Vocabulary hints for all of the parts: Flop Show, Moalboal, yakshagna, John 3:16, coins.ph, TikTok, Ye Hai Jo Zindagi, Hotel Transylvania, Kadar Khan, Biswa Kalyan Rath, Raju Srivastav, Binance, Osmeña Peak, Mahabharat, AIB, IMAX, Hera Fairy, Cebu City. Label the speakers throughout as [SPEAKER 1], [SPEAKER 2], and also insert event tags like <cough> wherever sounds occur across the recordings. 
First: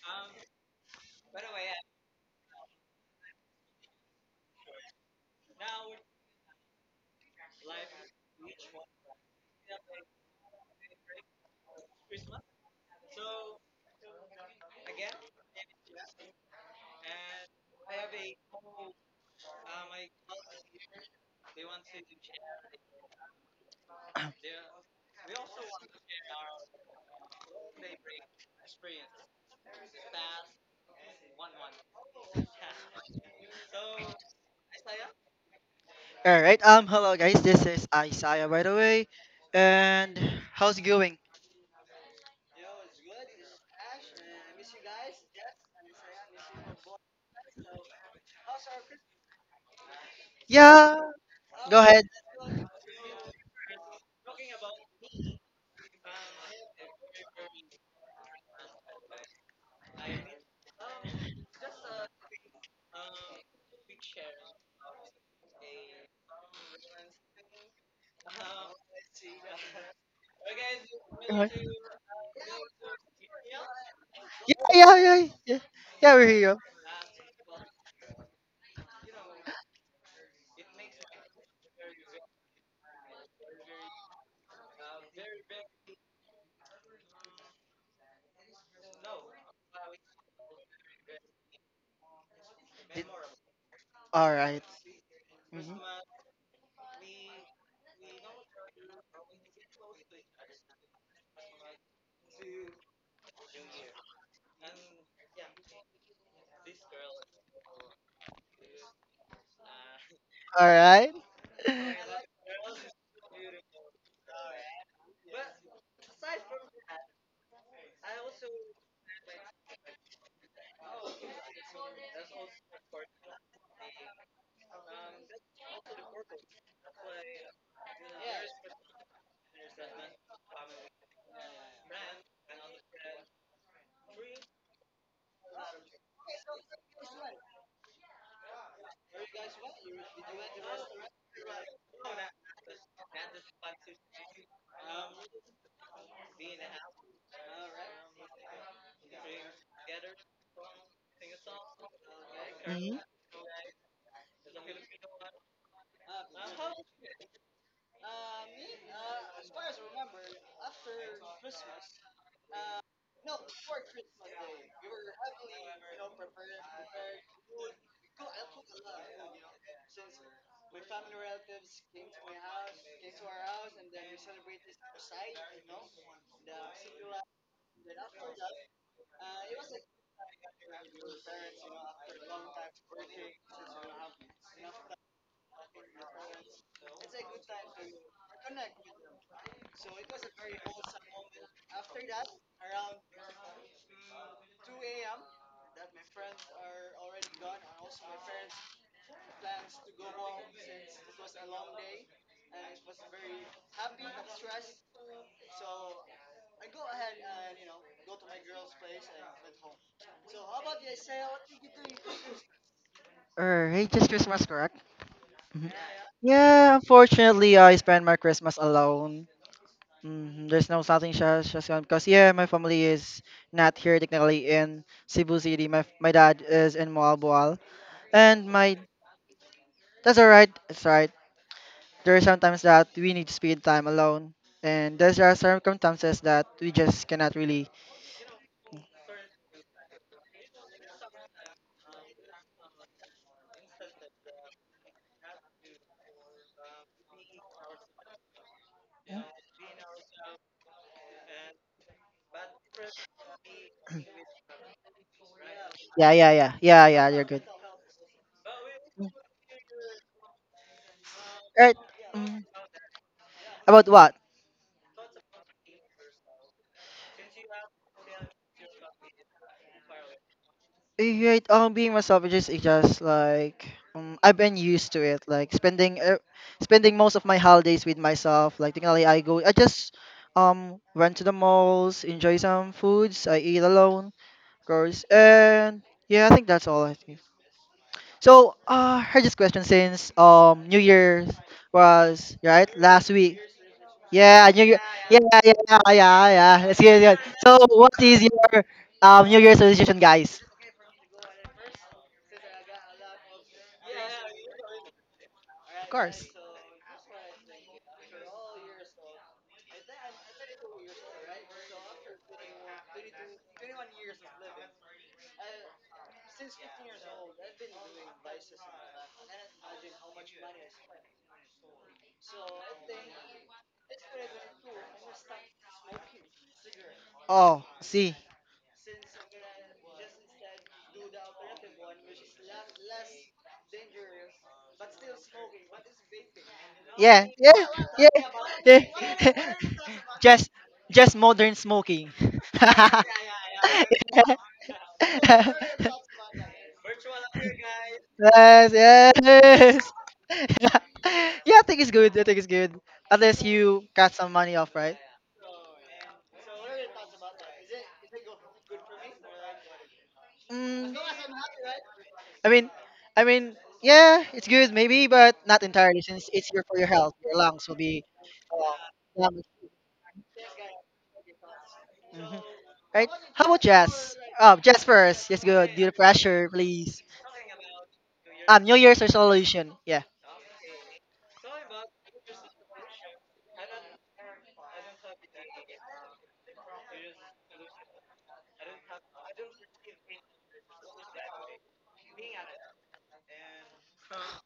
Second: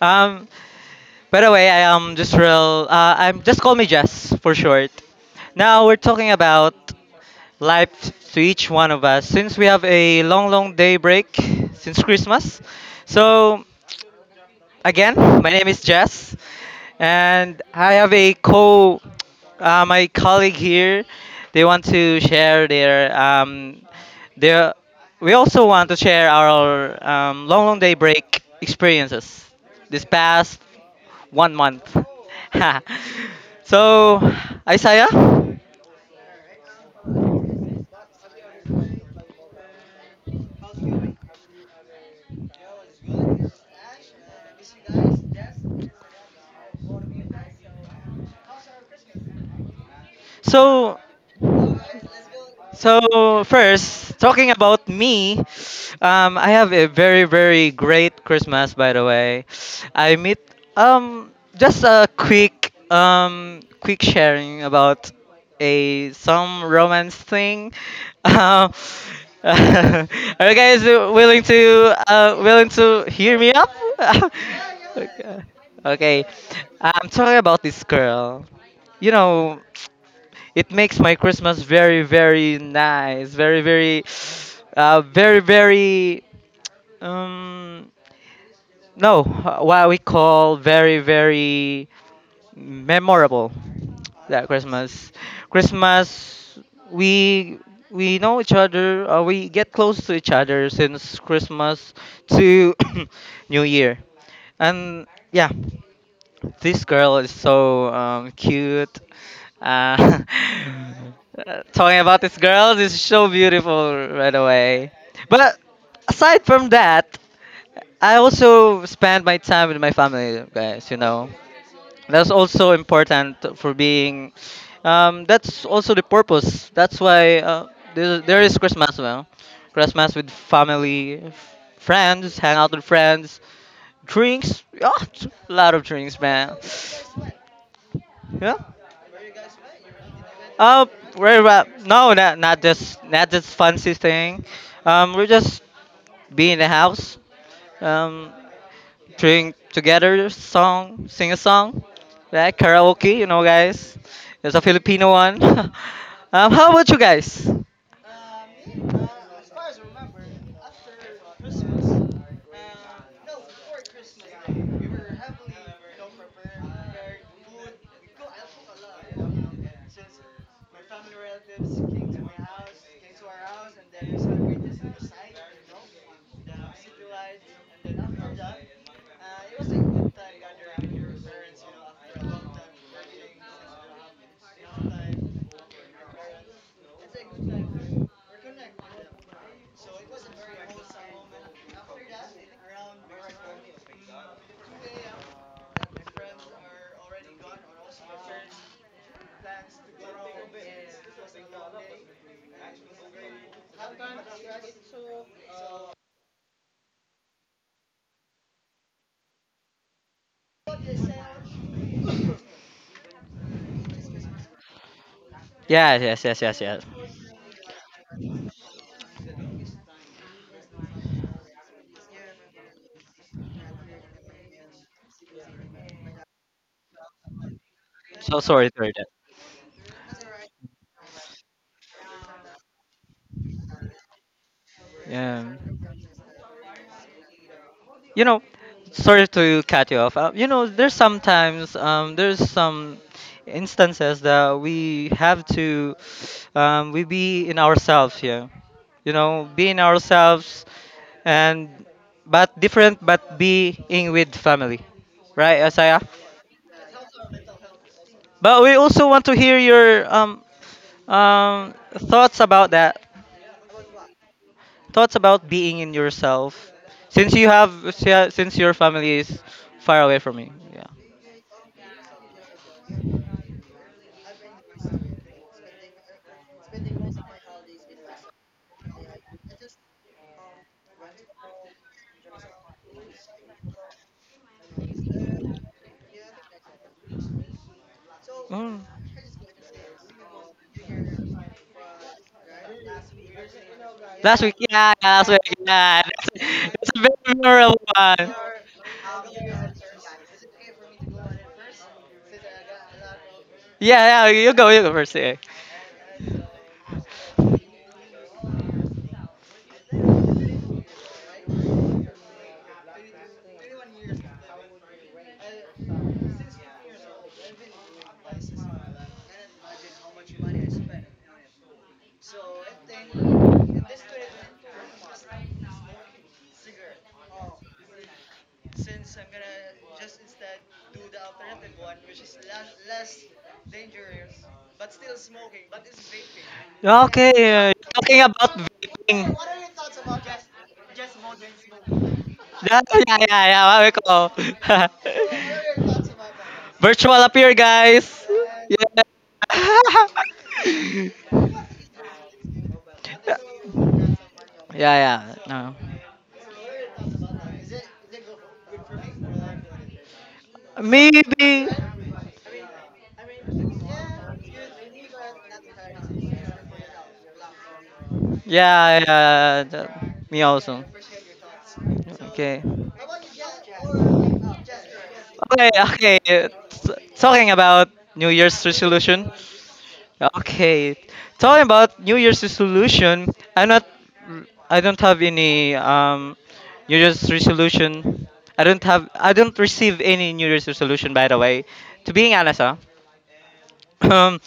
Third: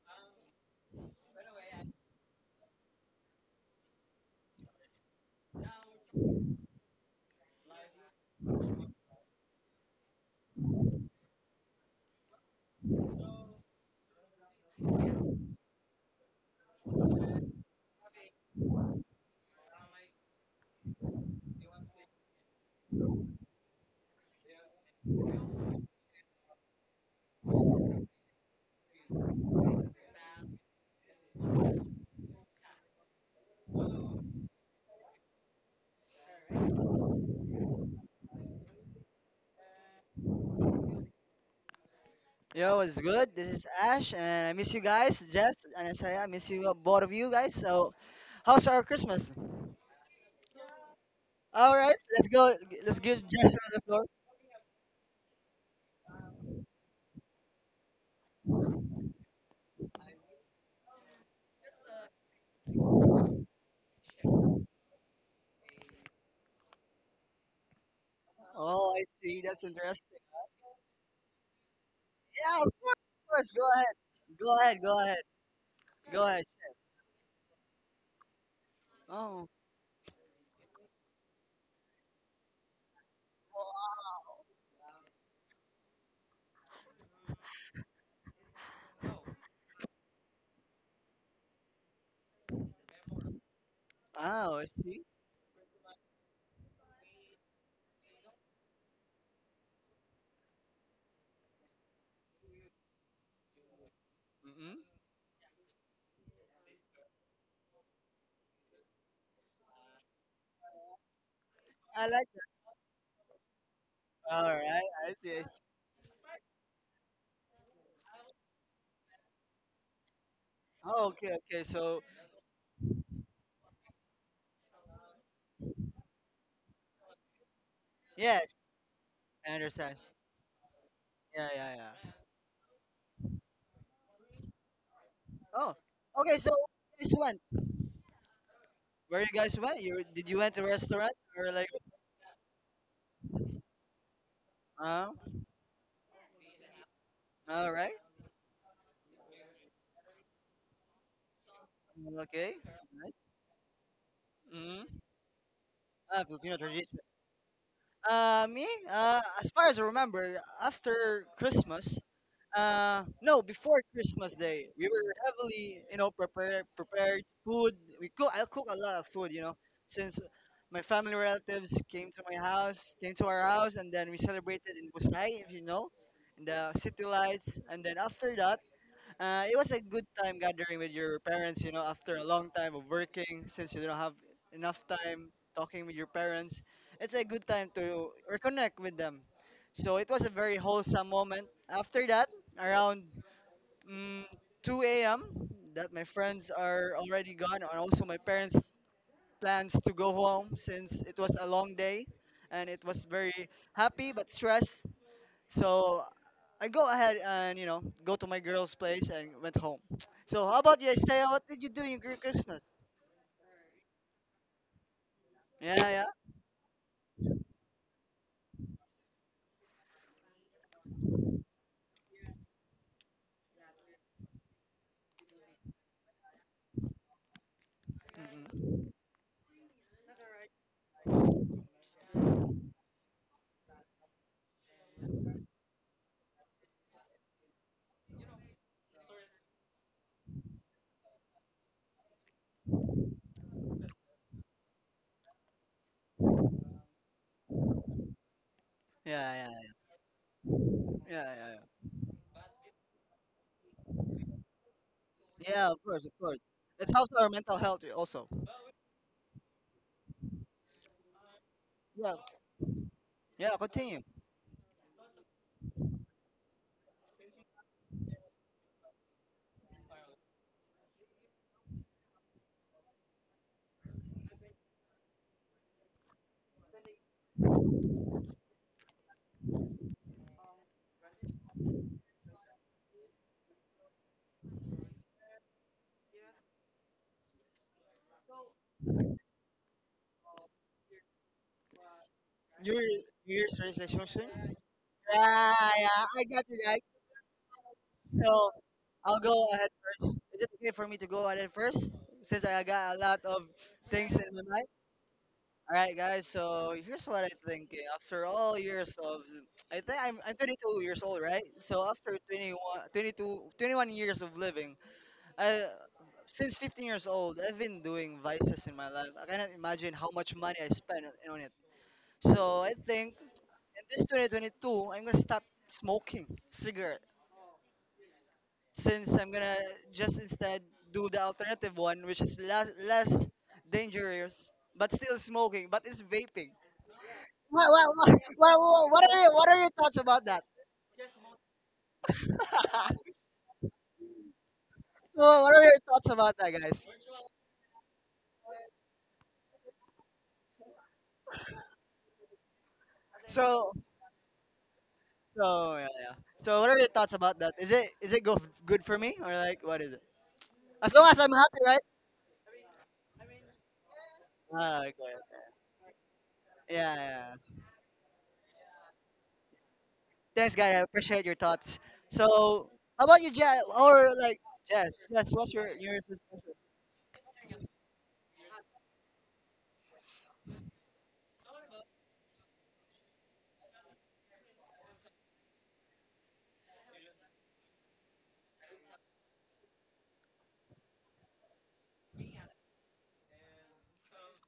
[SPEAKER 1] Um, by the way, I am just real. I'm just call me Jess for short. Now we're talking about life to each one of us since we have a long, long day break since Christmas. So again. My name is Jess, and I have a my colleague here. They want to share their their. We also want to share our long, long day break experiences this past 1 month. <laughs> so, Isaiah.
[SPEAKER 2] All right. Hello, guys. This is Isaiah, by the way. And how's it going?
[SPEAKER 3] Yo, it's good. This is Ash, and I miss you guys, Jess, and Isaiah. I miss you, both of you guys. So, how's our Christmas?
[SPEAKER 2] Yeah.
[SPEAKER 1] So,
[SPEAKER 3] All
[SPEAKER 2] Go
[SPEAKER 3] right,
[SPEAKER 2] ahead.
[SPEAKER 3] let's go. Let's give
[SPEAKER 1] So
[SPEAKER 3] Jess the floor.
[SPEAKER 1] first, talking about me, I have a very great Christmas, by the way. I meet just a quick quick sharing about a some romance thing. <laughs>
[SPEAKER 3] Oh, I see. That's
[SPEAKER 1] <laughs>
[SPEAKER 3] interesting.
[SPEAKER 1] Are you guys
[SPEAKER 2] Go
[SPEAKER 1] willing
[SPEAKER 2] ahead.
[SPEAKER 1] to
[SPEAKER 3] Yeah,
[SPEAKER 1] willing
[SPEAKER 3] of course.
[SPEAKER 1] to
[SPEAKER 3] Of
[SPEAKER 1] hear
[SPEAKER 3] course.
[SPEAKER 1] me
[SPEAKER 3] Go
[SPEAKER 1] up?
[SPEAKER 3] ahead.
[SPEAKER 2] Yeah.
[SPEAKER 3] Go ahead. Go
[SPEAKER 1] <laughs>
[SPEAKER 2] Yeah.
[SPEAKER 3] ahead.
[SPEAKER 2] Yeah.
[SPEAKER 1] okay,
[SPEAKER 2] Yeah.
[SPEAKER 1] okay.
[SPEAKER 2] Yeah.
[SPEAKER 3] Go
[SPEAKER 2] We're
[SPEAKER 3] ahead.
[SPEAKER 2] here.
[SPEAKER 1] I'm talking about this girl. You know.
[SPEAKER 3] Oh.
[SPEAKER 1] It makes my Christmas very, very nice. Very, very,
[SPEAKER 3] Wow.
[SPEAKER 1] very, very. Um, no, what we call very, very memorable.
[SPEAKER 2] All
[SPEAKER 1] That
[SPEAKER 3] Oh,
[SPEAKER 2] right.
[SPEAKER 3] I see.
[SPEAKER 1] Christmas,
[SPEAKER 2] Mhm.
[SPEAKER 1] Christmas, we we know each other. We get close to each other since Christmas to <coughs> New Year,
[SPEAKER 3] Mm-hmm.
[SPEAKER 1] and yeah. This girl is so cute. Uh,
[SPEAKER 2] All
[SPEAKER 1] <laughs>
[SPEAKER 2] right.
[SPEAKER 1] talking
[SPEAKER 3] I
[SPEAKER 1] about
[SPEAKER 3] like
[SPEAKER 1] this
[SPEAKER 3] that.
[SPEAKER 1] girl is so beautiful right
[SPEAKER 3] All right,
[SPEAKER 1] away.
[SPEAKER 3] I see. I see.
[SPEAKER 1] But aside from that, I also spend my time with my family, guys. You
[SPEAKER 3] Oh,
[SPEAKER 1] know,
[SPEAKER 3] okay, okay. So,
[SPEAKER 1] that's also important for being. That's also the purpose. There
[SPEAKER 3] yes,
[SPEAKER 1] is Christmas. Well,
[SPEAKER 3] I understand.
[SPEAKER 1] Christmas with family,
[SPEAKER 3] Yeah, yeah, yeah.
[SPEAKER 1] friends, hang out with friends, drinks. Oh, a
[SPEAKER 3] Oh,
[SPEAKER 1] lot of drinks,
[SPEAKER 3] okay. So,
[SPEAKER 1] man.
[SPEAKER 3] this one.
[SPEAKER 1] Yeah.
[SPEAKER 3] Where you guys went? You went to a
[SPEAKER 1] Uh,
[SPEAKER 3] restaurant
[SPEAKER 1] very
[SPEAKER 3] or
[SPEAKER 1] well.
[SPEAKER 3] like?
[SPEAKER 1] No, not this not this fancy thing.
[SPEAKER 3] Uh,
[SPEAKER 1] We're just be in the house.
[SPEAKER 3] all right.
[SPEAKER 1] Um, drink together, sing a song,
[SPEAKER 3] Okay.
[SPEAKER 1] like
[SPEAKER 2] Mhm.
[SPEAKER 3] Right.
[SPEAKER 1] karaoke. You know, guys, it's a
[SPEAKER 3] mm
[SPEAKER 1] Filipino one.
[SPEAKER 3] Ah,
[SPEAKER 1] <laughs>
[SPEAKER 3] Filipino
[SPEAKER 1] How about
[SPEAKER 3] tradition.
[SPEAKER 1] you guys?
[SPEAKER 3] Me. As far as I remember, after Christmas. No, before Christmas Day, we were heavily, prepared food. We cook. I cook a lot of food, since my family relatives came to my house, came to our house, and then we celebrated in Busay, if you know, in the city lights. And then after that, it was a good time gathering with your parents, after a long time of working, since you don't have enough time talking with your parents. It's a good time to reconnect with them. So it was a very wholesome moment. After that, around mm 2 a.m., that my friends are already gone, and also my parents' plans to go home, since it was a long day and it was very happy but stressed, so I go ahead and go to my girl's place and went home. So how about you, Isaiah? What did you do in Christmas?
[SPEAKER 2] All right. Just Christmas, correct? Mhm.
[SPEAKER 3] Yeah,
[SPEAKER 1] Yeah,
[SPEAKER 3] yeah.
[SPEAKER 1] yes, yes, yes,
[SPEAKER 2] Yeah.
[SPEAKER 1] yes.
[SPEAKER 2] Unfortunately, I spend my Christmas alone. There's no something just gone because yeah, my family is not here technically in Cebu City. My dad is in Moalboal.
[SPEAKER 1] So
[SPEAKER 2] And
[SPEAKER 1] sorry
[SPEAKER 2] my
[SPEAKER 3] Mhm.
[SPEAKER 1] for that.
[SPEAKER 2] That's alright. It's alright. There are sometimes that we need to spend time alone, and there are
[SPEAKER 1] Yeah.
[SPEAKER 2] circumstances that we just cannot really.
[SPEAKER 1] you know sorry to cut you off. There's sometimes there's some instances that we have to we be in ourselves here, you
[SPEAKER 3] Yeah,
[SPEAKER 1] know,
[SPEAKER 3] yeah,
[SPEAKER 1] be in
[SPEAKER 3] yeah,
[SPEAKER 1] ourselves.
[SPEAKER 3] yeah, yeah.
[SPEAKER 1] And But different, but being with family,
[SPEAKER 3] Yeah,
[SPEAKER 1] right,
[SPEAKER 3] yeah, of
[SPEAKER 1] asaya.
[SPEAKER 3] course, of
[SPEAKER 2] Yeah, yeah,
[SPEAKER 3] course.
[SPEAKER 2] yeah, yeah,
[SPEAKER 3] It
[SPEAKER 2] yeah.
[SPEAKER 3] helps
[SPEAKER 2] You're
[SPEAKER 3] our
[SPEAKER 2] good.
[SPEAKER 3] mental health also.
[SPEAKER 1] But we also
[SPEAKER 2] Mm.
[SPEAKER 1] want to hear your um,
[SPEAKER 2] Right.
[SPEAKER 3] Yeah,
[SPEAKER 1] thoughts
[SPEAKER 2] Mm.
[SPEAKER 1] about that
[SPEAKER 3] yeah.
[SPEAKER 2] About
[SPEAKER 3] Continue.
[SPEAKER 2] what?
[SPEAKER 1] thoughts about being in yourself, since you have, since your family is far away from you, yeah.
[SPEAKER 2] Right. Being myself it's just like I've been used to it. Like spending most of my holidays with myself. Like technically, I go. I just went to the malls, enjoy some foods. I eat alone, of course, and yeah, I think that's all. I think. So,
[SPEAKER 1] Mm.
[SPEAKER 2] heard this question since New Year's was right
[SPEAKER 3] Your New
[SPEAKER 2] last week.
[SPEAKER 3] Year's resolution?
[SPEAKER 1] Last
[SPEAKER 2] Yeah,
[SPEAKER 1] week,
[SPEAKER 2] New Year.
[SPEAKER 1] yeah, yeah,
[SPEAKER 2] Yeah,
[SPEAKER 1] last week,
[SPEAKER 3] Yeah,
[SPEAKER 2] yeah, yeah,
[SPEAKER 3] yeah.
[SPEAKER 1] yeah.
[SPEAKER 3] I
[SPEAKER 2] yeah,
[SPEAKER 3] got
[SPEAKER 2] yeah.
[SPEAKER 3] you guys.
[SPEAKER 2] Let's
[SPEAKER 1] That's
[SPEAKER 2] get
[SPEAKER 1] a very
[SPEAKER 2] it. So,
[SPEAKER 1] memorable
[SPEAKER 2] what is
[SPEAKER 1] one.
[SPEAKER 3] So
[SPEAKER 2] your
[SPEAKER 3] I'll
[SPEAKER 2] New
[SPEAKER 3] go
[SPEAKER 2] Year's
[SPEAKER 3] ahead
[SPEAKER 2] resolution,
[SPEAKER 3] first. Is
[SPEAKER 2] guys?
[SPEAKER 3] it okay for me to go ahead first since I got a lot of things in
[SPEAKER 1] Yeah, yeah,
[SPEAKER 3] my mind?
[SPEAKER 1] you go first. Yeah.
[SPEAKER 3] All
[SPEAKER 2] Of
[SPEAKER 3] right, guys.
[SPEAKER 2] course.
[SPEAKER 3] So here's what I'm thinking. After all years of, I think I'm 22 years old, right? So after 21, 22, 21 years of living, I, since 15 years old, I've been doing vices in my life. I cannot imagine how much money I spent on it. So I think in this 2022, I'm gonna stop smoking cigarette,
[SPEAKER 2] Oh, see.
[SPEAKER 3] since I'm gonna just instead do the alternative one, which is less dangerous but still smoking, but it's vaping.
[SPEAKER 2] Yeah, yeah,
[SPEAKER 3] What,
[SPEAKER 1] Okay,
[SPEAKER 3] what, what,
[SPEAKER 2] yeah.
[SPEAKER 1] talking about
[SPEAKER 2] yeah.
[SPEAKER 3] what what are your,
[SPEAKER 1] vaping.
[SPEAKER 3] what
[SPEAKER 2] <laughs>
[SPEAKER 3] are your thoughts about that?
[SPEAKER 2] just, just modern smoking.
[SPEAKER 3] <laughs> So
[SPEAKER 1] Yeah, yeah, yeah, yeah. What we call
[SPEAKER 3] what are your
[SPEAKER 2] <laughs>
[SPEAKER 1] <laughs>
[SPEAKER 3] thoughts
[SPEAKER 2] <laughs>
[SPEAKER 3] about that, guys?
[SPEAKER 1] virtual appear, guys.
[SPEAKER 2] Yes, yes. <laughs>
[SPEAKER 1] Yeah.
[SPEAKER 2] yeah, yeah, I
[SPEAKER 1] <laughs>
[SPEAKER 2] think it's good. I think it's good. Unless
[SPEAKER 3] So
[SPEAKER 2] you cut some money off, right?
[SPEAKER 1] yeah, yeah. No.
[SPEAKER 3] so yeah, yeah. So what are your thoughts about that? Is it go good for me or like what is it? As
[SPEAKER 2] Mm,
[SPEAKER 3] long as I'm happy,
[SPEAKER 1] Maybe.
[SPEAKER 3] right?
[SPEAKER 2] I mean, I mean, yeah, it's good
[SPEAKER 3] Ah, okay.
[SPEAKER 2] maybe, but
[SPEAKER 3] Okay.
[SPEAKER 2] not entirely since it's here
[SPEAKER 3] Yeah,
[SPEAKER 2] for your
[SPEAKER 3] yeah.
[SPEAKER 2] health.
[SPEAKER 3] Yeah.
[SPEAKER 2] Your lungs will be
[SPEAKER 1] Yeah,
[SPEAKER 2] damaged,
[SPEAKER 1] yeah. Me
[SPEAKER 3] Thanks, guys. I
[SPEAKER 1] also.
[SPEAKER 3] appreciate your thoughts.
[SPEAKER 2] mm,
[SPEAKER 1] Okay.
[SPEAKER 3] So how
[SPEAKER 2] right?
[SPEAKER 3] about you,
[SPEAKER 2] How
[SPEAKER 3] Jess?
[SPEAKER 2] about
[SPEAKER 3] Or
[SPEAKER 2] jazz?
[SPEAKER 3] like
[SPEAKER 2] Oh, jazz
[SPEAKER 3] Jess? Jess,
[SPEAKER 2] first. Yes,
[SPEAKER 3] what's your
[SPEAKER 1] Okay,
[SPEAKER 2] good. Do the
[SPEAKER 3] yours?
[SPEAKER 1] okay.
[SPEAKER 2] pressure, please.
[SPEAKER 1] Talking about New Year's
[SPEAKER 2] New Year's
[SPEAKER 1] resolution.
[SPEAKER 2] resolution. Yeah.
[SPEAKER 1] Okay, talking about New Year's resolution, I'm not, I don't have any New Year's resolution. I don't receive any New Year's resolution. By the way, to being honest, huh? <clears throat> um,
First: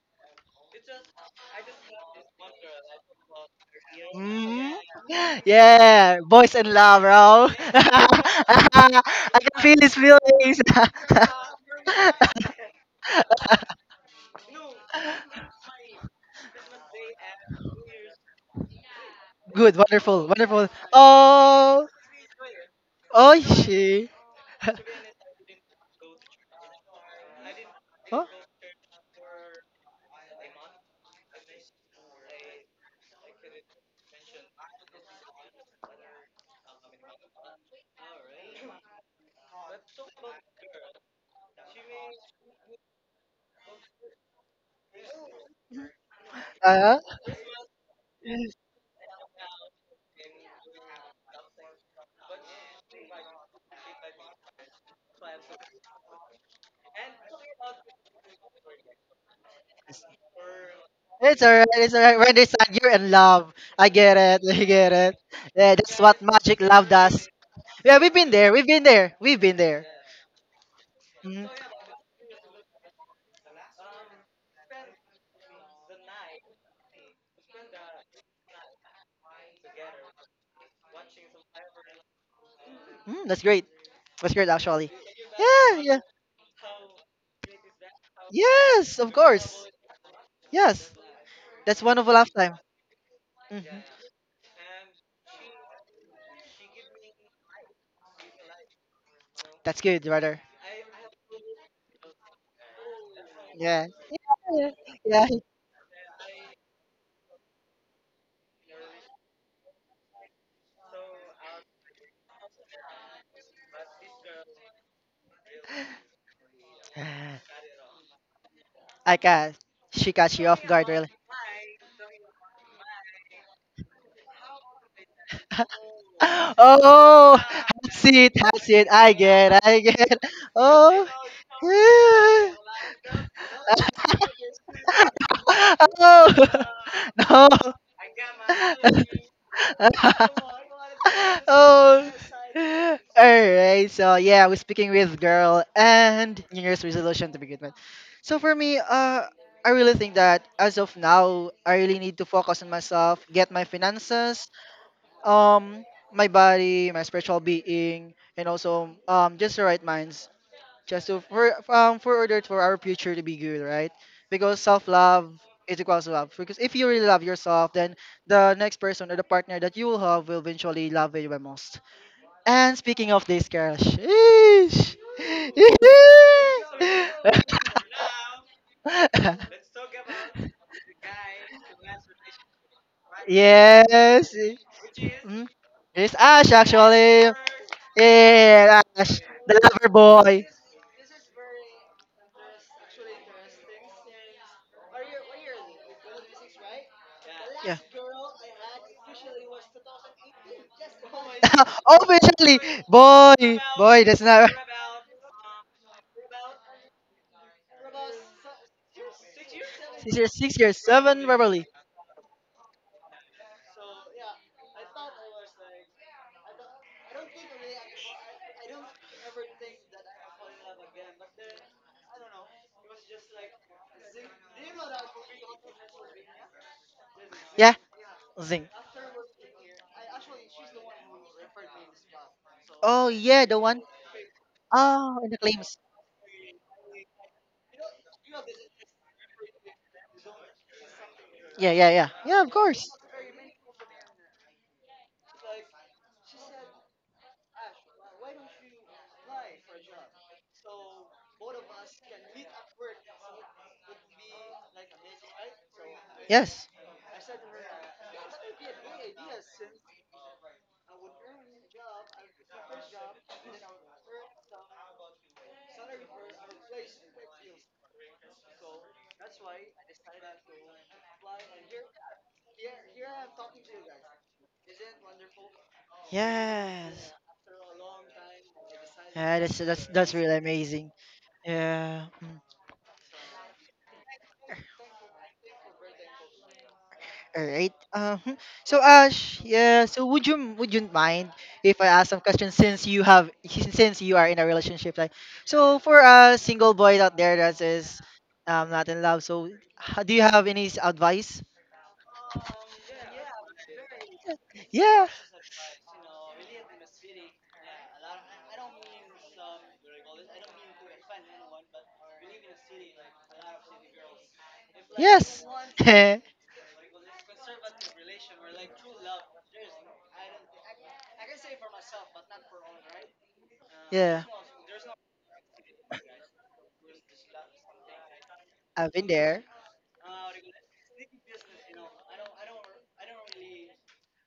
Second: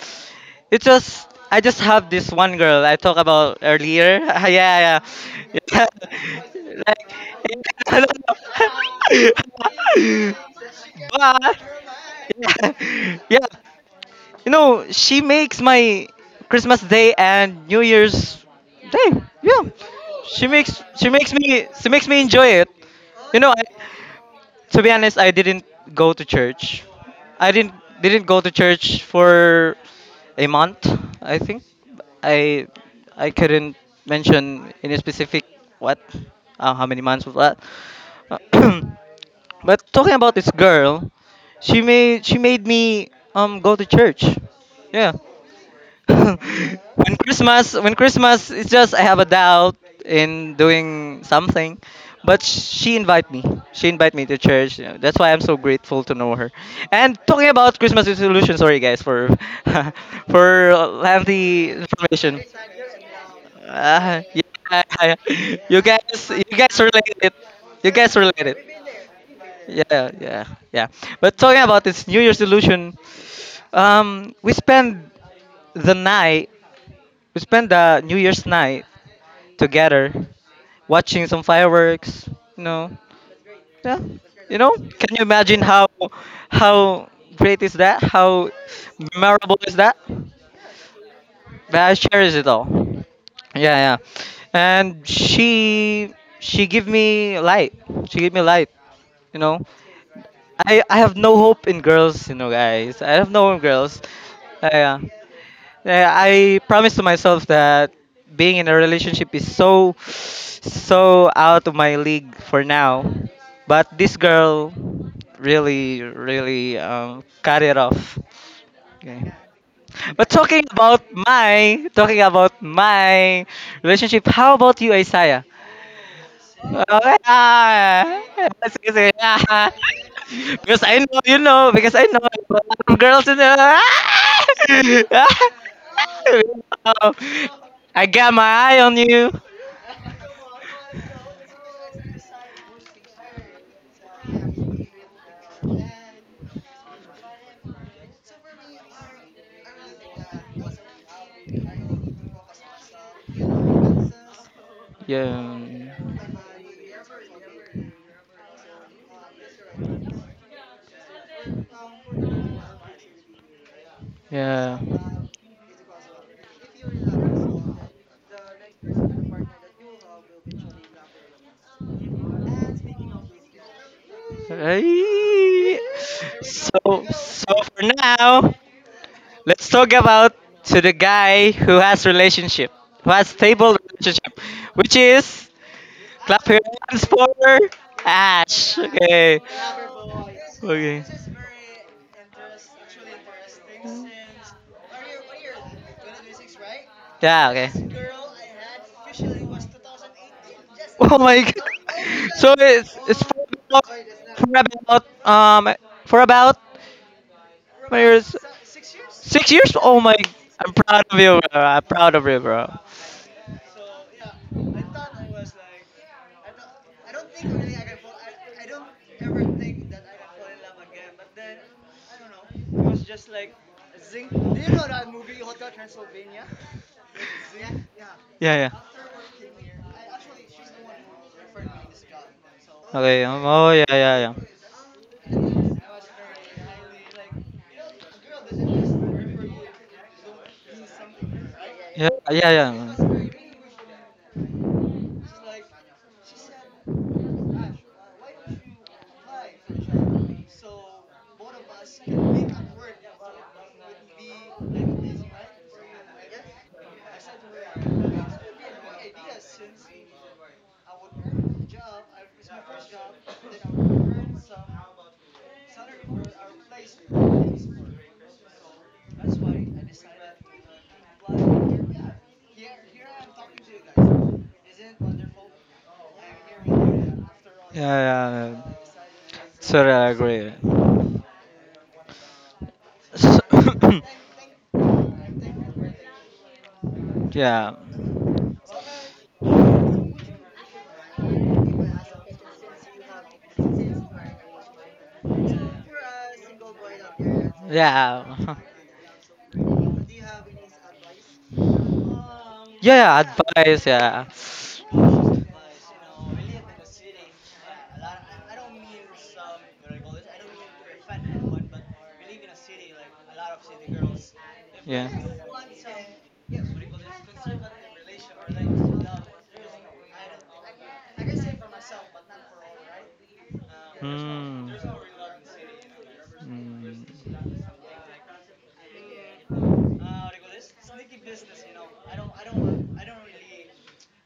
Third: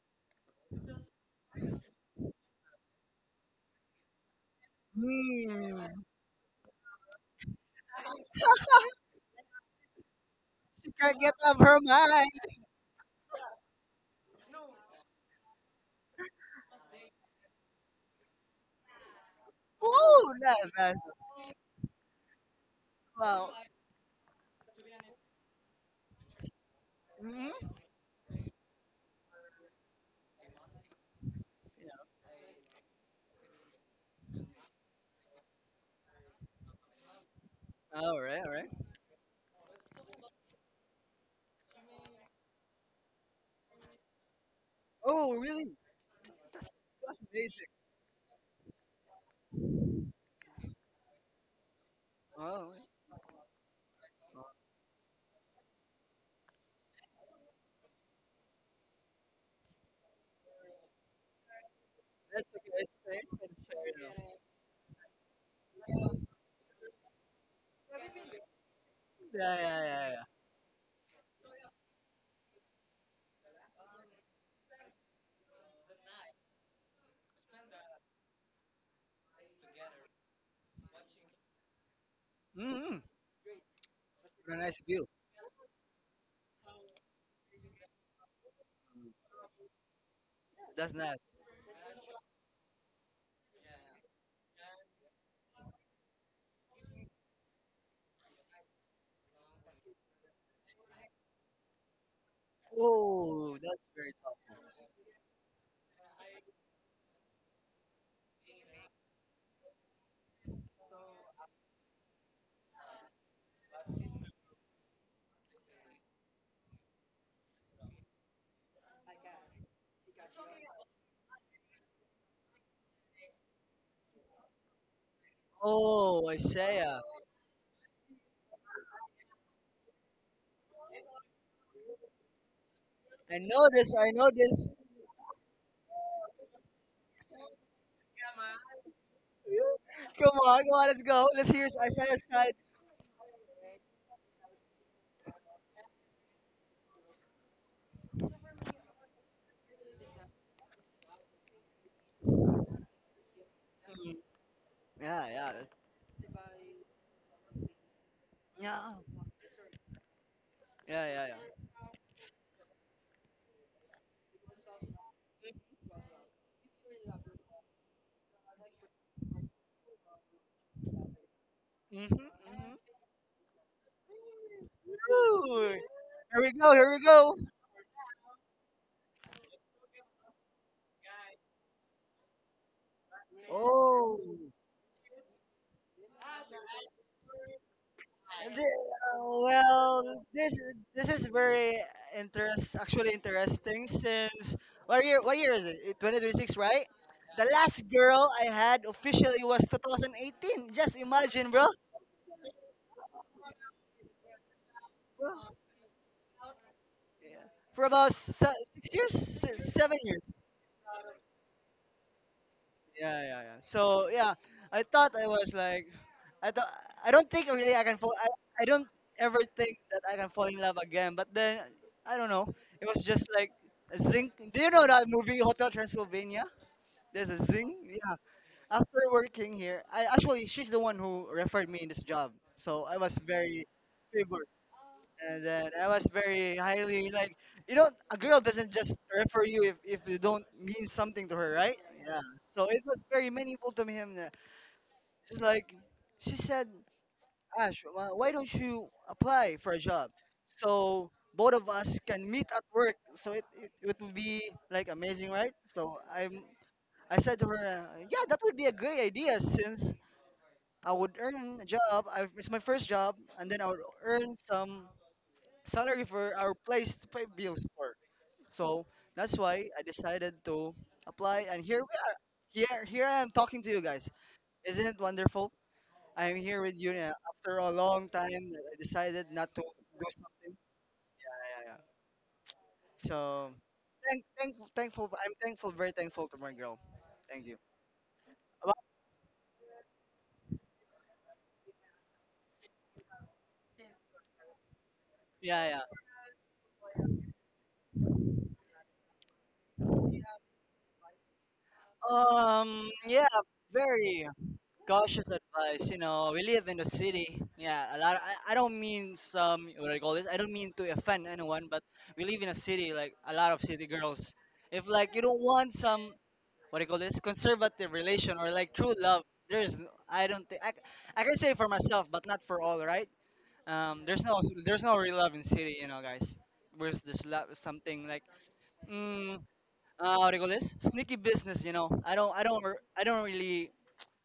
[SPEAKER 1] it just, I just have this one girl I talked about earlier. <laughs> yeah,
[SPEAKER 2] hmm
[SPEAKER 1] yeah, yeah.
[SPEAKER 3] Hmm. <laughs>
[SPEAKER 2] Yeah, boys in
[SPEAKER 1] <laughs>
[SPEAKER 2] love,
[SPEAKER 1] like,
[SPEAKER 2] bro. <laughs>
[SPEAKER 1] <laughs> I don't know.
[SPEAKER 2] I can feel his feelings.
[SPEAKER 3] She
[SPEAKER 1] <laughs>
[SPEAKER 3] can't
[SPEAKER 2] <laughs>
[SPEAKER 3] get
[SPEAKER 1] but
[SPEAKER 3] off her mind.
[SPEAKER 1] yeah, yeah. You know, she makes my Christmas Day and New Year's Day. Yeah.
[SPEAKER 2] Good, wonderful,
[SPEAKER 3] Woo! That's
[SPEAKER 2] wonderful.
[SPEAKER 3] nice.
[SPEAKER 2] Oh,
[SPEAKER 1] She makes me enjoy it.
[SPEAKER 2] oh,
[SPEAKER 1] You
[SPEAKER 3] Wow.
[SPEAKER 1] know, I,
[SPEAKER 2] she. <laughs>
[SPEAKER 1] to be honest, I didn't go to church. I
[SPEAKER 3] hmm
[SPEAKER 1] didn't
[SPEAKER 2] Oh,
[SPEAKER 1] go to church for a month, I think. I I couldn't mention any specific what how many months was that.
[SPEAKER 3] All right, all right.
[SPEAKER 1] <clears throat> but talking about this girl, she made me go to church. Yeah.
[SPEAKER 3] Oh, really?
[SPEAKER 1] <laughs>
[SPEAKER 2] uh,
[SPEAKER 3] That's amazing.
[SPEAKER 1] When Christmas, it's just I have a doubt in doing something, but
[SPEAKER 3] Wow.
[SPEAKER 1] she invite me. She invite me to church. You know, that's why I'm so grateful to know her. And talking about Christmas resolution, sorry guys for <laughs> for
[SPEAKER 2] it's alright,
[SPEAKER 1] lengthy
[SPEAKER 2] it's alright. We
[SPEAKER 1] information.
[SPEAKER 2] understand you're in love. I get it, <laughs> I
[SPEAKER 1] Yeah,
[SPEAKER 2] get
[SPEAKER 1] <laughs> yeah.
[SPEAKER 2] it. Yeah, that's what
[SPEAKER 1] You
[SPEAKER 2] magic
[SPEAKER 1] guys
[SPEAKER 2] love
[SPEAKER 1] relate
[SPEAKER 2] does.
[SPEAKER 1] it. You
[SPEAKER 2] Yeah,
[SPEAKER 1] guys
[SPEAKER 2] we've been
[SPEAKER 1] relate
[SPEAKER 2] there,
[SPEAKER 1] it.
[SPEAKER 2] we've been there, we've
[SPEAKER 3] Yeah,
[SPEAKER 2] been
[SPEAKER 3] yeah,
[SPEAKER 2] there.
[SPEAKER 3] yeah,
[SPEAKER 1] Yeah,
[SPEAKER 3] yeah.
[SPEAKER 1] yeah, yeah. But
[SPEAKER 2] Mm,
[SPEAKER 1] talking about this New Year's resolution, we spend the night. We spent the New Year's night together, watching some fireworks. You
[SPEAKER 3] Yeah.
[SPEAKER 1] know,
[SPEAKER 3] Mm-hmm.
[SPEAKER 2] that's great.
[SPEAKER 1] yeah.
[SPEAKER 2] That's
[SPEAKER 3] That's
[SPEAKER 2] great,
[SPEAKER 3] a
[SPEAKER 1] You know,
[SPEAKER 3] nice
[SPEAKER 2] actually.
[SPEAKER 3] view.
[SPEAKER 1] can you imagine
[SPEAKER 2] Yeah,
[SPEAKER 1] how
[SPEAKER 2] yeah.
[SPEAKER 1] how great is that? How
[SPEAKER 2] Yes, of
[SPEAKER 1] memorable
[SPEAKER 2] course.
[SPEAKER 1] is that?
[SPEAKER 2] Yes.
[SPEAKER 3] That's nice.
[SPEAKER 2] That's
[SPEAKER 1] That I
[SPEAKER 2] one of a
[SPEAKER 1] cherish it
[SPEAKER 2] lifetime.
[SPEAKER 1] all.
[SPEAKER 2] hmm
[SPEAKER 1] Yeah, yeah. And she give me light. She give me light. You know,
[SPEAKER 2] That's good, brother.
[SPEAKER 1] I have no hope in girls. You know, guys. I have no
[SPEAKER 3] Oh,
[SPEAKER 1] hope in
[SPEAKER 2] Yeah.
[SPEAKER 3] that's
[SPEAKER 1] girls.
[SPEAKER 3] very tough.
[SPEAKER 2] Yeah.
[SPEAKER 1] Yeah. yeah. Yeah, I promised to myself that being in a relationship is so so out of my league for now. But this girl really really
[SPEAKER 2] Yeah.
[SPEAKER 1] cut it off.
[SPEAKER 2] <laughs> I
[SPEAKER 1] Okay.
[SPEAKER 2] got. She
[SPEAKER 1] But
[SPEAKER 2] caught you off guard, really. <gasps>
[SPEAKER 1] talking about my relationship, how about you, Isaiah?
[SPEAKER 3] Oh,
[SPEAKER 1] <laughs>
[SPEAKER 2] <laughs>
[SPEAKER 3] Isaiah.
[SPEAKER 1] Okay,
[SPEAKER 2] Oh,
[SPEAKER 1] ah.
[SPEAKER 2] that's it. That's it.
[SPEAKER 1] Sige, sige.
[SPEAKER 2] I get.
[SPEAKER 1] Ah.
[SPEAKER 2] I get.
[SPEAKER 1] because
[SPEAKER 2] Oh.
[SPEAKER 1] I know, you know, because I know
[SPEAKER 2] <sighs> <laughs>
[SPEAKER 1] some girls in
[SPEAKER 3] I
[SPEAKER 1] there.
[SPEAKER 3] know
[SPEAKER 1] <laughs>
[SPEAKER 3] this. I know this.
[SPEAKER 1] Ah!
[SPEAKER 2] Oh.
[SPEAKER 1] Ah! I got my eye
[SPEAKER 2] <laughs>
[SPEAKER 1] on
[SPEAKER 2] no.
[SPEAKER 1] you.
[SPEAKER 2] <laughs> <laughs>
[SPEAKER 3] Come on, come on. Let's go. Let's hear
[SPEAKER 2] oh.
[SPEAKER 3] Isaiah's side.
[SPEAKER 2] Alright, so yeah, we're speaking with girl and New Year's resolution to begin with. So for me, I really think that as of now, I really need to focus on myself, get my
[SPEAKER 3] Mm.
[SPEAKER 2] finances,
[SPEAKER 3] Yeah, yeah. That's,
[SPEAKER 2] um,
[SPEAKER 1] Yeah.
[SPEAKER 2] my body, my spiritual being, and
[SPEAKER 3] yeah.
[SPEAKER 2] also just the right minds
[SPEAKER 3] Yeah,
[SPEAKER 2] just to
[SPEAKER 3] yeah,
[SPEAKER 2] for
[SPEAKER 3] yeah.
[SPEAKER 2] um for order for our future to be good, right? Because
[SPEAKER 1] Yeah.
[SPEAKER 2] self love is equals to love. Because if you really love yourself, then the next person or the partner that you will have will eventually love you the most.
[SPEAKER 3] Mm-hmm, mm-hmm.
[SPEAKER 2] And speaking of this, Carol, sheesh.
[SPEAKER 3] Woo! Here
[SPEAKER 1] Ay.
[SPEAKER 2] <laughs>
[SPEAKER 3] we go. Here we
[SPEAKER 1] So,
[SPEAKER 3] go.
[SPEAKER 1] so for now, let's talk about to the guy who has relationship, who has stable
[SPEAKER 2] yes.
[SPEAKER 3] Oh.
[SPEAKER 1] relationship, which
[SPEAKER 2] Mm.
[SPEAKER 1] is
[SPEAKER 2] It's
[SPEAKER 1] clap
[SPEAKER 2] Ash
[SPEAKER 1] your hands for
[SPEAKER 2] actually.
[SPEAKER 1] Ash.
[SPEAKER 2] Yeah,
[SPEAKER 3] The-
[SPEAKER 2] Ash,
[SPEAKER 3] uh,
[SPEAKER 1] Okay.
[SPEAKER 2] the lover
[SPEAKER 3] well,
[SPEAKER 2] boy.
[SPEAKER 3] this
[SPEAKER 1] Okay.
[SPEAKER 3] this is very interest actually interesting. Since what year is it? 2026, right? The
[SPEAKER 1] Yeah.
[SPEAKER 2] Yeah.
[SPEAKER 3] last girl
[SPEAKER 1] Okay.
[SPEAKER 3] I had officially was 2018. Just
[SPEAKER 1] Oh my
[SPEAKER 3] imagine, bro.
[SPEAKER 2] <laughs>
[SPEAKER 1] god.
[SPEAKER 2] oh,
[SPEAKER 1] So
[SPEAKER 2] officially,
[SPEAKER 1] it's
[SPEAKER 2] boy,
[SPEAKER 1] for about,
[SPEAKER 2] boy, that's not
[SPEAKER 1] for
[SPEAKER 2] right.
[SPEAKER 1] about
[SPEAKER 3] Bro,
[SPEAKER 1] for about
[SPEAKER 3] yeah. For about
[SPEAKER 1] Mayors,
[SPEAKER 3] 6 years,
[SPEAKER 1] six years?
[SPEAKER 3] seven
[SPEAKER 1] Oh
[SPEAKER 2] Six
[SPEAKER 1] my!
[SPEAKER 3] years.
[SPEAKER 2] years, six
[SPEAKER 1] I'm
[SPEAKER 2] years,
[SPEAKER 1] proud of
[SPEAKER 2] seven,
[SPEAKER 1] you, bro.
[SPEAKER 2] probably.
[SPEAKER 1] I'm proud of you, bro.
[SPEAKER 3] Yeah, yeah, yeah. So yeah, I thought I was like, I thought I don't think really I can fall. I don't ever think that I can fall in love again. But then I don't know. It was just like a zing. Do you know that movie Hotel Transylvania? There's a
[SPEAKER 2] Yeah,
[SPEAKER 3] zing.
[SPEAKER 1] Yeah,
[SPEAKER 3] Yeah.
[SPEAKER 2] zing.
[SPEAKER 1] yeah.
[SPEAKER 3] After working here, I actually she's the one who referred me in this job. So I
[SPEAKER 2] Oh
[SPEAKER 3] was
[SPEAKER 1] Okay.
[SPEAKER 2] yeah, the
[SPEAKER 3] very
[SPEAKER 1] Oh
[SPEAKER 2] one.
[SPEAKER 1] yeah, yeah,
[SPEAKER 3] favored,
[SPEAKER 2] Oh, in the
[SPEAKER 3] and then
[SPEAKER 2] claims.
[SPEAKER 3] I was very highly like, a girl doesn't just refer
[SPEAKER 1] yeah.
[SPEAKER 3] you if you don't mean something to her,
[SPEAKER 2] Yeah,
[SPEAKER 3] right?
[SPEAKER 2] yeah, yeah,
[SPEAKER 1] Yeah,
[SPEAKER 3] Yeah,
[SPEAKER 2] yeah. Of
[SPEAKER 3] so it
[SPEAKER 2] course.
[SPEAKER 3] was very
[SPEAKER 1] yeah,
[SPEAKER 3] meaningful to him, just like she said, Ash, why don't you apply for a job so both of us can meet at work, so it would be like amazing, right? So
[SPEAKER 2] Yes.
[SPEAKER 3] I said to her, yeah, that would be a great idea, since I
[SPEAKER 1] yeah.
[SPEAKER 3] would earn a job. It's my first job, and then I would earn some salary for our place to pay bills for. So that's why I decided to apply, and here we are. Here I am talking to you guys. Isn't it wonderful? I am here with you
[SPEAKER 2] Yes.
[SPEAKER 3] now. After a long time, I decided
[SPEAKER 2] Yeah,
[SPEAKER 3] not
[SPEAKER 2] that's
[SPEAKER 3] to
[SPEAKER 2] that's
[SPEAKER 3] do
[SPEAKER 2] that's really
[SPEAKER 3] something.
[SPEAKER 2] amazing.
[SPEAKER 3] Yeah, yeah. Yeah.
[SPEAKER 2] Yeah. Mm.
[SPEAKER 1] So
[SPEAKER 3] So,
[SPEAKER 1] <coughs>
[SPEAKER 3] thankful. I'm thankful, very thankful to my girl.
[SPEAKER 2] All
[SPEAKER 3] Thank you.
[SPEAKER 2] right.
[SPEAKER 1] that.
[SPEAKER 3] About-
[SPEAKER 2] So Ash, yeah. So would you mind if I ask some questions since you have since you are in a relationship? Like, so
[SPEAKER 3] Yeah,
[SPEAKER 2] for a single boy out there that is
[SPEAKER 1] Yeah. <laughs>
[SPEAKER 2] not in love, so do you have any advice?
[SPEAKER 3] yeah. Um,
[SPEAKER 1] Yeah, yeah,
[SPEAKER 3] yeah,
[SPEAKER 1] advice, yeah.
[SPEAKER 3] very.
[SPEAKER 2] Yeah.
[SPEAKER 3] Cautious advice, we live in the city. Yeah, a lot. I don't mean some, what do I call this. I don't mean to offend anyone, but we live in a city. Like a lot of city girls, if
[SPEAKER 1] Yeah.
[SPEAKER 3] like you don't
[SPEAKER 2] Yes.
[SPEAKER 3] want
[SPEAKER 2] <laughs>
[SPEAKER 3] some,
[SPEAKER 2] yeah.
[SPEAKER 3] what do you call this, conservative relation or like true love, I don't think I can say for myself, but not for all, right? There's no
[SPEAKER 1] Hmm.
[SPEAKER 3] there's no real love in city, guys. Where's this love? Something like.
[SPEAKER 2] I've been
[SPEAKER 3] mm,
[SPEAKER 2] there.
[SPEAKER 3] what do you call this? Sneaky business. I don't really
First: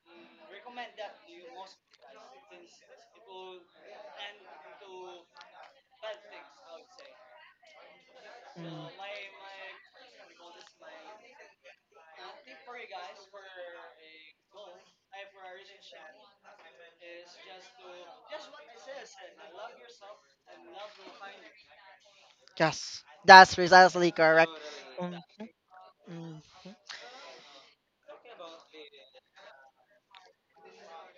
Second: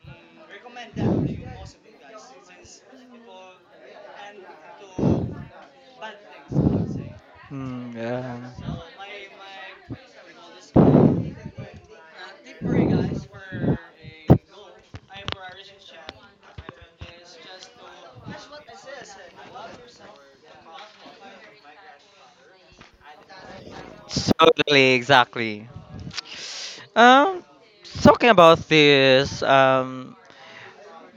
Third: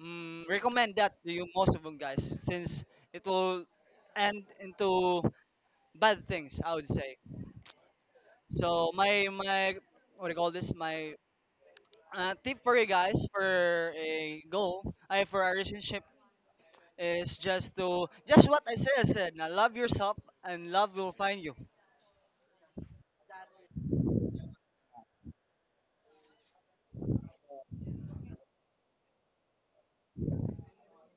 [SPEAKER 3] recommend that to you, most of them guys, since it will end into bad things. I would say.
[SPEAKER 1] Hmm. Hmm. yeah.
[SPEAKER 2] Mm,
[SPEAKER 3] So my, what do you call this? My tip for you guys for a goal, I for a relationship is just what I said. I said, now love yourself and love will find you.
[SPEAKER 2] Yes. That's precisely correct.
[SPEAKER 1] Totally,
[SPEAKER 2] Mm,
[SPEAKER 1] exactly.
[SPEAKER 2] mm.
[SPEAKER 1] Um, talking about this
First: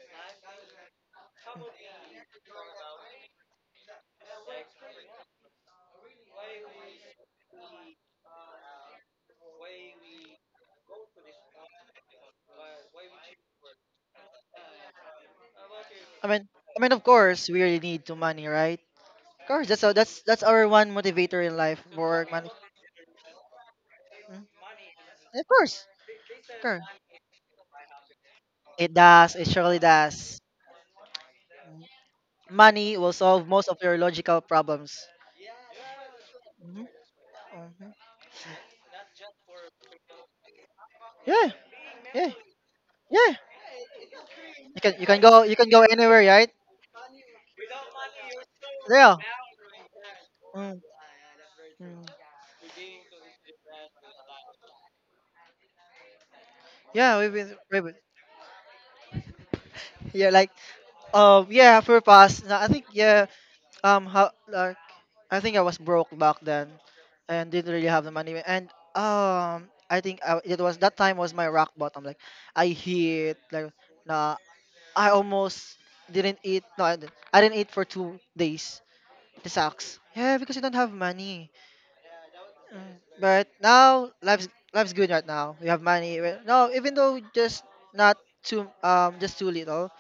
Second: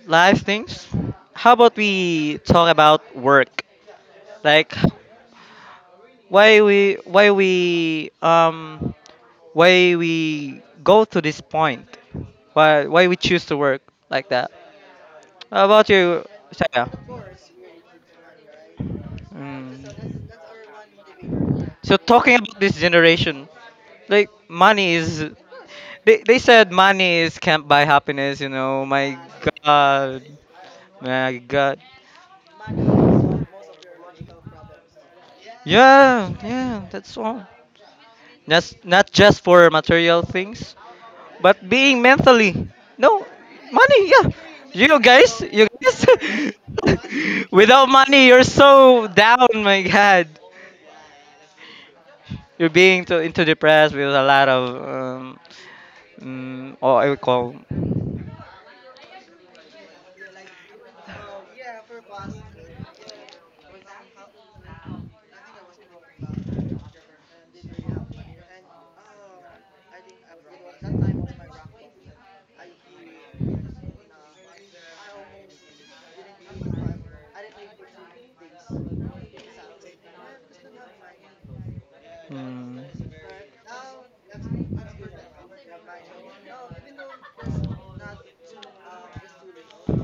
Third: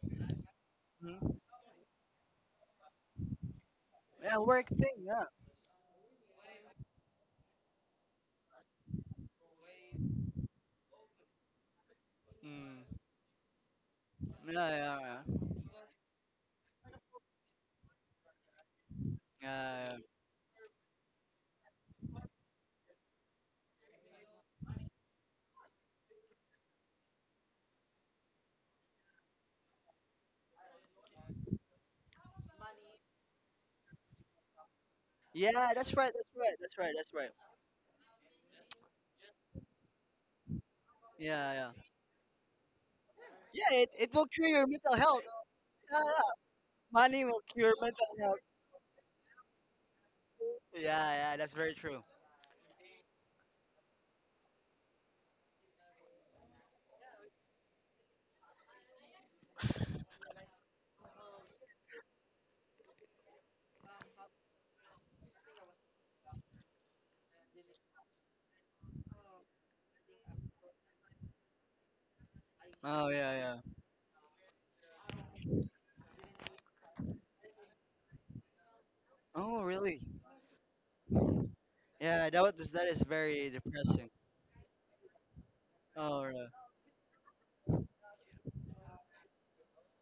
[SPEAKER 1] life things.
[SPEAKER 3] Mm.
[SPEAKER 1] How about we talk about work?
[SPEAKER 3] Yeah, work
[SPEAKER 1] Like
[SPEAKER 3] thing. Yeah.
[SPEAKER 1] why we why we um why we go to this point?
[SPEAKER 3] Mm.
[SPEAKER 1] Why we choose to work like that?
[SPEAKER 3] Yeah, yeah, yeah.
[SPEAKER 1] How about you,
[SPEAKER 2] I mean, I
[SPEAKER 1] Saya?
[SPEAKER 2] mean, of course, we really need to money, right? Of course, that's
[SPEAKER 3] Yeah,
[SPEAKER 2] our, that's
[SPEAKER 1] Mm.
[SPEAKER 2] that's our one motivator in life.
[SPEAKER 1] So
[SPEAKER 2] Work,
[SPEAKER 1] talking
[SPEAKER 2] money.
[SPEAKER 1] about this generation, like
[SPEAKER 2] Mm.
[SPEAKER 1] money is.
[SPEAKER 2] Of course.
[SPEAKER 1] They said
[SPEAKER 2] Sure.
[SPEAKER 1] money is can't buy happiness. You know,
[SPEAKER 2] It
[SPEAKER 1] my
[SPEAKER 2] does. It surely
[SPEAKER 1] God,
[SPEAKER 2] does.
[SPEAKER 1] my God.
[SPEAKER 2] Money will solve most of your logical problems.
[SPEAKER 3] yeah, that's right,
[SPEAKER 1] Yeah,
[SPEAKER 3] that's right, that's
[SPEAKER 1] yeah,
[SPEAKER 2] Mhm.
[SPEAKER 3] right, that's
[SPEAKER 1] that's
[SPEAKER 3] right.
[SPEAKER 1] all.
[SPEAKER 2] Mhm.
[SPEAKER 1] That's not just for material things,
[SPEAKER 2] Yeah,
[SPEAKER 3] Yeah,
[SPEAKER 1] but
[SPEAKER 3] yeah.
[SPEAKER 1] being
[SPEAKER 2] yeah,
[SPEAKER 1] mentally. No,
[SPEAKER 2] yeah.
[SPEAKER 3] Yeah, it,
[SPEAKER 1] money.
[SPEAKER 3] it will
[SPEAKER 1] Yeah,
[SPEAKER 3] cure your
[SPEAKER 2] You can
[SPEAKER 3] mental
[SPEAKER 1] you
[SPEAKER 2] you can
[SPEAKER 3] health.
[SPEAKER 1] guys,
[SPEAKER 2] go you
[SPEAKER 1] you
[SPEAKER 2] can go
[SPEAKER 3] Yeah,
[SPEAKER 1] guys.
[SPEAKER 3] yeah.
[SPEAKER 2] anywhere, right?
[SPEAKER 3] Money will
[SPEAKER 1] <laughs>
[SPEAKER 3] cure
[SPEAKER 1] Without
[SPEAKER 3] mental
[SPEAKER 1] money,
[SPEAKER 3] health.
[SPEAKER 1] you're so
[SPEAKER 2] Yeah,
[SPEAKER 1] down. My God.
[SPEAKER 2] Mm,
[SPEAKER 3] Yeah, yeah, that's very true.
[SPEAKER 2] mm.
[SPEAKER 1] You're being too into depressed with a lot of oh, I
[SPEAKER 2] yeah.
[SPEAKER 1] would
[SPEAKER 2] We've
[SPEAKER 1] call.
[SPEAKER 2] been, we've been yeah, like yeah for past. No, I think yeah how like I think I was broke back then, and didn't really have the money. And I think I, it was that time was my rock bottom. Like I
[SPEAKER 3] Oh yeah,
[SPEAKER 2] hit
[SPEAKER 3] yeah.
[SPEAKER 2] like. Nah, I almost didn't eat. No, I didn't eat for 2 days. The
[SPEAKER 3] Oh really?
[SPEAKER 2] sucks. Yeah, because you don't have money.
[SPEAKER 3] Yeah,
[SPEAKER 1] Mm,
[SPEAKER 3] that
[SPEAKER 2] Mm.
[SPEAKER 3] is
[SPEAKER 2] But
[SPEAKER 3] very depressing.
[SPEAKER 2] now life's good right now. You have money.
[SPEAKER 3] Oh
[SPEAKER 2] Well,
[SPEAKER 3] right.
[SPEAKER 2] No, even though just not too just too little,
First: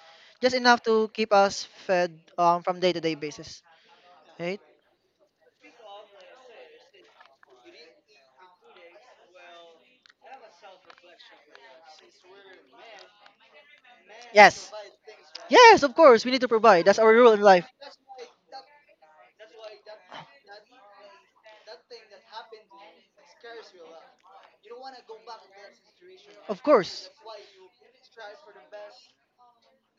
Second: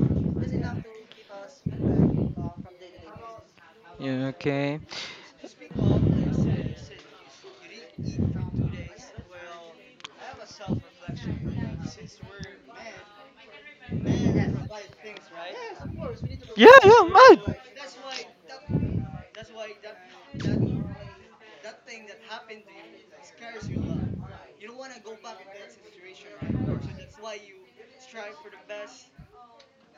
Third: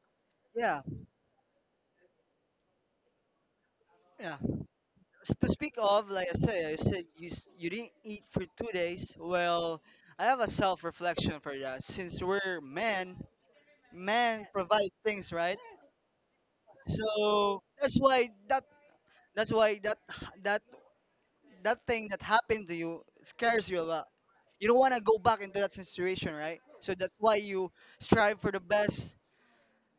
[SPEAKER 2] just
[SPEAKER 3] Yeah,
[SPEAKER 2] enough to keep us fed from day to day basis.
[SPEAKER 1] yeah,
[SPEAKER 3] yeah.
[SPEAKER 2] Right?
[SPEAKER 1] okay.
[SPEAKER 3] To speak of, like I said you didn't eat for 2 days. Well, I have a self reflection for that. Since we're men, men
[SPEAKER 2] Yes.
[SPEAKER 3] provide things, right?
[SPEAKER 2] Yes, of course. We need to
[SPEAKER 1] Yeah,
[SPEAKER 2] provide.
[SPEAKER 1] yeah,
[SPEAKER 2] That's our rule in
[SPEAKER 1] man.
[SPEAKER 3] So
[SPEAKER 2] life.
[SPEAKER 3] that's why that that's why that that thing that happened to you scares you a lot. You don't want to go back into that situation, right?
[SPEAKER 2] Of
[SPEAKER 3] So
[SPEAKER 2] course.
[SPEAKER 3] that's why you strive for the best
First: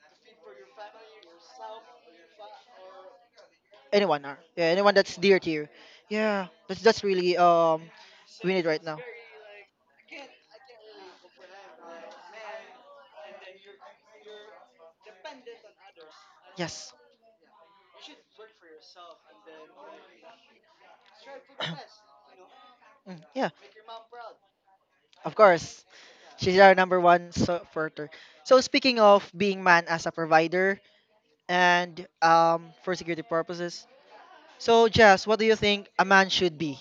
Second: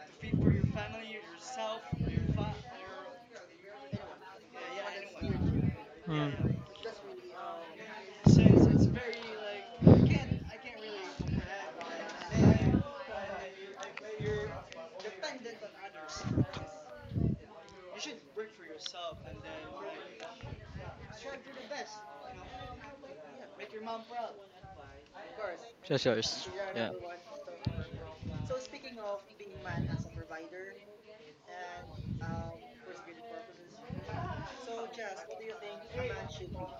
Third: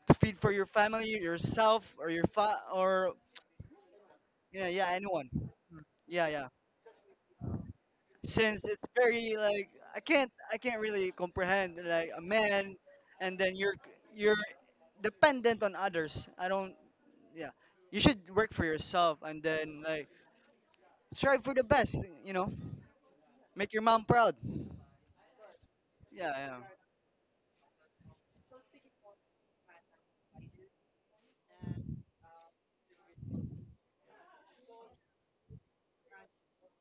[SPEAKER 3] to feed for your family, yourself, or or
[SPEAKER 2] Anyone are. Yeah,
[SPEAKER 3] yeah, yeah,
[SPEAKER 2] anyone that's
[SPEAKER 3] anyone.
[SPEAKER 2] dear to you.
[SPEAKER 3] Yeah, yeah.
[SPEAKER 2] Yeah.
[SPEAKER 1] Mm.
[SPEAKER 2] That's really we
[SPEAKER 3] Since
[SPEAKER 2] need right
[SPEAKER 3] it's
[SPEAKER 2] now.
[SPEAKER 3] very like I can't really comprehend like a man, and then you're dependent on others. I don't.
[SPEAKER 2] Yes.
[SPEAKER 3] Yeah, you should work for yourself and then like strive for the best. You know,
[SPEAKER 2] Mm, yeah.
[SPEAKER 3] make your mom proud.
[SPEAKER 2] Of course,
[SPEAKER 1] Just
[SPEAKER 3] Yeah,
[SPEAKER 1] yours.
[SPEAKER 3] yeah,
[SPEAKER 2] she's our
[SPEAKER 1] Yeah.
[SPEAKER 2] number one supporter. So speaking of being man as a provider and for security purposes, so Jess, what do you think a man should be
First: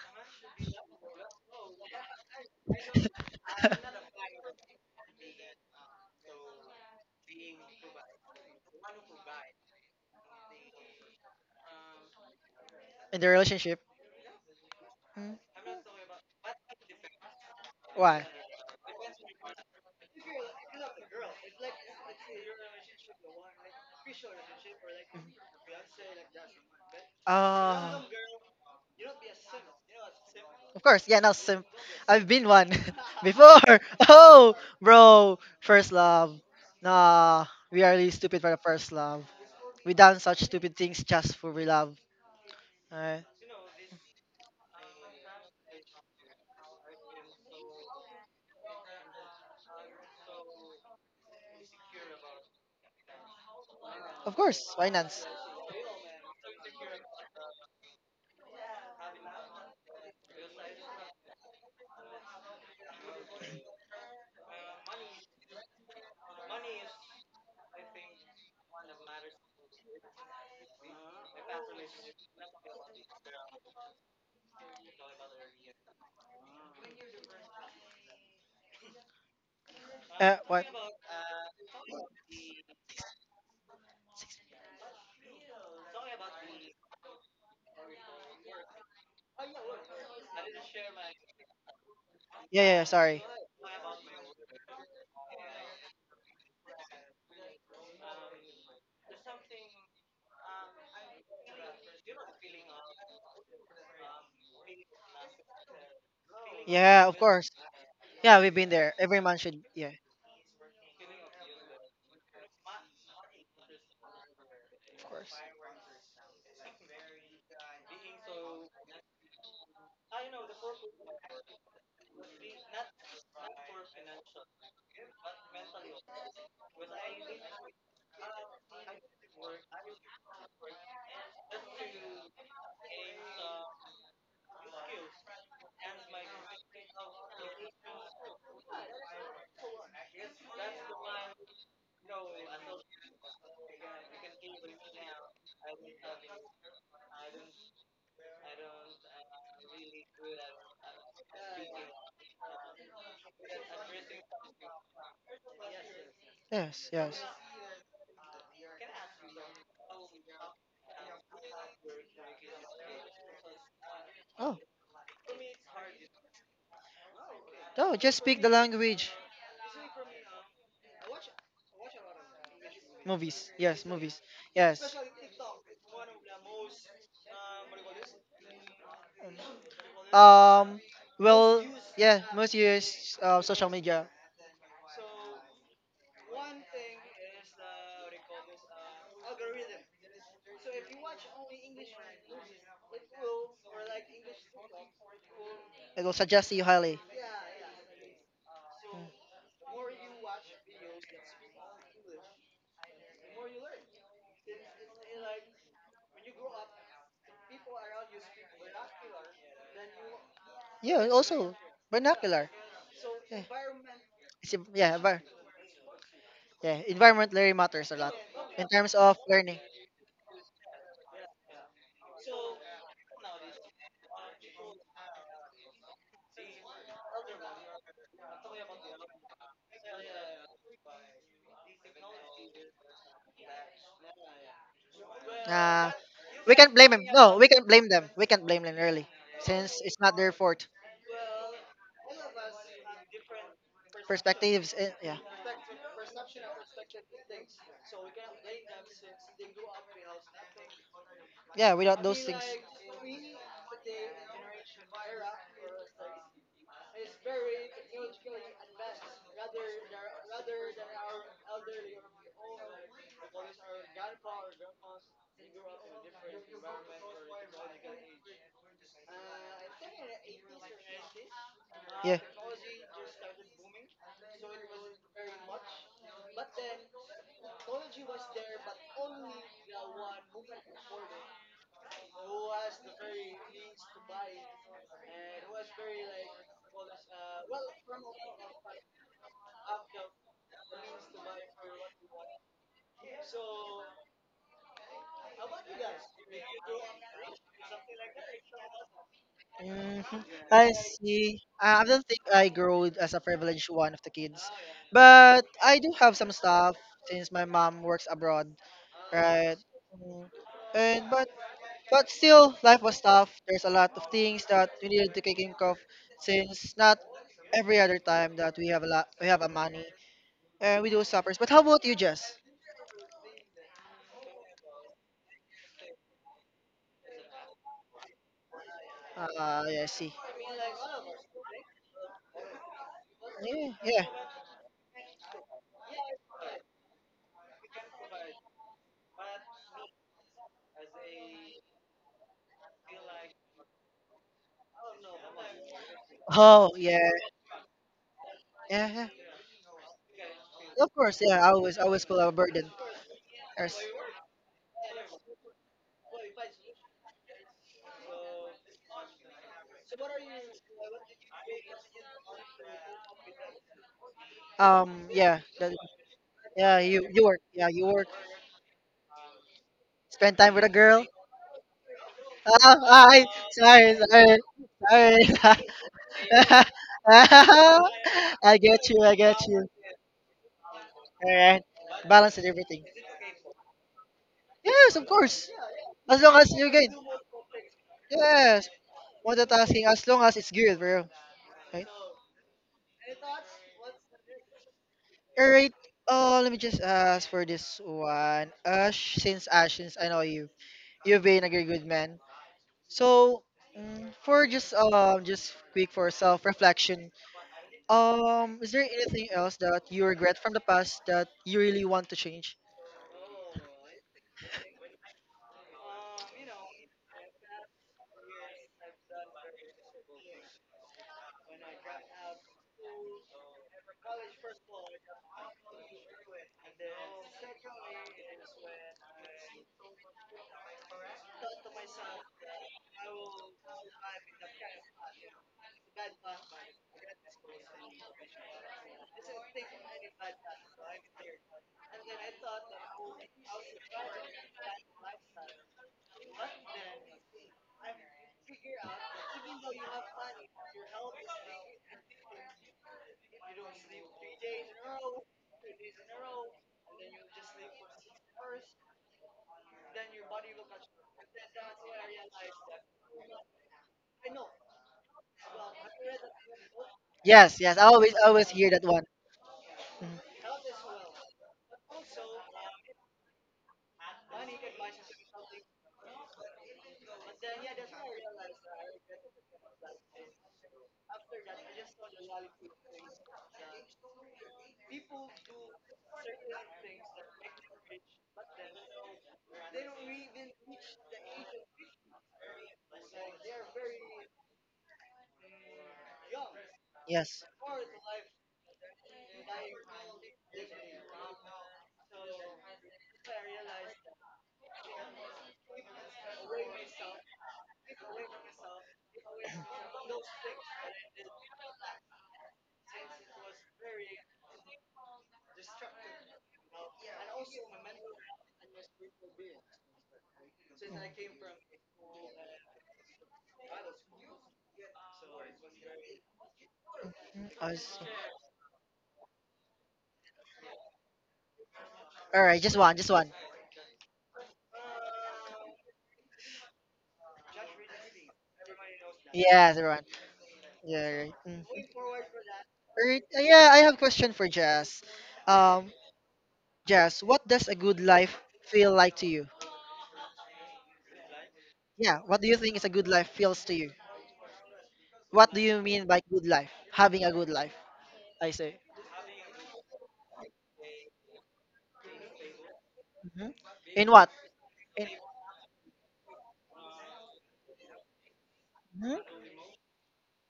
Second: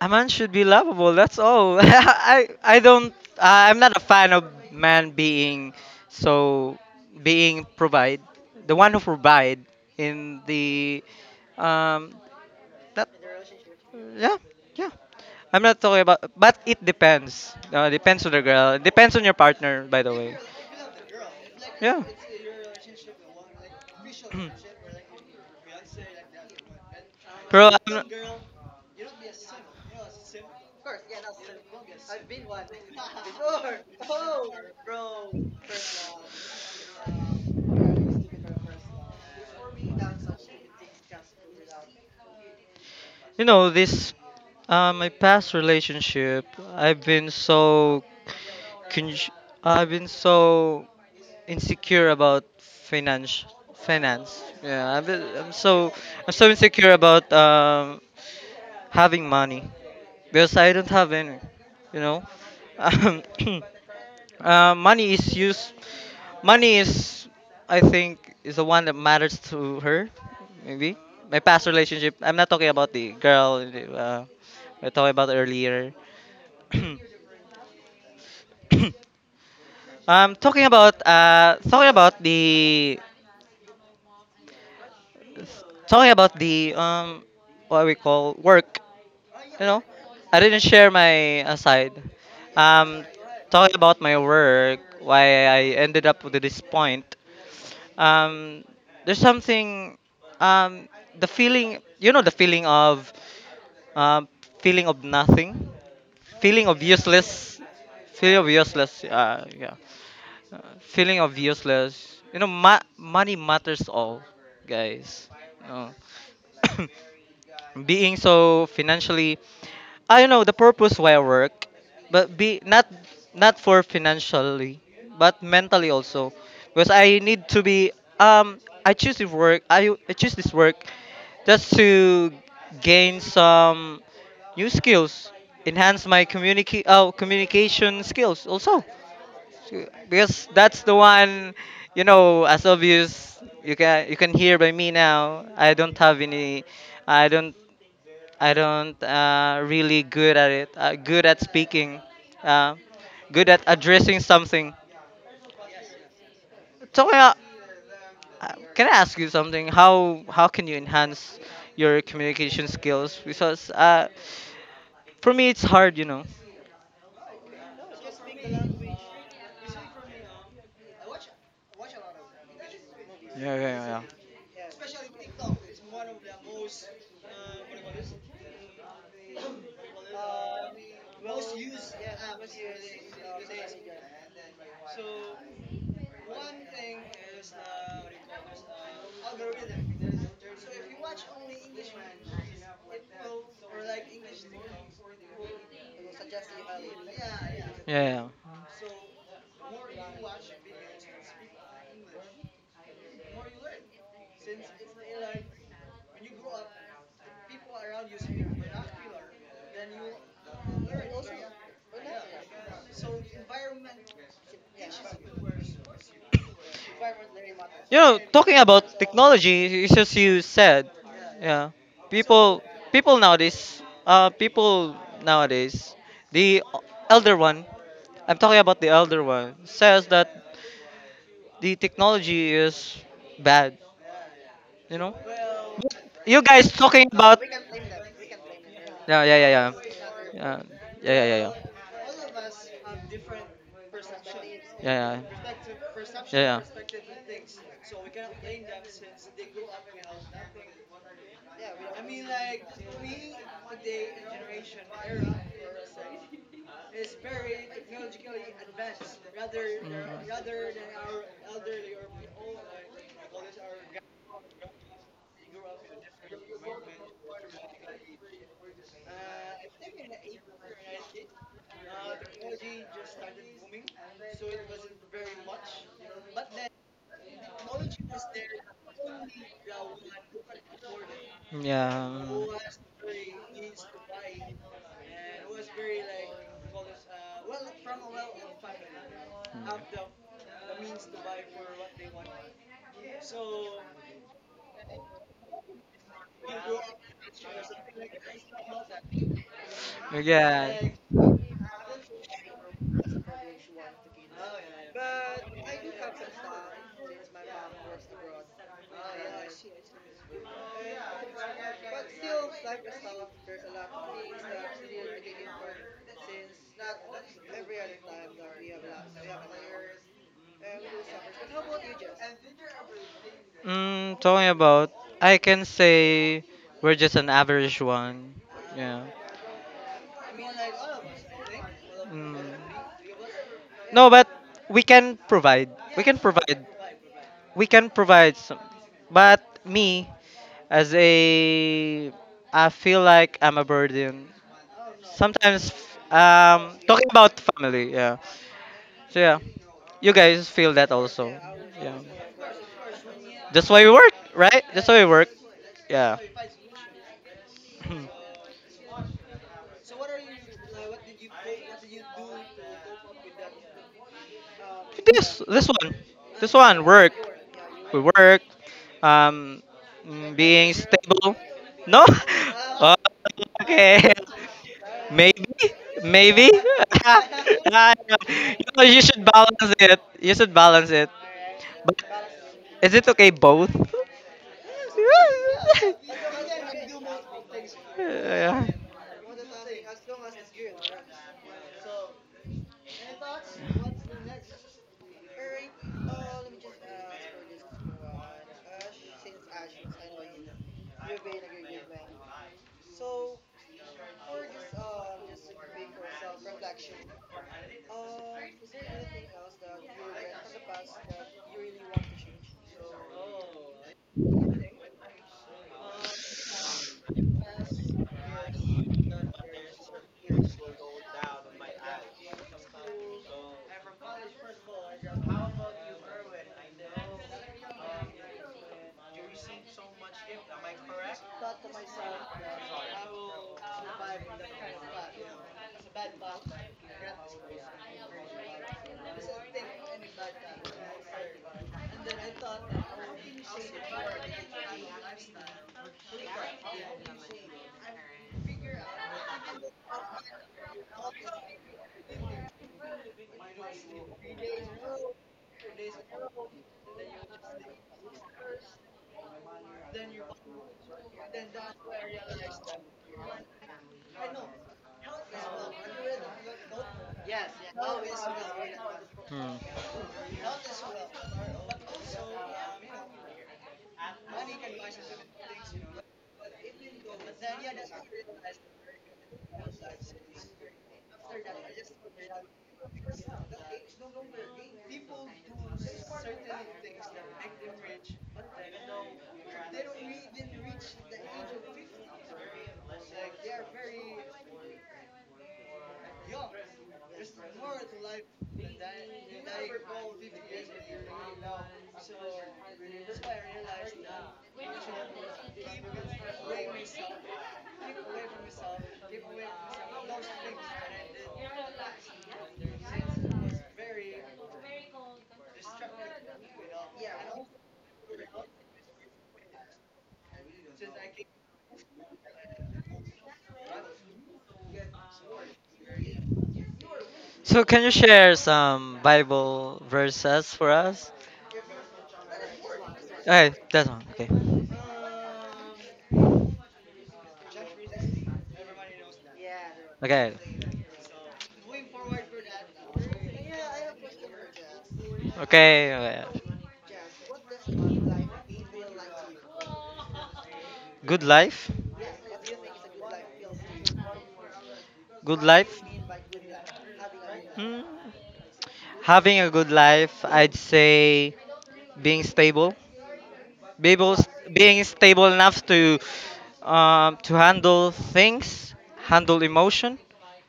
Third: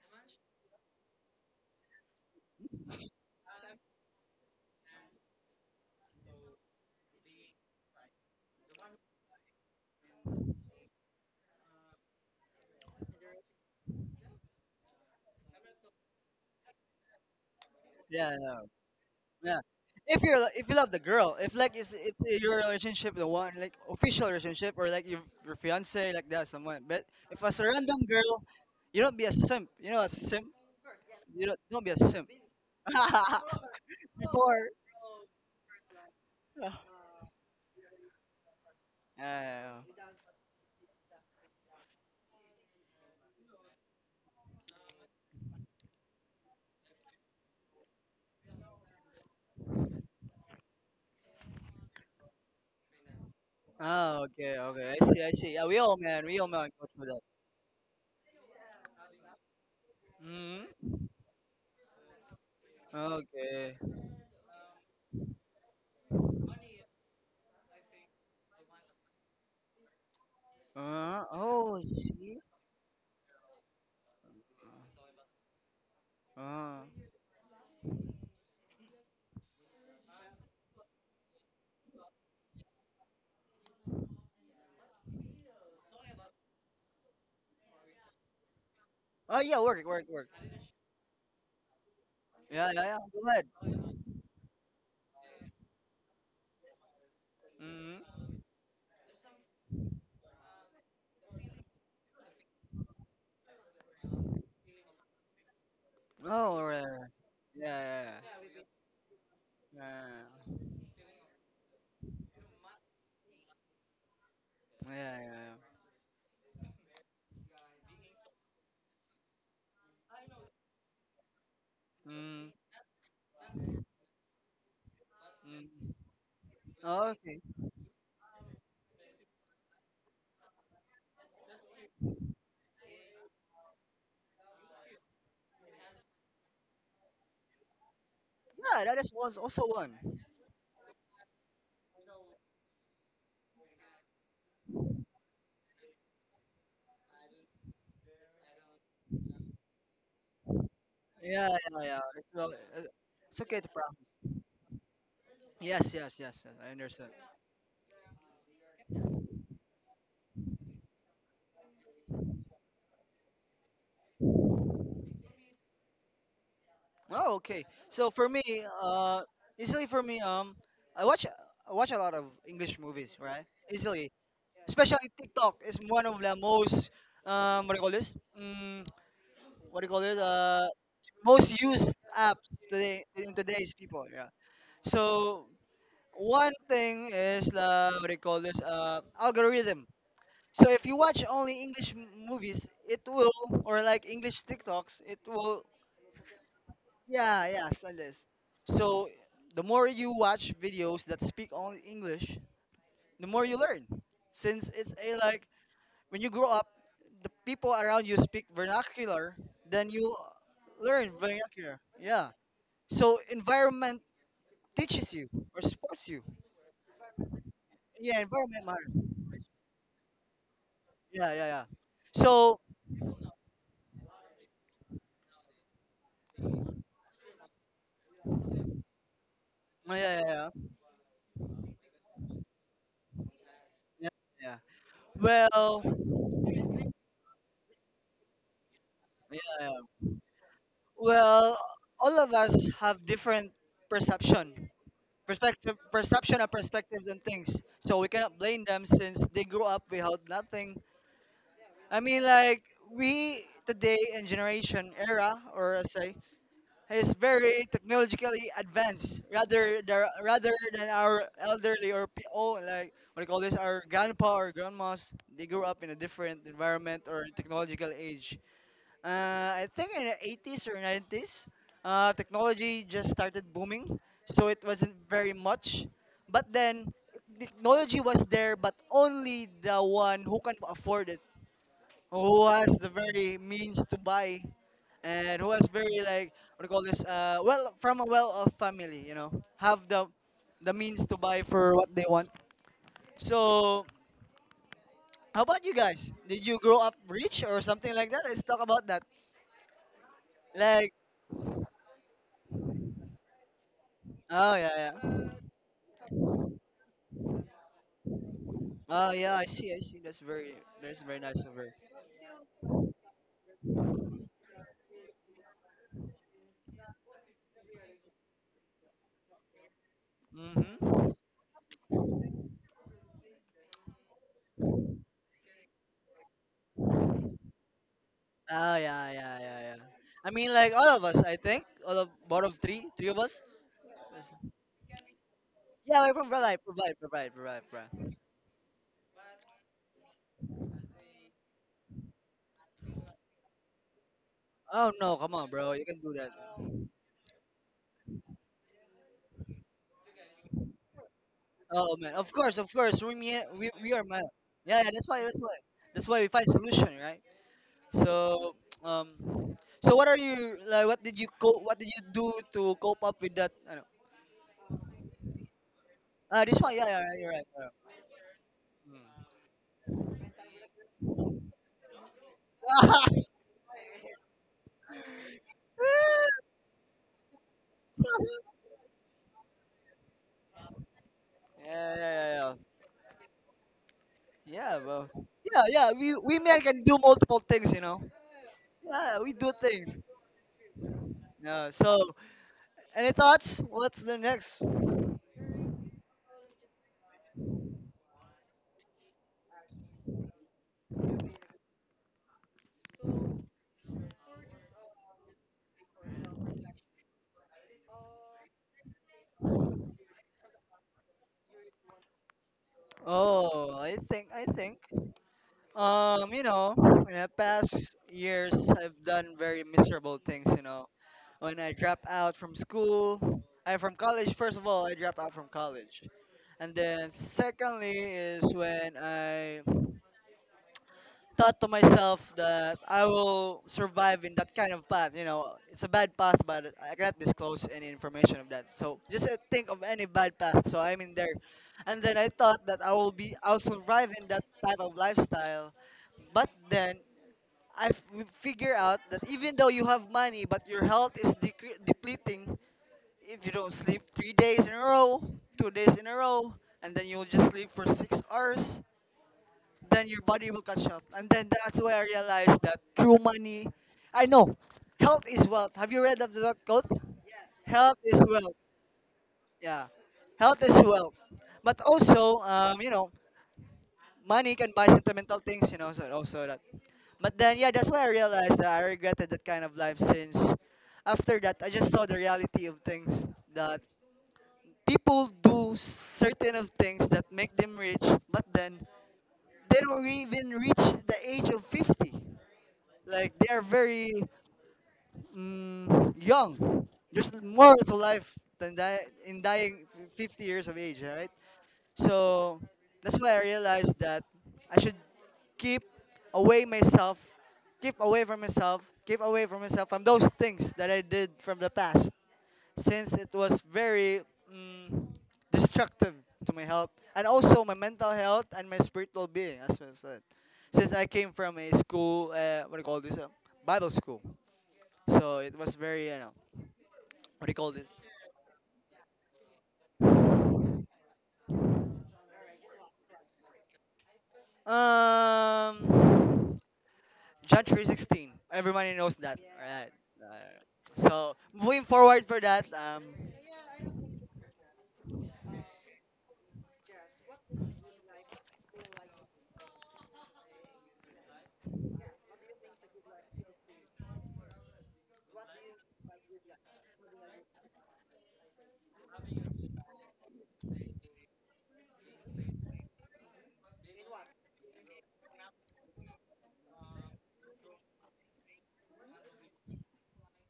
[SPEAKER 1] A man should be lovable. That's all. <laughs> I
[SPEAKER 2] <laughs> in
[SPEAKER 1] don't. I'm not a fan of man being so being provide the one who provide in the um that,
[SPEAKER 2] the relationship?
[SPEAKER 1] yeah, yeah.
[SPEAKER 2] Hmm?
[SPEAKER 1] I'm not talking about, but it depends. Depends
[SPEAKER 2] Why?
[SPEAKER 1] on
[SPEAKER 3] yeah.
[SPEAKER 1] the
[SPEAKER 3] Yeah.
[SPEAKER 1] girl. Depends on your
[SPEAKER 3] Yeah.
[SPEAKER 1] partner, by the
[SPEAKER 3] If
[SPEAKER 1] way.
[SPEAKER 3] you're li- if you love the girl, if like it's
[SPEAKER 1] Yeah.
[SPEAKER 3] it's your relationship, the one like official relationship
[SPEAKER 1] <clears throat>
[SPEAKER 3] or like your fiance like that someone. But if it's a
[SPEAKER 1] Pero, I'm
[SPEAKER 3] random
[SPEAKER 2] Uh,
[SPEAKER 1] not-
[SPEAKER 3] girl, you don't be a simp. You know a simp.
[SPEAKER 2] of course, yeah, no,
[SPEAKER 3] You don't
[SPEAKER 2] simp.
[SPEAKER 3] don't be a
[SPEAKER 2] I've
[SPEAKER 3] simp.
[SPEAKER 2] been one <laughs> before. <laughs>
[SPEAKER 3] <laughs>
[SPEAKER 2] Oh,
[SPEAKER 3] Before.
[SPEAKER 2] bro, first love. Nah, we are really stupid for the first love.
[SPEAKER 3] Yeah.
[SPEAKER 2] We done such stupid things just for we love. Alright.
[SPEAKER 1] You know, this my past relationship, I've been so con- I've been so insecure about finance
[SPEAKER 3] Oh,
[SPEAKER 2] Of
[SPEAKER 1] finance.
[SPEAKER 3] okay,
[SPEAKER 2] course,
[SPEAKER 1] Yeah,
[SPEAKER 3] okay. I
[SPEAKER 2] finance.
[SPEAKER 3] see, I
[SPEAKER 1] I'm
[SPEAKER 3] see. Yeah, we
[SPEAKER 1] so
[SPEAKER 3] all man, we all man go
[SPEAKER 1] insecure
[SPEAKER 3] through that.
[SPEAKER 1] about having money because I don't
[SPEAKER 3] hmm
[SPEAKER 1] have any, you know. <laughs> <clears throat>
[SPEAKER 3] Okay.
[SPEAKER 1] Money is used. Money is, I think, is the one that matters to her. Maybe
[SPEAKER 3] Uh,
[SPEAKER 1] my past
[SPEAKER 3] oh, I
[SPEAKER 1] relationship. I'm
[SPEAKER 3] see.
[SPEAKER 1] not talking about the girl. I talking about earlier.
[SPEAKER 3] Uh.
[SPEAKER 1] <coughs> <clears throat> um, talking
[SPEAKER 2] What?
[SPEAKER 1] about uh, talking about the talking about the what we call work.
[SPEAKER 3] Oh yeah,
[SPEAKER 1] You know,
[SPEAKER 3] work, work, work.
[SPEAKER 1] I didn't share my aside.
[SPEAKER 2] Yeah, yeah,
[SPEAKER 3] Yeah,
[SPEAKER 2] yeah,
[SPEAKER 3] yeah, yeah.
[SPEAKER 1] Um,
[SPEAKER 2] sorry.
[SPEAKER 3] Go ahead.
[SPEAKER 1] talking about my work, why I ended up with this point.
[SPEAKER 3] hmm
[SPEAKER 1] um there's something um the feeling you know the um feeling of nothing,
[SPEAKER 3] Oh,
[SPEAKER 1] feeling of
[SPEAKER 3] right. Right.
[SPEAKER 2] Yeah,
[SPEAKER 3] Right.
[SPEAKER 2] of course.
[SPEAKER 1] useless,
[SPEAKER 3] Yeah, yeah,
[SPEAKER 1] feeling
[SPEAKER 2] Yeah,
[SPEAKER 3] yeah.
[SPEAKER 1] of
[SPEAKER 2] we've been there.
[SPEAKER 1] useless
[SPEAKER 2] Every man
[SPEAKER 1] uh,
[SPEAKER 2] should.
[SPEAKER 1] yeah
[SPEAKER 2] Yeah,
[SPEAKER 3] Ah,
[SPEAKER 1] feeling of useless. You know, money matters all,
[SPEAKER 3] yeah,
[SPEAKER 2] of
[SPEAKER 3] yeah,
[SPEAKER 1] guys.
[SPEAKER 2] course.
[SPEAKER 3] yeah.
[SPEAKER 1] No. <coughs> being so financially, I don't know the purpose why I work, but
[SPEAKER 3] Mm,
[SPEAKER 1] be not not for financially, but mentally
[SPEAKER 3] mm.
[SPEAKER 1] also, because
[SPEAKER 3] Oh,
[SPEAKER 1] I
[SPEAKER 3] okay.
[SPEAKER 1] need to be um I choose this work just to gain some new skills, enhance my communication skills also.
[SPEAKER 3] Yeah, that is was also
[SPEAKER 1] So,
[SPEAKER 3] one.
[SPEAKER 1] because that's the one, you know, as obvious you can hear by me now. I don't have any I don't I don't really good at it. Good at
[SPEAKER 3] Yeah, yeah,
[SPEAKER 1] speaking.
[SPEAKER 3] yeah. Well,
[SPEAKER 1] Uh,
[SPEAKER 3] it's
[SPEAKER 1] good at
[SPEAKER 3] okay to practice.
[SPEAKER 1] addressing something.
[SPEAKER 3] Yes, yes, yes, yes. I
[SPEAKER 2] Yes,
[SPEAKER 1] So
[SPEAKER 3] understand.
[SPEAKER 2] yes.
[SPEAKER 1] can I ask you something? How can you enhance your communication skills? Because
[SPEAKER 2] Oh,
[SPEAKER 1] for me it's hard, you know.
[SPEAKER 3] Oh, okay.
[SPEAKER 2] no,
[SPEAKER 3] So
[SPEAKER 2] just
[SPEAKER 3] for
[SPEAKER 2] speak
[SPEAKER 3] me,
[SPEAKER 2] the language.
[SPEAKER 3] uh, easily for me, I watch a lot of English movies, right?
[SPEAKER 2] Movies.
[SPEAKER 1] Yeah,
[SPEAKER 2] Yes,
[SPEAKER 1] yeah,
[SPEAKER 3] Easily,
[SPEAKER 2] movies. Yes.
[SPEAKER 3] especially TikTok is one of the most, what do you call this? What do you call it? Uh,
[SPEAKER 2] Um.
[SPEAKER 3] most
[SPEAKER 2] Well,
[SPEAKER 3] used
[SPEAKER 2] yeah,
[SPEAKER 3] apps
[SPEAKER 2] most
[SPEAKER 3] today
[SPEAKER 2] use
[SPEAKER 3] in
[SPEAKER 2] social
[SPEAKER 3] today's people.
[SPEAKER 2] media.
[SPEAKER 3] Yeah. So one thing is, what do you call this? Algorithm. So if you watch only English movies, it will, or like English TikToks, it will.
[SPEAKER 2] It will suggest you highly.
[SPEAKER 3] Yeah, yeah,
[SPEAKER 1] yeah.
[SPEAKER 3] and this.
[SPEAKER 1] Yeah.
[SPEAKER 3] So the more you watch videos that speak only English, the more you learn. Since it's a like, when you grow up, the people
[SPEAKER 1] if
[SPEAKER 3] around you speak vernacular, then you
[SPEAKER 1] will
[SPEAKER 2] Yeah,
[SPEAKER 3] learn
[SPEAKER 2] also
[SPEAKER 3] vernacular. Yeah.
[SPEAKER 2] vernacular.
[SPEAKER 3] So
[SPEAKER 2] Yeah,
[SPEAKER 3] environment
[SPEAKER 2] yeah,
[SPEAKER 3] teaches you or supports you.
[SPEAKER 2] Yeah, environment really matters a
[SPEAKER 1] You
[SPEAKER 2] lot
[SPEAKER 1] know,
[SPEAKER 3] Yeah,
[SPEAKER 1] talking
[SPEAKER 3] environment
[SPEAKER 2] in terms
[SPEAKER 1] about
[SPEAKER 3] matters.
[SPEAKER 2] of learning.
[SPEAKER 1] technology, it's just you said, yeah.
[SPEAKER 3] Yeah, yeah,
[SPEAKER 1] Yeah.
[SPEAKER 3] yeah.
[SPEAKER 1] So People,
[SPEAKER 3] So,
[SPEAKER 1] people nowadays, the elder one, I'm talking about the elder one,
[SPEAKER 3] yeah,
[SPEAKER 1] says
[SPEAKER 3] yeah,
[SPEAKER 1] that
[SPEAKER 3] yeah,
[SPEAKER 1] the technology is bad.
[SPEAKER 3] yeah. Yeah.
[SPEAKER 1] You know,
[SPEAKER 3] Well,
[SPEAKER 2] Uh,
[SPEAKER 1] you
[SPEAKER 2] we
[SPEAKER 1] guys
[SPEAKER 2] can't blame him.
[SPEAKER 1] talking
[SPEAKER 2] No,
[SPEAKER 1] about,
[SPEAKER 2] we can't blame them. We can't blame them really,
[SPEAKER 1] yeah, yeah,
[SPEAKER 3] yeah,
[SPEAKER 1] yeah, yeah.
[SPEAKER 3] yeah.
[SPEAKER 2] since it's not their
[SPEAKER 1] Yeah,
[SPEAKER 2] fault.
[SPEAKER 1] yeah, yeah, yeah, yeah,
[SPEAKER 3] Well, all of us have different perception,
[SPEAKER 2] Perspectives, yeah,
[SPEAKER 1] yeah, yeah.
[SPEAKER 3] perspective, perception and
[SPEAKER 1] yeah.
[SPEAKER 3] perspectives on things. So we cannot blame them since they grew up without nothing.
[SPEAKER 2] yeah.
[SPEAKER 3] I
[SPEAKER 2] Without those
[SPEAKER 3] mean,
[SPEAKER 2] things,
[SPEAKER 3] like we today in generation era, or I say, is very technologically advanced rather than our elderly or what do you call this, our grandpa or grandmas. They grew up in a different environment or technological age. uh, I think in the 80s or 90s
[SPEAKER 2] yeah.
[SPEAKER 3] technology just started booming, so it wasn't very much. But then technology was there, but only the one who can afford it,
[SPEAKER 1] Mm.
[SPEAKER 3] who has the very means to buy, and who has very like what do you call this, well, from a well-off family, you know, have the means to buy for what they want. So how about you guys, did you grow up rich or something like that? Let's talk about that.
[SPEAKER 2] Mhm. I
[SPEAKER 1] Yeah.
[SPEAKER 3] Like,
[SPEAKER 1] mm. Yeah.
[SPEAKER 2] see. I don't think I grew as a privileged one of the kids,
[SPEAKER 3] oh yeah, yeah.
[SPEAKER 2] but I do have some stuff since my mom works abroad,
[SPEAKER 3] Oh yeah, I
[SPEAKER 2] right?
[SPEAKER 3] see, I see. That's
[SPEAKER 2] Mm.
[SPEAKER 3] very,
[SPEAKER 2] And
[SPEAKER 3] that's very nice of her.
[SPEAKER 2] but still, life was tough. There's a lot of things that we needed to think of since not every other time that we have a lot, we have a money and we do
[SPEAKER 3] Mm-hmm.
[SPEAKER 2] suffers. But how about you, Jess?
[SPEAKER 1] Mm, talking about, I can say we're just an average one.
[SPEAKER 3] Oh
[SPEAKER 1] Yeah.
[SPEAKER 3] yeah, yeah, yeah,
[SPEAKER 2] Uh,
[SPEAKER 3] yeah.
[SPEAKER 2] yeah, I see.
[SPEAKER 3] I mean, like, all of us, I think all of
[SPEAKER 1] Mm.
[SPEAKER 3] both of three of us.
[SPEAKER 2] Yeah, yeah.
[SPEAKER 1] No, but
[SPEAKER 3] Yes.
[SPEAKER 1] we can provide. We
[SPEAKER 3] Yeah, we
[SPEAKER 1] can
[SPEAKER 3] provide,
[SPEAKER 1] provide.
[SPEAKER 3] provide, provide, provide,
[SPEAKER 1] We can
[SPEAKER 3] provide.
[SPEAKER 1] provide some. But me, as a, I feel like I'm a burden.
[SPEAKER 3] Oh no, come on,
[SPEAKER 1] Sometimes,
[SPEAKER 3] bro. You can do that.
[SPEAKER 2] Oh,
[SPEAKER 1] talking
[SPEAKER 2] yeah,
[SPEAKER 1] about family. Yeah.
[SPEAKER 2] yeah, yeah.
[SPEAKER 1] So yeah, you guys feel that
[SPEAKER 2] Of course,
[SPEAKER 1] also.
[SPEAKER 2] yeah. I always, I
[SPEAKER 1] Yeah.
[SPEAKER 3] Oh
[SPEAKER 2] always feel
[SPEAKER 3] man,
[SPEAKER 2] a
[SPEAKER 3] of course,
[SPEAKER 2] burden.
[SPEAKER 3] of course. We
[SPEAKER 1] That's
[SPEAKER 2] There's,
[SPEAKER 1] why we
[SPEAKER 3] we are
[SPEAKER 1] work,
[SPEAKER 3] mad.
[SPEAKER 1] right?
[SPEAKER 3] Yeah,
[SPEAKER 1] That's
[SPEAKER 3] yeah.
[SPEAKER 1] why
[SPEAKER 3] That's
[SPEAKER 1] we
[SPEAKER 3] why.
[SPEAKER 1] work.
[SPEAKER 3] That's why. That's
[SPEAKER 1] Yeah.
[SPEAKER 3] why we find solution, right?
[SPEAKER 1] <clears throat>
[SPEAKER 3] So um, so what are you like? What did you do to cope up with that? I don't-
[SPEAKER 2] yeah,
[SPEAKER 1] this this
[SPEAKER 2] that,
[SPEAKER 1] one,
[SPEAKER 3] Ah,
[SPEAKER 1] this
[SPEAKER 3] this one.
[SPEAKER 2] yeah.
[SPEAKER 1] one
[SPEAKER 3] Yeah, yeah.
[SPEAKER 2] You,
[SPEAKER 1] work.
[SPEAKER 3] Right,
[SPEAKER 2] you
[SPEAKER 3] you're
[SPEAKER 2] work.
[SPEAKER 3] right.
[SPEAKER 2] Yeah, you
[SPEAKER 1] We
[SPEAKER 2] work.
[SPEAKER 1] work, um,
[SPEAKER 2] Spend time with a
[SPEAKER 1] being
[SPEAKER 2] girl. <laughs>
[SPEAKER 1] stable. No? <laughs>
[SPEAKER 2] Ah,
[SPEAKER 3] Yeah.
[SPEAKER 1] Oh,
[SPEAKER 3] Mm.
[SPEAKER 2] I,
[SPEAKER 3] <laughs>
[SPEAKER 2] sorry,
[SPEAKER 1] okay. <laughs>
[SPEAKER 2] sorry,
[SPEAKER 1] Maybe,
[SPEAKER 2] sorry.
[SPEAKER 1] maybe.
[SPEAKER 2] <laughs>
[SPEAKER 1] <laughs> Nah,
[SPEAKER 3] Yeah,
[SPEAKER 2] I
[SPEAKER 1] you know,
[SPEAKER 2] get you.
[SPEAKER 1] you
[SPEAKER 2] I
[SPEAKER 1] should
[SPEAKER 2] get you.
[SPEAKER 1] balance it. You should balance it.
[SPEAKER 2] Alright.
[SPEAKER 3] yeah,
[SPEAKER 1] But
[SPEAKER 3] yeah,
[SPEAKER 2] Balance and
[SPEAKER 3] yeah.
[SPEAKER 2] everything.
[SPEAKER 1] is it okay both? <laughs>
[SPEAKER 3] Yeah,
[SPEAKER 2] Yes, of
[SPEAKER 3] bro.
[SPEAKER 2] course.
[SPEAKER 3] Yeah, yeah. We
[SPEAKER 2] As long
[SPEAKER 3] we
[SPEAKER 2] as
[SPEAKER 3] men
[SPEAKER 2] you're
[SPEAKER 3] can
[SPEAKER 2] good.
[SPEAKER 3] do multiple things, you know.
[SPEAKER 1] Yeah.
[SPEAKER 2] Yes.
[SPEAKER 3] Yeah, we do
[SPEAKER 2] Multitasking
[SPEAKER 3] things.
[SPEAKER 2] as long as it's good, bro.
[SPEAKER 3] Yeah. So, any thoughts? What's the next?
[SPEAKER 2] Alright. Oh, let me just ask for this one. Ash, since I know you, you've been like, a very good man. So, for just quick for self reflection. Is there anything else that you regret from the past that you really want to change?
[SPEAKER 3] Oh, I think. You know, in the past years, I've done very miserable things. You know, when I dropped out from school, I from college. First of all, I dropped out from college, and then secondly is when I thought to myself that I will survive in that kind of path. You know, it's a bad path, but I cannot disclose any information of that. So just think of any bad path. So I'm in there, and then I thought that I will be, I'll survive in that type of lifestyle. But then I've figured out that even though you have money, but your health is depleting if you don't sleep 3 days in a row, 2 days in a row, and then you'll just sleep for 6 hours. Then your body will catch up, and then that's where I realized that true money. I know, health is wealth. Have you read of that quote?
[SPEAKER 2] Yes, yes. I
[SPEAKER 3] Health
[SPEAKER 2] always,
[SPEAKER 3] is
[SPEAKER 2] I always
[SPEAKER 3] wealth.
[SPEAKER 2] hear that one.
[SPEAKER 1] Hmm.
[SPEAKER 3] Yeah,
[SPEAKER 2] Mhm.
[SPEAKER 3] health is wealth. But also, you know, money can buy sentimental things. You know, so also, but then, yeah, that's why I realized that I regretted that kind of life, since after that, I just saw the reality of things, that people do certain of things that make them rich, but then they don't even reach the age of 50. Like, they are very young. There's
[SPEAKER 2] Yes.
[SPEAKER 3] more to life than die- in dying 50 years of age, right? So that's why I realized that I should keep away myself, keep away from myself, keep away from myself from those things that I did from the past, since it was very mm, destructive to my health, and also my mental health and my spiritual being as well. Said. Since I came from a school, what do you call this, Bible school, so it was very, you know, what
[SPEAKER 2] Mm,
[SPEAKER 3] do you
[SPEAKER 1] So
[SPEAKER 3] call
[SPEAKER 2] I
[SPEAKER 1] can
[SPEAKER 3] this?
[SPEAKER 1] you
[SPEAKER 2] see.
[SPEAKER 1] share some Bible verses for us?
[SPEAKER 2] All right, just one, just one.
[SPEAKER 1] Okay, that one. Okay.
[SPEAKER 3] Um, John 3:16. Everybody knows that,
[SPEAKER 2] Yes,
[SPEAKER 3] right?
[SPEAKER 2] everyone.
[SPEAKER 1] Okay.
[SPEAKER 3] Uh,
[SPEAKER 2] Yeah.
[SPEAKER 3] so
[SPEAKER 2] Mm.
[SPEAKER 3] moving forward for that.
[SPEAKER 2] Alright, yeah, I have a question for Jazz.
[SPEAKER 1] Okay.
[SPEAKER 2] Um,
[SPEAKER 1] okay.
[SPEAKER 2] Jess, what does a good life feel like to you?
[SPEAKER 1] Good life.
[SPEAKER 2] Yeah, what do you think is a good life feels to you?
[SPEAKER 1] Good
[SPEAKER 2] What do you
[SPEAKER 1] life.
[SPEAKER 2] mean by good life? Having a good life,
[SPEAKER 1] Hmm.
[SPEAKER 2] I say.
[SPEAKER 1] Having a good life, I'd say being stable.
[SPEAKER 2] hmm In
[SPEAKER 1] Being
[SPEAKER 2] what?
[SPEAKER 1] being
[SPEAKER 2] In,
[SPEAKER 1] stable enough to handle things,
[SPEAKER 2] Mhm,
[SPEAKER 1] handle emotion,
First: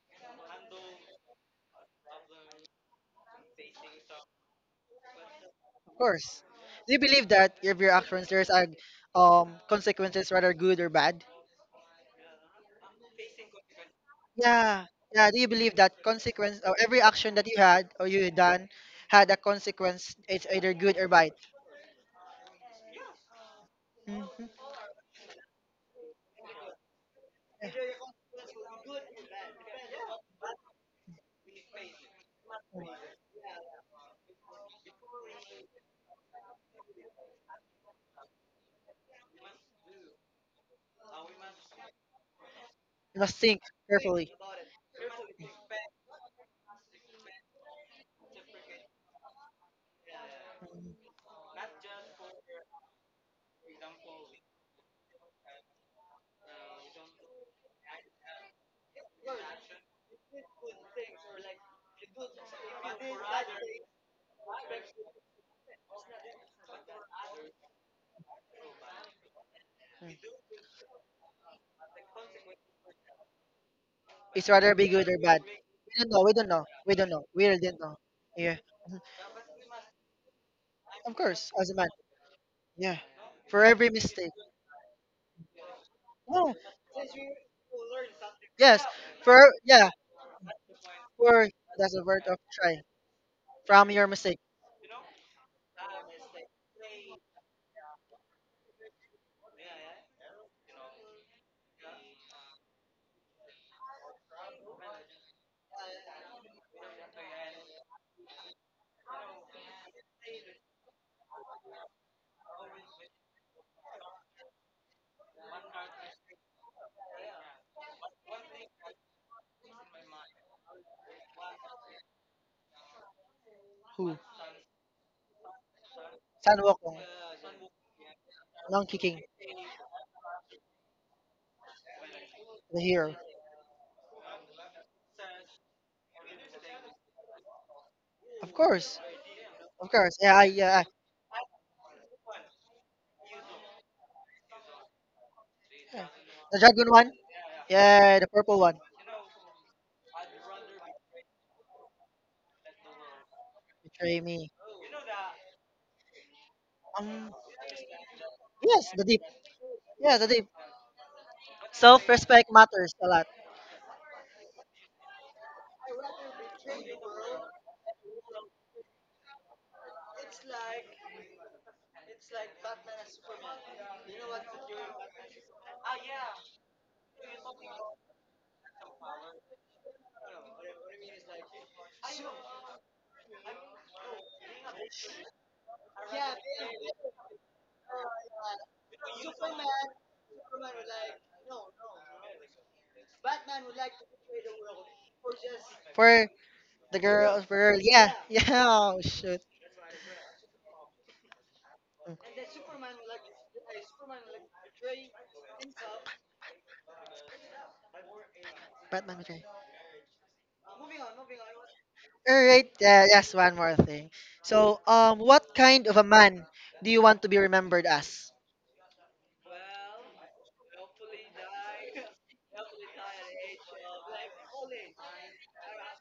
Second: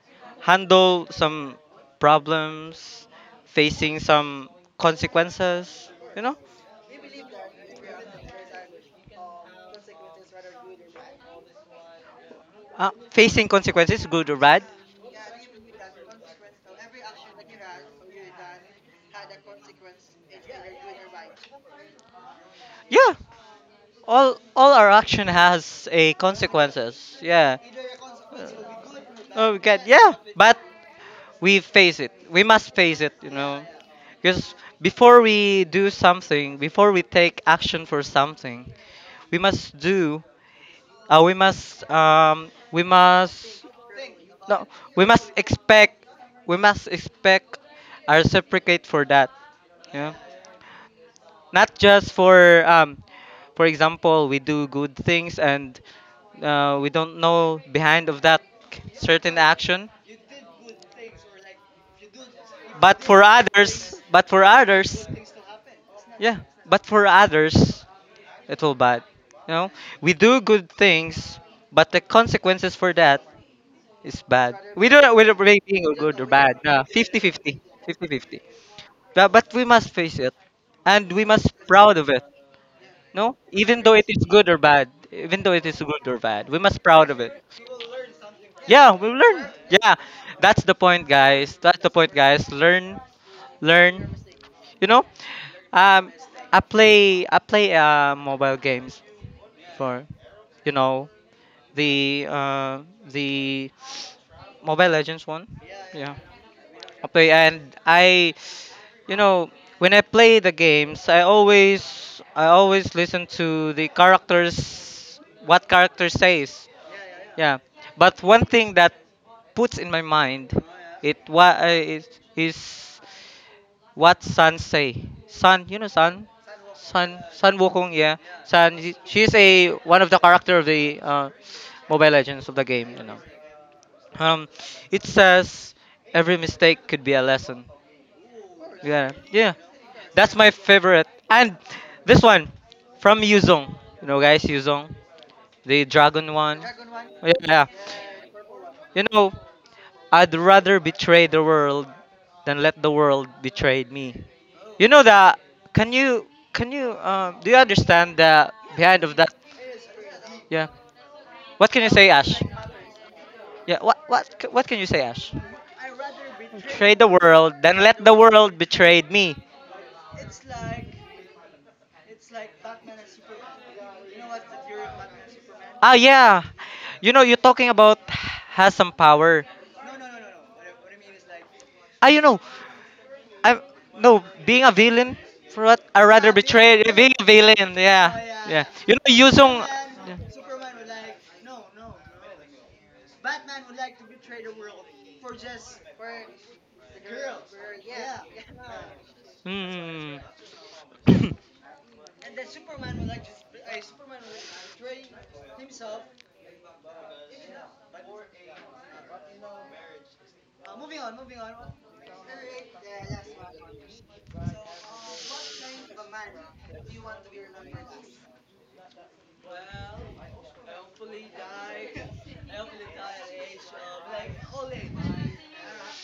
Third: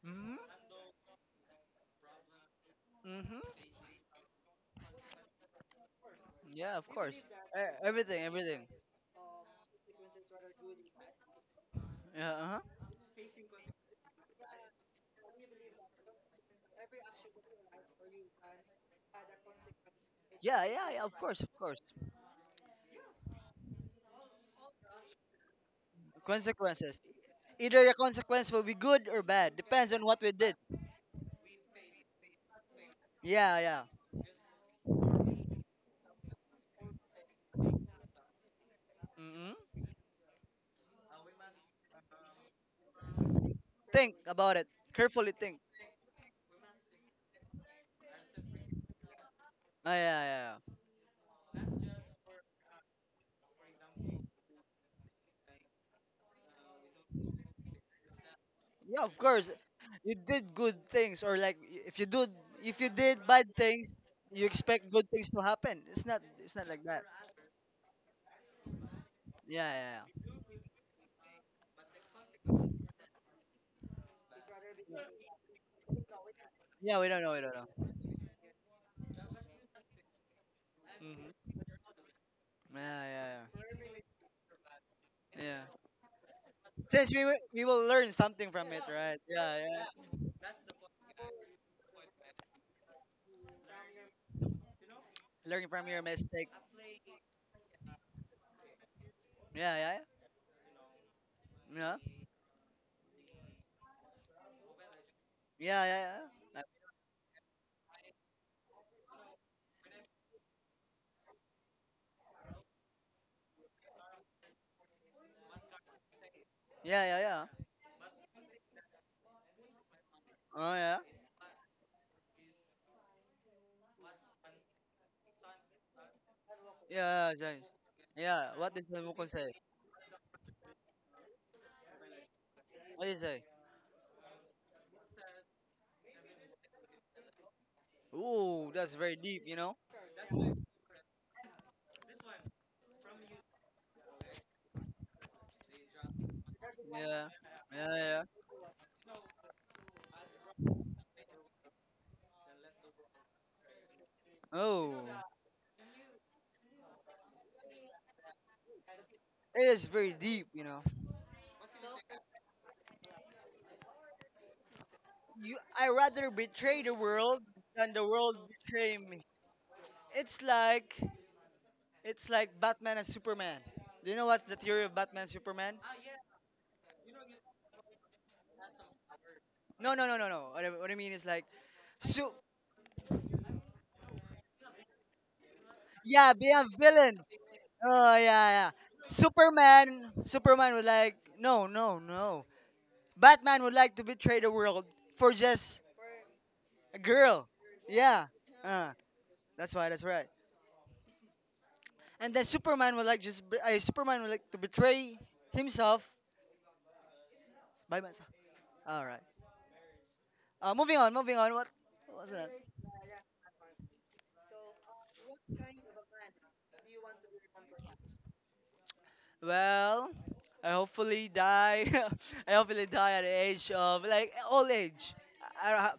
[SPEAKER 3] Mhm.
[SPEAKER 1] handle some problems,
[SPEAKER 3] Mhm.
[SPEAKER 1] facing some consequences.
[SPEAKER 2] Of
[SPEAKER 1] You know,
[SPEAKER 2] course.
[SPEAKER 3] Yeah, of
[SPEAKER 2] Do you
[SPEAKER 3] course.
[SPEAKER 2] believe that
[SPEAKER 3] E-
[SPEAKER 2] if your
[SPEAKER 3] everything,
[SPEAKER 2] actions there's
[SPEAKER 3] everything.
[SPEAKER 2] a consequences rather good or bad?
[SPEAKER 3] Yeah. Uh-huh.
[SPEAKER 1] facing consequences, good or bad.
[SPEAKER 2] Yeah. Yeah, do you believe that consequence of every action that you had or you done had a consequence? It's
[SPEAKER 3] Yeah,
[SPEAKER 2] either
[SPEAKER 3] yeah,
[SPEAKER 2] good
[SPEAKER 3] yeah.
[SPEAKER 2] or
[SPEAKER 3] Of
[SPEAKER 2] bad.
[SPEAKER 3] course, of course.
[SPEAKER 1] Yeah, all
[SPEAKER 2] hmm
[SPEAKER 1] all our action has a
[SPEAKER 3] Consequences.
[SPEAKER 1] consequences. Yeah.
[SPEAKER 3] Either the consequence will be good or
[SPEAKER 1] Oh,
[SPEAKER 3] bad.
[SPEAKER 1] we get,
[SPEAKER 3] Depends on
[SPEAKER 1] yeah,
[SPEAKER 3] what we did.
[SPEAKER 1] but we face it. We must face it,
[SPEAKER 3] Yeah, yeah.
[SPEAKER 1] because before we do something, before we take action for something, we must
[SPEAKER 3] Mhm.
[SPEAKER 1] do. We must we
[SPEAKER 2] You must think
[SPEAKER 1] must,
[SPEAKER 3] Think
[SPEAKER 2] carefully.
[SPEAKER 3] about
[SPEAKER 1] no,
[SPEAKER 3] it.
[SPEAKER 1] we
[SPEAKER 3] Carefully
[SPEAKER 1] must
[SPEAKER 3] think.
[SPEAKER 1] expect. We must expect a reciprocate for that.
[SPEAKER 3] Ah, yeah,
[SPEAKER 1] Yeah.
[SPEAKER 3] yeah, yeah.
[SPEAKER 1] Not just for example, we do good things, and we don't know behind of that
[SPEAKER 3] Yeah, of
[SPEAKER 1] certain
[SPEAKER 3] course.
[SPEAKER 1] action.
[SPEAKER 3] You did good things, or like if you do, if you
[SPEAKER 1] But
[SPEAKER 3] did
[SPEAKER 1] for
[SPEAKER 3] bad things,
[SPEAKER 1] others,
[SPEAKER 3] you expect good things to happen.
[SPEAKER 1] yeah,
[SPEAKER 3] It's not like
[SPEAKER 1] but
[SPEAKER 3] that.
[SPEAKER 1] for others it will bad, you know
[SPEAKER 3] Yeah, yeah,
[SPEAKER 1] we
[SPEAKER 3] yeah.
[SPEAKER 1] do good things, but the consequences for that is
[SPEAKER 2] It's
[SPEAKER 1] bad.
[SPEAKER 2] rather be
[SPEAKER 1] We don't
[SPEAKER 2] good
[SPEAKER 1] know
[SPEAKER 2] or
[SPEAKER 1] whether
[SPEAKER 2] bad.
[SPEAKER 1] we're being
[SPEAKER 2] We don't
[SPEAKER 1] good
[SPEAKER 2] know.
[SPEAKER 1] or
[SPEAKER 2] We don't
[SPEAKER 1] bad.
[SPEAKER 2] know.
[SPEAKER 1] No,
[SPEAKER 2] We
[SPEAKER 3] Yeah, we
[SPEAKER 2] don't
[SPEAKER 3] don't
[SPEAKER 2] know.
[SPEAKER 3] know, we
[SPEAKER 2] We
[SPEAKER 3] don't
[SPEAKER 2] really
[SPEAKER 1] 50-50.
[SPEAKER 2] don't
[SPEAKER 3] know.
[SPEAKER 2] know. Yeah,
[SPEAKER 1] But we must face it, and
[SPEAKER 2] of
[SPEAKER 1] we must
[SPEAKER 3] Hmm.
[SPEAKER 2] course, as a man.
[SPEAKER 1] proud of it.
[SPEAKER 3] Yeah,
[SPEAKER 2] Yeah,
[SPEAKER 3] yeah,
[SPEAKER 1] No,
[SPEAKER 3] yeah.
[SPEAKER 2] for
[SPEAKER 1] even
[SPEAKER 2] every
[SPEAKER 1] though it is
[SPEAKER 2] mistake.
[SPEAKER 1] good or bad, even though
[SPEAKER 3] Yeah.
[SPEAKER 1] it is good or bad,
[SPEAKER 2] No.
[SPEAKER 1] we must proud
[SPEAKER 3] Since
[SPEAKER 1] of it.
[SPEAKER 3] we will learn something from it,
[SPEAKER 2] Yes,
[SPEAKER 1] Yeah, we
[SPEAKER 3] right?
[SPEAKER 2] for
[SPEAKER 1] learn.
[SPEAKER 3] Yeah, yeah.
[SPEAKER 2] yeah,
[SPEAKER 1] Yeah, that's the point,
[SPEAKER 2] for
[SPEAKER 1] guys. That's the
[SPEAKER 2] that's a
[SPEAKER 1] point,
[SPEAKER 2] word of
[SPEAKER 1] guys.
[SPEAKER 2] try
[SPEAKER 1] Learn,
[SPEAKER 2] from
[SPEAKER 1] learn.
[SPEAKER 2] your mistake.
[SPEAKER 1] You know,
[SPEAKER 3] Learn from your
[SPEAKER 1] um,
[SPEAKER 3] mistake.
[SPEAKER 1] I play mobile games
[SPEAKER 3] Yeah, yeah,
[SPEAKER 1] for you know
[SPEAKER 3] yeah.
[SPEAKER 1] the the Mobile Legends one.
[SPEAKER 3] Yeah, yeah,
[SPEAKER 1] Yeah.
[SPEAKER 3] yeah. Yeah,
[SPEAKER 1] Okay, and I, you know, when I play the games, I always listen to the characters, what character says.
[SPEAKER 3] yeah, yeah. Yeah.
[SPEAKER 1] Yeah, but one thing that puts in my mind,
[SPEAKER 3] Oh yeah.
[SPEAKER 1] it what is is
[SPEAKER 2] Who?
[SPEAKER 1] what Sun say. Sun, you know Sun,
[SPEAKER 2] San Wokong,
[SPEAKER 3] Yeah,
[SPEAKER 1] Sun
[SPEAKER 3] James.
[SPEAKER 1] Wukong. Yeah,
[SPEAKER 3] Yeah. What
[SPEAKER 1] Sun.
[SPEAKER 3] did
[SPEAKER 2] Monkey King,
[SPEAKER 3] Mukon
[SPEAKER 1] She's
[SPEAKER 3] say?
[SPEAKER 1] a one of the character of the Mobile Legends of the
[SPEAKER 2] the
[SPEAKER 1] game. You
[SPEAKER 3] What
[SPEAKER 2] hero.
[SPEAKER 1] know,
[SPEAKER 3] did he say?
[SPEAKER 1] um, it says every mistake could be a lesson.
[SPEAKER 2] Of
[SPEAKER 3] Ooh, that's
[SPEAKER 2] course,
[SPEAKER 1] Yeah,
[SPEAKER 3] very deep,
[SPEAKER 1] yeah.
[SPEAKER 3] you know?
[SPEAKER 2] of course. Yeah,
[SPEAKER 1] That's
[SPEAKER 2] I,
[SPEAKER 1] my
[SPEAKER 2] yeah,
[SPEAKER 1] favorite. And this one from Yuzong. You know, guys, Yuzong, the
[SPEAKER 2] I- yeah.
[SPEAKER 1] dragon
[SPEAKER 2] The
[SPEAKER 1] one.
[SPEAKER 2] dragon one.
[SPEAKER 3] Yeah.
[SPEAKER 1] Yeah, yeah.
[SPEAKER 3] Yeah,
[SPEAKER 2] Yeah,
[SPEAKER 3] yeah.
[SPEAKER 2] the purple one.
[SPEAKER 1] You know, I'd rather betray the world than let the world betray me.
[SPEAKER 2] Betray me.
[SPEAKER 1] You
[SPEAKER 3] Oh.
[SPEAKER 1] know that? Can you can you
[SPEAKER 2] Um.
[SPEAKER 1] do you understand the
[SPEAKER 2] Yes,
[SPEAKER 1] behind
[SPEAKER 2] the
[SPEAKER 1] of
[SPEAKER 2] deep.
[SPEAKER 1] that?
[SPEAKER 3] It is very
[SPEAKER 2] Yeah, the deep.
[SPEAKER 3] deep,
[SPEAKER 1] Yeah.
[SPEAKER 3] you know.
[SPEAKER 1] What can you say, Ash?
[SPEAKER 2] Self-respect matters a lot
[SPEAKER 1] Yeah. What can you say, Ash?
[SPEAKER 3] You, I rather betray
[SPEAKER 1] Betray
[SPEAKER 3] the
[SPEAKER 1] the
[SPEAKER 3] world
[SPEAKER 1] world than
[SPEAKER 3] than
[SPEAKER 1] let
[SPEAKER 3] the
[SPEAKER 1] the
[SPEAKER 3] world
[SPEAKER 1] world betray
[SPEAKER 3] betray me.
[SPEAKER 1] me.
[SPEAKER 3] It's like, it's like Batman and Superman. Do you know what's the theory of Batman and Superman?
[SPEAKER 1] Ah, yeah. You know, you're talking about has some power.
[SPEAKER 3] No, no, no, no, no. What I mean is like,
[SPEAKER 1] Ah, you
[SPEAKER 3] so
[SPEAKER 1] know, I, no, being a villain. For what I rather
[SPEAKER 3] yeah, be a
[SPEAKER 1] betray, being villain,
[SPEAKER 3] villain.
[SPEAKER 1] a villain. Oh,
[SPEAKER 3] Oh
[SPEAKER 1] yeah,
[SPEAKER 3] yeah,
[SPEAKER 1] yeah.
[SPEAKER 3] yeah.
[SPEAKER 1] You know, using.
[SPEAKER 3] Superman would like, no, no, no. Batman would like to betray the world for just
[SPEAKER 2] for the
[SPEAKER 3] a
[SPEAKER 2] girl. For
[SPEAKER 3] girl.
[SPEAKER 2] girl. Yeah,
[SPEAKER 3] Yeah,
[SPEAKER 2] <laughs> yeah.
[SPEAKER 3] uh,
[SPEAKER 2] Oh shoot.
[SPEAKER 3] that's why. That's
[SPEAKER 1] Hmm.
[SPEAKER 3] right.
[SPEAKER 1] <coughs> Me,
[SPEAKER 3] And then Superman would like just Superman would like to betray himself by himself. All
[SPEAKER 2] But let
[SPEAKER 3] right.
[SPEAKER 2] me try.
[SPEAKER 3] Moving on, moving on. What was
[SPEAKER 2] All
[SPEAKER 3] that?
[SPEAKER 2] right. Yes, one more thing. So, what kind of a man do you want to be remembered as?
[SPEAKER 3] Well, I hopefully die. <laughs> I hopefully die at the age of like old age. I, I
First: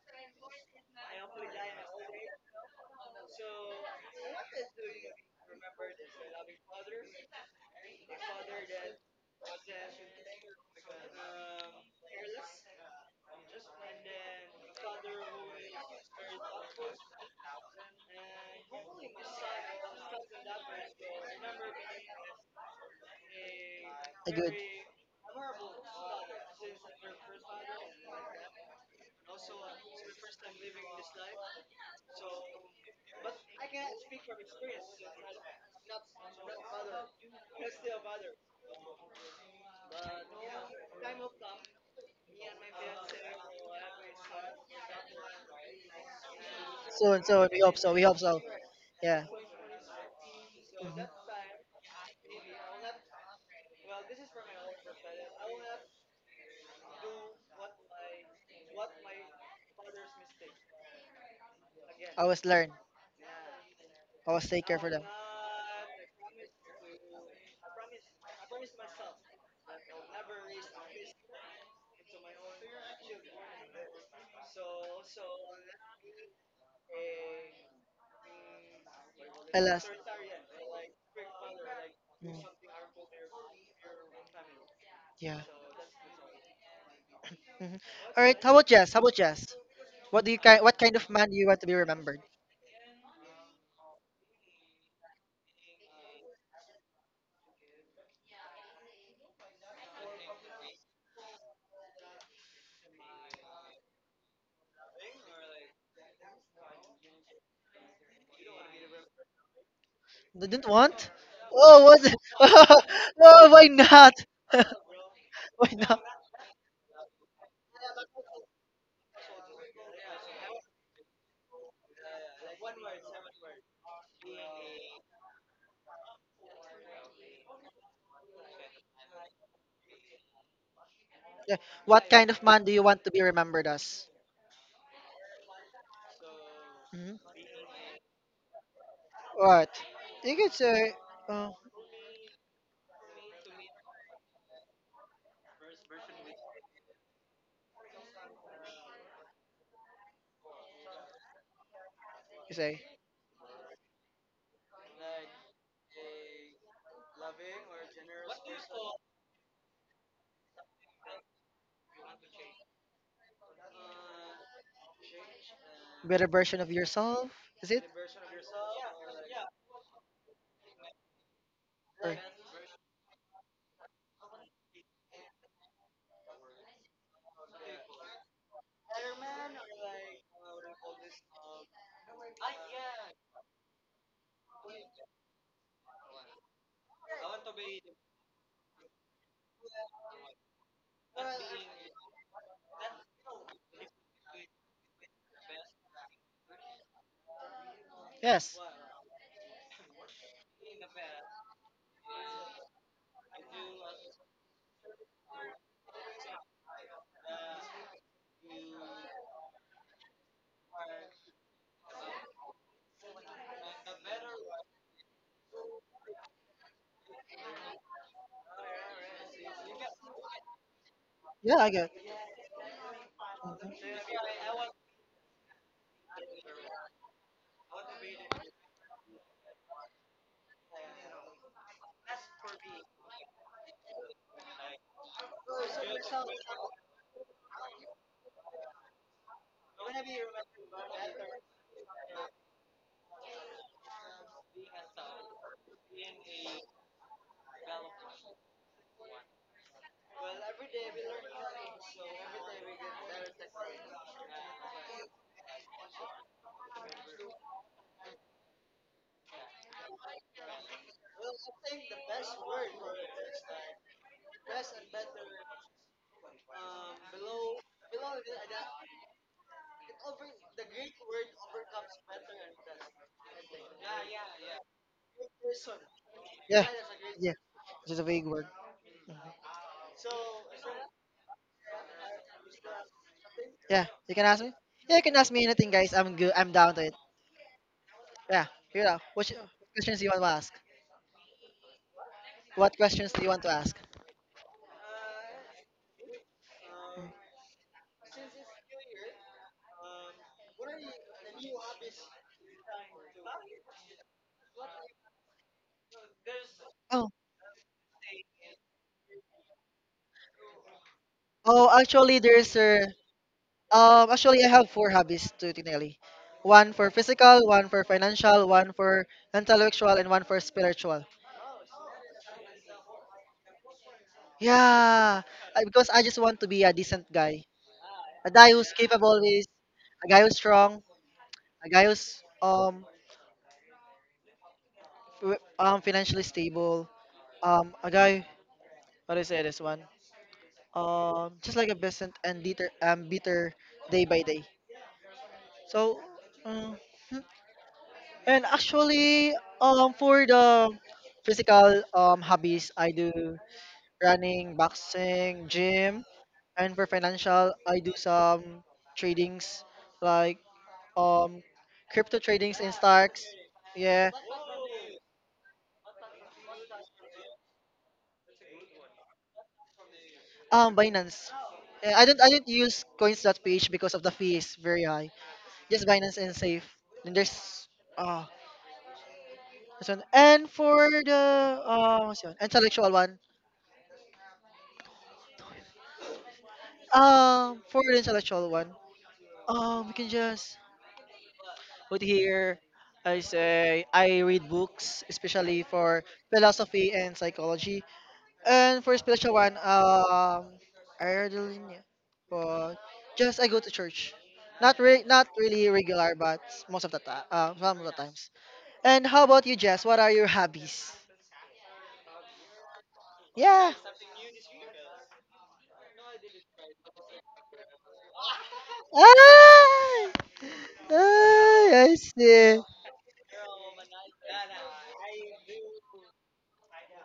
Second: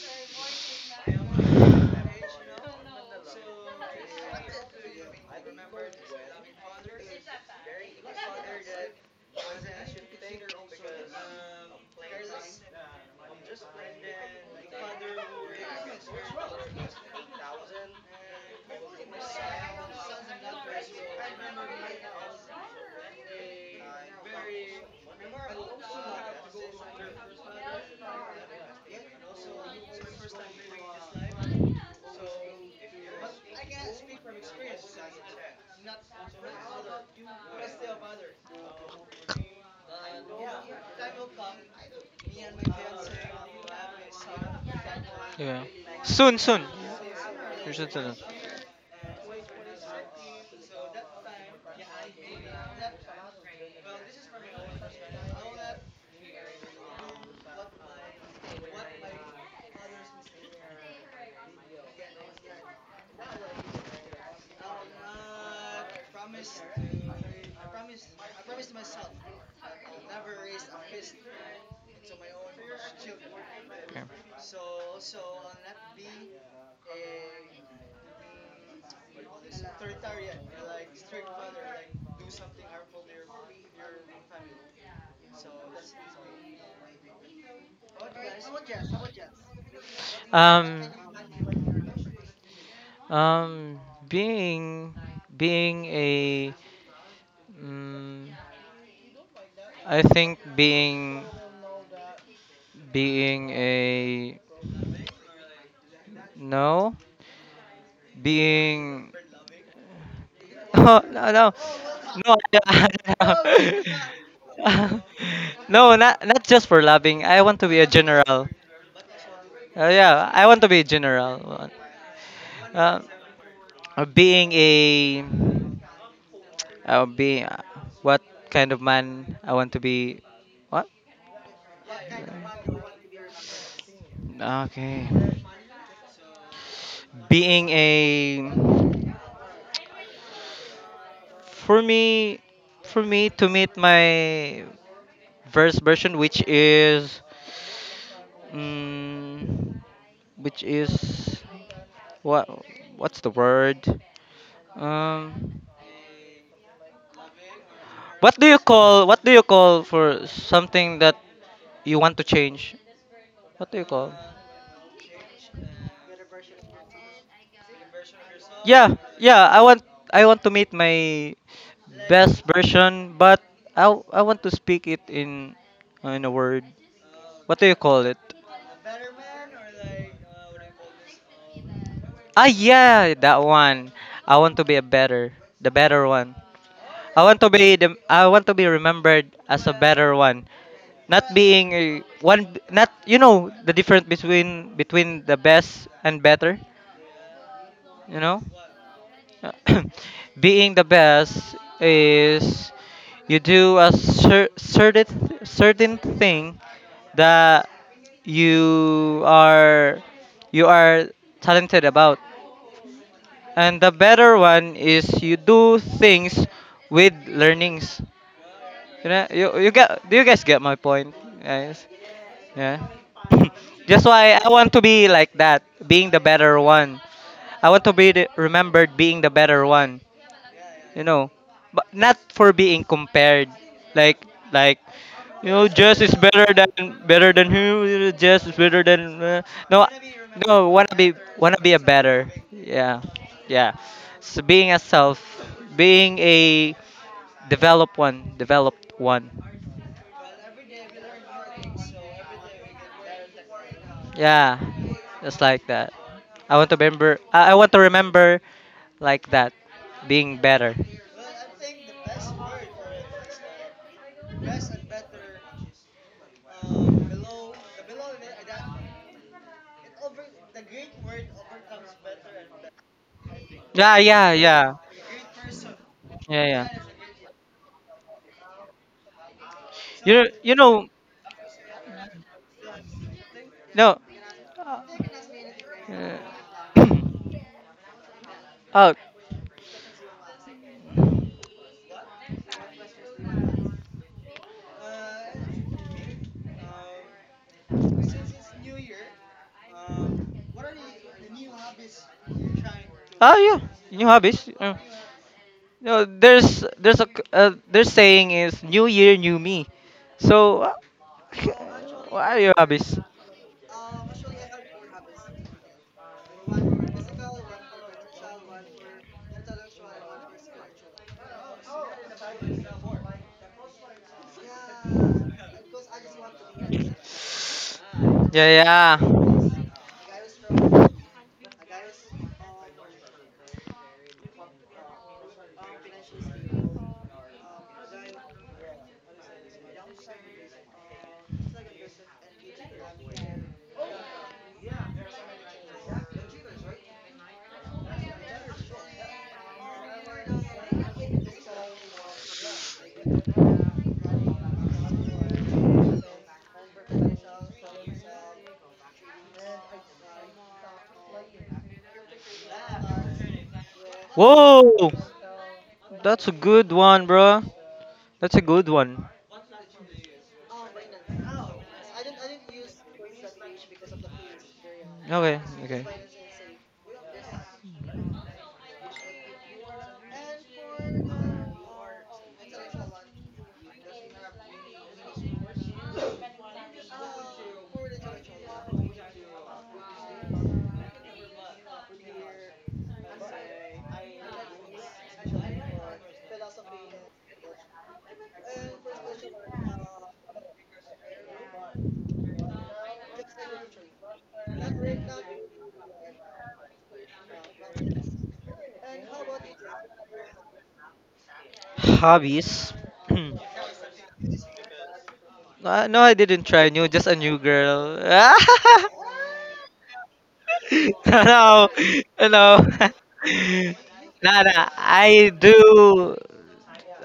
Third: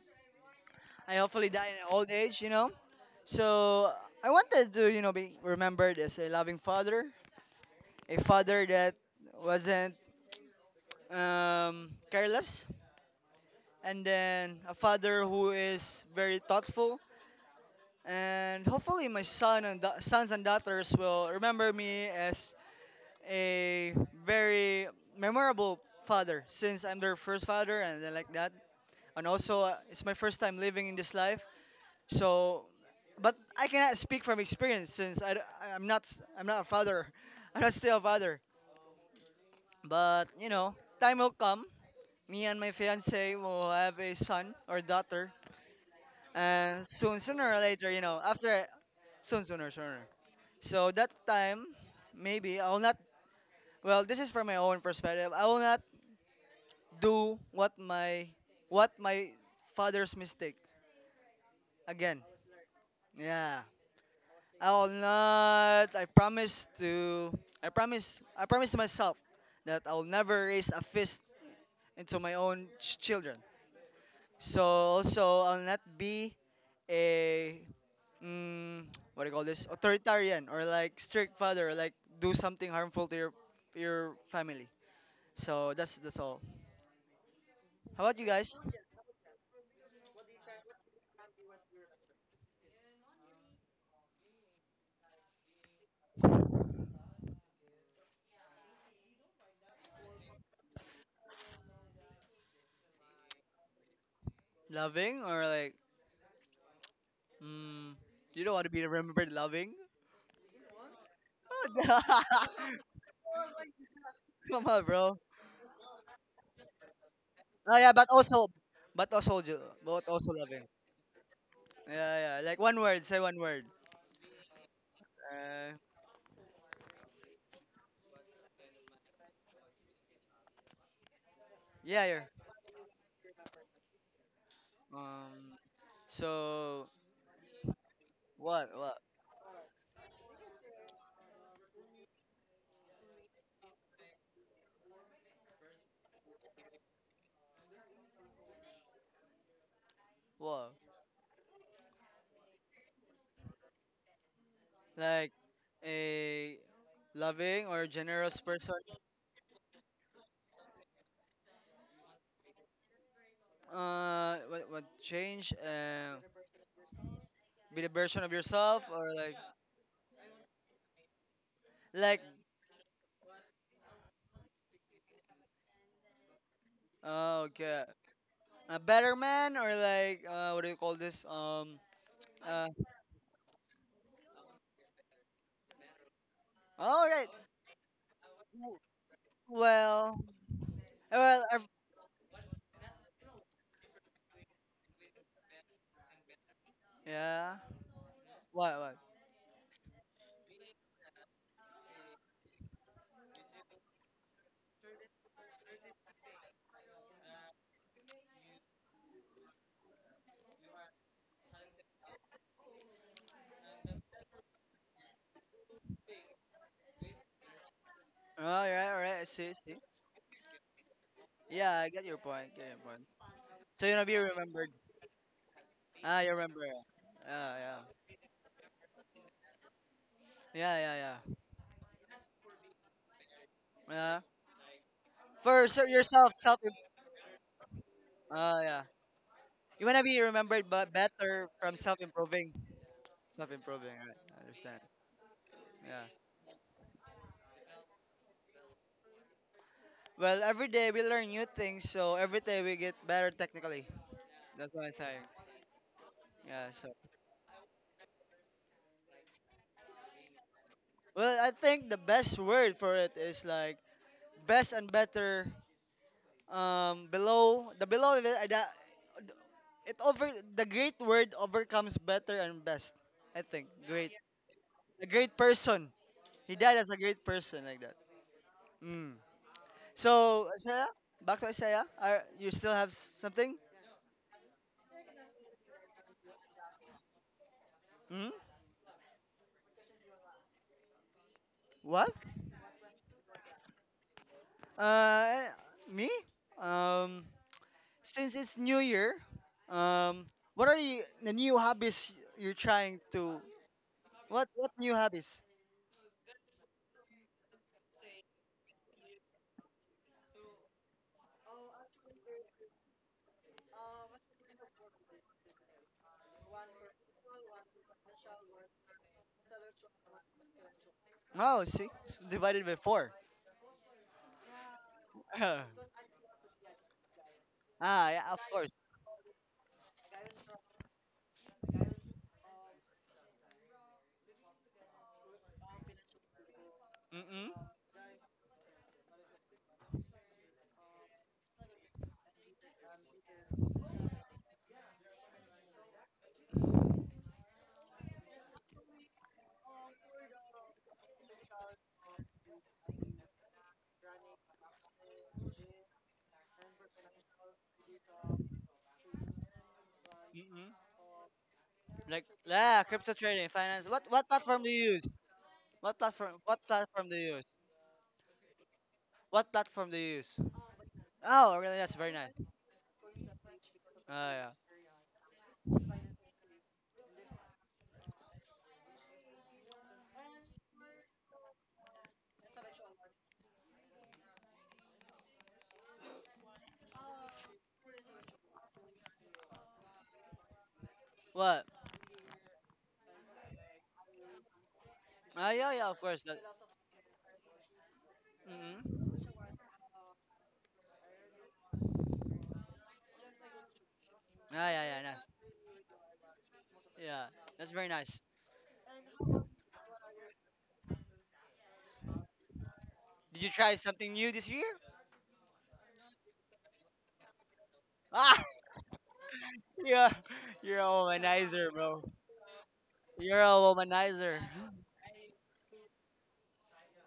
[SPEAKER 3] I hopefully die in old age, you know. So I wanted to, you know, be remembered as a loving father, a father that wasn't careless, and then a father who is very thoughtful, and hopefully my son and sons and daughters will remember me as a
[SPEAKER 2] A good.
[SPEAKER 3] very memorable father, since I'm their first father and then like that. And also, it's my first time living in this life, so. But I cannot speak from experience since I, am not I'm not a father, <laughs> I'm not still a father. But you know, time will come. Me and my fiance will have a son or daughter,
[SPEAKER 1] yeah. Like, soon, soon, soon, soon.
[SPEAKER 3] and soon,
[SPEAKER 2] Soon, soon.
[SPEAKER 3] sooner or
[SPEAKER 2] We
[SPEAKER 1] You're
[SPEAKER 2] hope
[SPEAKER 3] later,
[SPEAKER 2] so.
[SPEAKER 3] you
[SPEAKER 2] We
[SPEAKER 1] soon.
[SPEAKER 2] hope
[SPEAKER 3] know,
[SPEAKER 2] so.
[SPEAKER 3] after
[SPEAKER 2] Yeah.
[SPEAKER 3] soon, sooner, sooner. So that time, maybe I will not. Well, this is from my own perspective. I will not do what my what my father's mistake again.
[SPEAKER 2] Always learn.
[SPEAKER 3] Yeah,
[SPEAKER 2] Always take
[SPEAKER 3] I
[SPEAKER 2] care
[SPEAKER 3] will
[SPEAKER 2] for them.
[SPEAKER 3] not. I promise to. I promise. I promise to myself that I will never raise a fist into my own children.
[SPEAKER 1] Okay.
[SPEAKER 3] So also, I'll not be a mm, what do you call this,
[SPEAKER 2] Alas.
[SPEAKER 3] authoritarian or like strict father, or like do something harmful to your family.
[SPEAKER 2] Yeah.
[SPEAKER 3] So that's all.
[SPEAKER 2] Mhm.
[SPEAKER 3] How about
[SPEAKER 2] All
[SPEAKER 3] you
[SPEAKER 2] right. How
[SPEAKER 3] guys?
[SPEAKER 2] about Jess? How about Jess? What do you kind? What
[SPEAKER 1] Um,
[SPEAKER 2] kind of man do you want to be remembered?
[SPEAKER 1] um, being being a mm, I think being a,
[SPEAKER 3] Loving or like,
[SPEAKER 1] no,
[SPEAKER 3] mm, you don't want to be
[SPEAKER 1] being,
[SPEAKER 3] remembered loving?
[SPEAKER 2] Didn't
[SPEAKER 1] <laughs> no,
[SPEAKER 2] want?
[SPEAKER 1] no, no,
[SPEAKER 2] Oh, what?
[SPEAKER 1] no,
[SPEAKER 2] <laughs>
[SPEAKER 3] <laughs>
[SPEAKER 1] <laughs>
[SPEAKER 2] oh, why not? <laughs> why
[SPEAKER 3] Come on, bro.
[SPEAKER 1] no,
[SPEAKER 2] not?
[SPEAKER 1] not just for loving, I want to
[SPEAKER 3] Oh
[SPEAKER 1] be a
[SPEAKER 3] yeah, but also,
[SPEAKER 1] general.
[SPEAKER 3] but also, but also
[SPEAKER 1] Yeah, I want
[SPEAKER 3] loving.
[SPEAKER 1] to be a general.
[SPEAKER 3] Yeah, yeah. Like one
[SPEAKER 1] Uh,
[SPEAKER 3] word. Say one word.
[SPEAKER 1] Being a,
[SPEAKER 3] Uh,
[SPEAKER 1] being, what kind of man I want to be, what.
[SPEAKER 2] Yeah.
[SPEAKER 3] yeah,
[SPEAKER 2] What
[SPEAKER 3] yeah.
[SPEAKER 2] kind of man do you want to be remembered as?
[SPEAKER 1] Okay,
[SPEAKER 3] Um, so
[SPEAKER 2] hmm
[SPEAKER 1] being
[SPEAKER 3] what,
[SPEAKER 1] a,
[SPEAKER 2] What? You could say, uh,
[SPEAKER 1] for me for me to meet my verse version, which is mm, which
[SPEAKER 3] what?
[SPEAKER 1] is what,
[SPEAKER 2] you say,
[SPEAKER 1] what's the word,
[SPEAKER 3] Like
[SPEAKER 1] um
[SPEAKER 3] a loving or generous
[SPEAKER 1] what do you
[SPEAKER 3] person.
[SPEAKER 1] call, for something that you want to change, what do you call.
[SPEAKER 3] What change?
[SPEAKER 2] better version of yourself. Is
[SPEAKER 3] Be
[SPEAKER 2] it?
[SPEAKER 3] the version of yourself
[SPEAKER 1] Yeah,
[SPEAKER 3] or like,
[SPEAKER 1] yeah. I want, to meet my
[SPEAKER 2] Or,
[SPEAKER 3] like.
[SPEAKER 1] best version, but I want to speak it in a word.
[SPEAKER 3] Oh,
[SPEAKER 1] What do you
[SPEAKER 3] okay.
[SPEAKER 1] call it?
[SPEAKER 3] A better man or like what do you call this?
[SPEAKER 1] Ah,
[SPEAKER 3] Uh.
[SPEAKER 1] yeah, that one. I want to be a better, the better one.
[SPEAKER 3] All right.
[SPEAKER 1] I want to be remembered as a
[SPEAKER 3] Well.
[SPEAKER 1] better one. Not
[SPEAKER 3] Well.
[SPEAKER 1] being a one, not, you know the difference between the best and better,
[SPEAKER 3] Yeah.
[SPEAKER 1] you know?
[SPEAKER 2] yes.
[SPEAKER 3] What? What?
[SPEAKER 1] <clears throat> Being the best is you do a certain thing that you are you are talented about. And the better one is you do things with learnings.
[SPEAKER 3] All right. All
[SPEAKER 1] You
[SPEAKER 3] right. I
[SPEAKER 1] know, you,
[SPEAKER 3] see. I
[SPEAKER 1] you
[SPEAKER 3] see.
[SPEAKER 1] get do you guys get my point,
[SPEAKER 2] Yeah, I
[SPEAKER 3] Yeah. I
[SPEAKER 1] guys?
[SPEAKER 2] get.
[SPEAKER 3] get your point. Get your
[SPEAKER 1] Yeah.
[SPEAKER 3] point.
[SPEAKER 1] <laughs>
[SPEAKER 3] So
[SPEAKER 1] <clears throat>
[SPEAKER 3] you wanna
[SPEAKER 1] That's
[SPEAKER 3] be
[SPEAKER 1] why I
[SPEAKER 3] remembered.
[SPEAKER 1] want to be like that, being
[SPEAKER 3] Ah,
[SPEAKER 1] the
[SPEAKER 3] you
[SPEAKER 1] better
[SPEAKER 3] remember. Yeah.
[SPEAKER 1] one. I
[SPEAKER 3] Yeah.
[SPEAKER 1] want to be, the remembered being the better one,
[SPEAKER 3] Yeah.
[SPEAKER 1] you
[SPEAKER 3] Yeah.
[SPEAKER 1] know, but not for being compared,
[SPEAKER 3] Yeah.
[SPEAKER 1] like, like you
[SPEAKER 3] For
[SPEAKER 1] know, Jess is
[SPEAKER 3] yourself,
[SPEAKER 1] better
[SPEAKER 3] self.
[SPEAKER 1] than, who, you know, Jess
[SPEAKER 3] Ah,
[SPEAKER 1] is
[SPEAKER 3] yeah.
[SPEAKER 1] better than
[SPEAKER 3] You
[SPEAKER 1] no,
[SPEAKER 3] wanna be remembered,
[SPEAKER 1] no,
[SPEAKER 3] but better
[SPEAKER 1] wanna
[SPEAKER 3] from
[SPEAKER 1] be a better,
[SPEAKER 3] self-improving.
[SPEAKER 1] yeah, yeah,
[SPEAKER 3] Self-improving. Right. I
[SPEAKER 1] so being
[SPEAKER 3] understand.
[SPEAKER 1] a self,
[SPEAKER 3] Yeah.
[SPEAKER 1] being a developed one,
[SPEAKER 3] Well, every day we learn new things, so every day we get better technically.
[SPEAKER 1] yeah,
[SPEAKER 3] That's what I'm saying.
[SPEAKER 1] just like that. I
[SPEAKER 3] Yeah.
[SPEAKER 1] want to
[SPEAKER 3] So.
[SPEAKER 1] remember. I want to remember like that, being better.
[SPEAKER 3] Well, I think the best word for it is like best and better. Below the below of it, that it over, the great word overcomes better and best. I think
[SPEAKER 1] Yeah,
[SPEAKER 3] great,
[SPEAKER 1] yeah, yeah,
[SPEAKER 3] a great person.
[SPEAKER 1] yeah,
[SPEAKER 3] He
[SPEAKER 2] Yeah.
[SPEAKER 1] yeah.
[SPEAKER 3] died as a great
[SPEAKER 2] Yeah.
[SPEAKER 3] person like
[SPEAKER 2] It's
[SPEAKER 3] that.
[SPEAKER 2] just a vague word.
[SPEAKER 3] Mm.
[SPEAKER 2] Mhm.
[SPEAKER 1] You know,
[SPEAKER 3] So Isaiah, back to Isaiah. Are you still have something?
[SPEAKER 2] Yeah.
[SPEAKER 1] no.
[SPEAKER 2] You can ask me. Yeah, you can ask me anything, guys. I'm
[SPEAKER 1] Uh,
[SPEAKER 2] good. I'm down to it.
[SPEAKER 3] Hmm?
[SPEAKER 2] Yeah. Here you
[SPEAKER 1] <coughs> oh,
[SPEAKER 2] go. What questions do you want to ask?
[SPEAKER 3] What?
[SPEAKER 2] What questions do you want to ask?
[SPEAKER 3] Uh, Me? Um, since it's New Year, um, what are the new hobbies you're trying
[SPEAKER 1] oh,
[SPEAKER 3] to
[SPEAKER 1] yeah. New
[SPEAKER 3] What
[SPEAKER 1] hobbies.
[SPEAKER 3] what new hobbies?
[SPEAKER 1] No,
[SPEAKER 2] Oh.
[SPEAKER 1] their saying is New Year, New Me. So, <laughs>
[SPEAKER 2] Oh, actually,
[SPEAKER 1] what are
[SPEAKER 2] there's
[SPEAKER 1] your
[SPEAKER 2] a
[SPEAKER 1] hobbies?
[SPEAKER 2] Actually, I have four hobbies to Tinelli. One for physical, one for financial, one for intellectual, and one for spiritual.
[SPEAKER 3] Oh, six divided by 4.
[SPEAKER 2] Yeah, because I
[SPEAKER 3] <laughs>
[SPEAKER 2] just want to be a decent guy,
[SPEAKER 3] Ah,
[SPEAKER 2] a
[SPEAKER 3] yeah, of
[SPEAKER 2] guy who's
[SPEAKER 3] course.
[SPEAKER 1] Yeah,
[SPEAKER 2] capable, is
[SPEAKER 1] yeah.
[SPEAKER 2] a guy who's strong, a guy who's financially stable,
[SPEAKER 3] Mm-mm.
[SPEAKER 2] a guy, how do I say this one? Just like a peasant and bitter bitter day by day. So, um, <laughs> And actually, for the physical hobbies, I do running, boxing, gym, and for financial, I do some tradings, like
[SPEAKER 3] Mm-mm.
[SPEAKER 2] um crypto
[SPEAKER 3] Like
[SPEAKER 2] tradings in
[SPEAKER 3] yeah, crypto
[SPEAKER 2] stocks.
[SPEAKER 3] trading, finance. What
[SPEAKER 2] Yeah,
[SPEAKER 3] what platform do you
[SPEAKER 1] Whoa,
[SPEAKER 3] use? What
[SPEAKER 1] that's a
[SPEAKER 3] platform? What
[SPEAKER 1] good one,
[SPEAKER 3] platform do you
[SPEAKER 1] bro.
[SPEAKER 3] use?
[SPEAKER 1] That's a good one.
[SPEAKER 3] What platform do you use?
[SPEAKER 2] Binance.
[SPEAKER 3] Oh, really? That's
[SPEAKER 2] Yeah, I
[SPEAKER 3] very
[SPEAKER 2] don't I
[SPEAKER 3] nice.
[SPEAKER 2] don't use coins.ph because of the
[SPEAKER 3] Oh
[SPEAKER 2] fee
[SPEAKER 3] yeah.
[SPEAKER 2] is very high.
[SPEAKER 1] Okay, okay.
[SPEAKER 2] Just Binance and Safe. And there's uh this one. And for the what's the one? Intellectual one. For the intellectual one. We can just
[SPEAKER 3] What?
[SPEAKER 2] put here. I say I read books,
[SPEAKER 3] Ah
[SPEAKER 2] especially
[SPEAKER 3] yeah yeah of
[SPEAKER 2] for
[SPEAKER 3] course. That,
[SPEAKER 2] philosophy and psychology. And for
[SPEAKER 3] mm.
[SPEAKER 2] spiritual one, I read the linya, but just I go to church.
[SPEAKER 3] Ah yeah yeah
[SPEAKER 2] Not
[SPEAKER 3] nice.
[SPEAKER 2] really regular, but most of the time,
[SPEAKER 3] Yeah, that's
[SPEAKER 2] some of
[SPEAKER 3] very
[SPEAKER 2] the
[SPEAKER 3] nice.
[SPEAKER 2] times. And how about you, Jess? What are your hobbies?
[SPEAKER 1] Hobbies.
[SPEAKER 3] Did you
[SPEAKER 1] <clears throat>
[SPEAKER 2] Yeah.
[SPEAKER 3] try something new this year?
[SPEAKER 1] No, I didn't try new. Just a new girl. <laughs>
[SPEAKER 3] Ah.
[SPEAKER 1] No,
[SPEAKER 3] <laughs> Yeah,
[SPEAKER 2] Ah!
[SPEAKER 3] you're a
[SPEAKER 2] Ah,
[SPEAKER 1] no.
[SPEAKER 3] womanizer,
[SPEAKER 2] I
[SPEAKER 3] bro.
[SPEAKER 1] <laughs>
[SPEAKER 2] see.
[SPEAKER 1] Nah,
[SPEAKER 3] You're a womanizer.
[SPEAKER 1] nah. I do.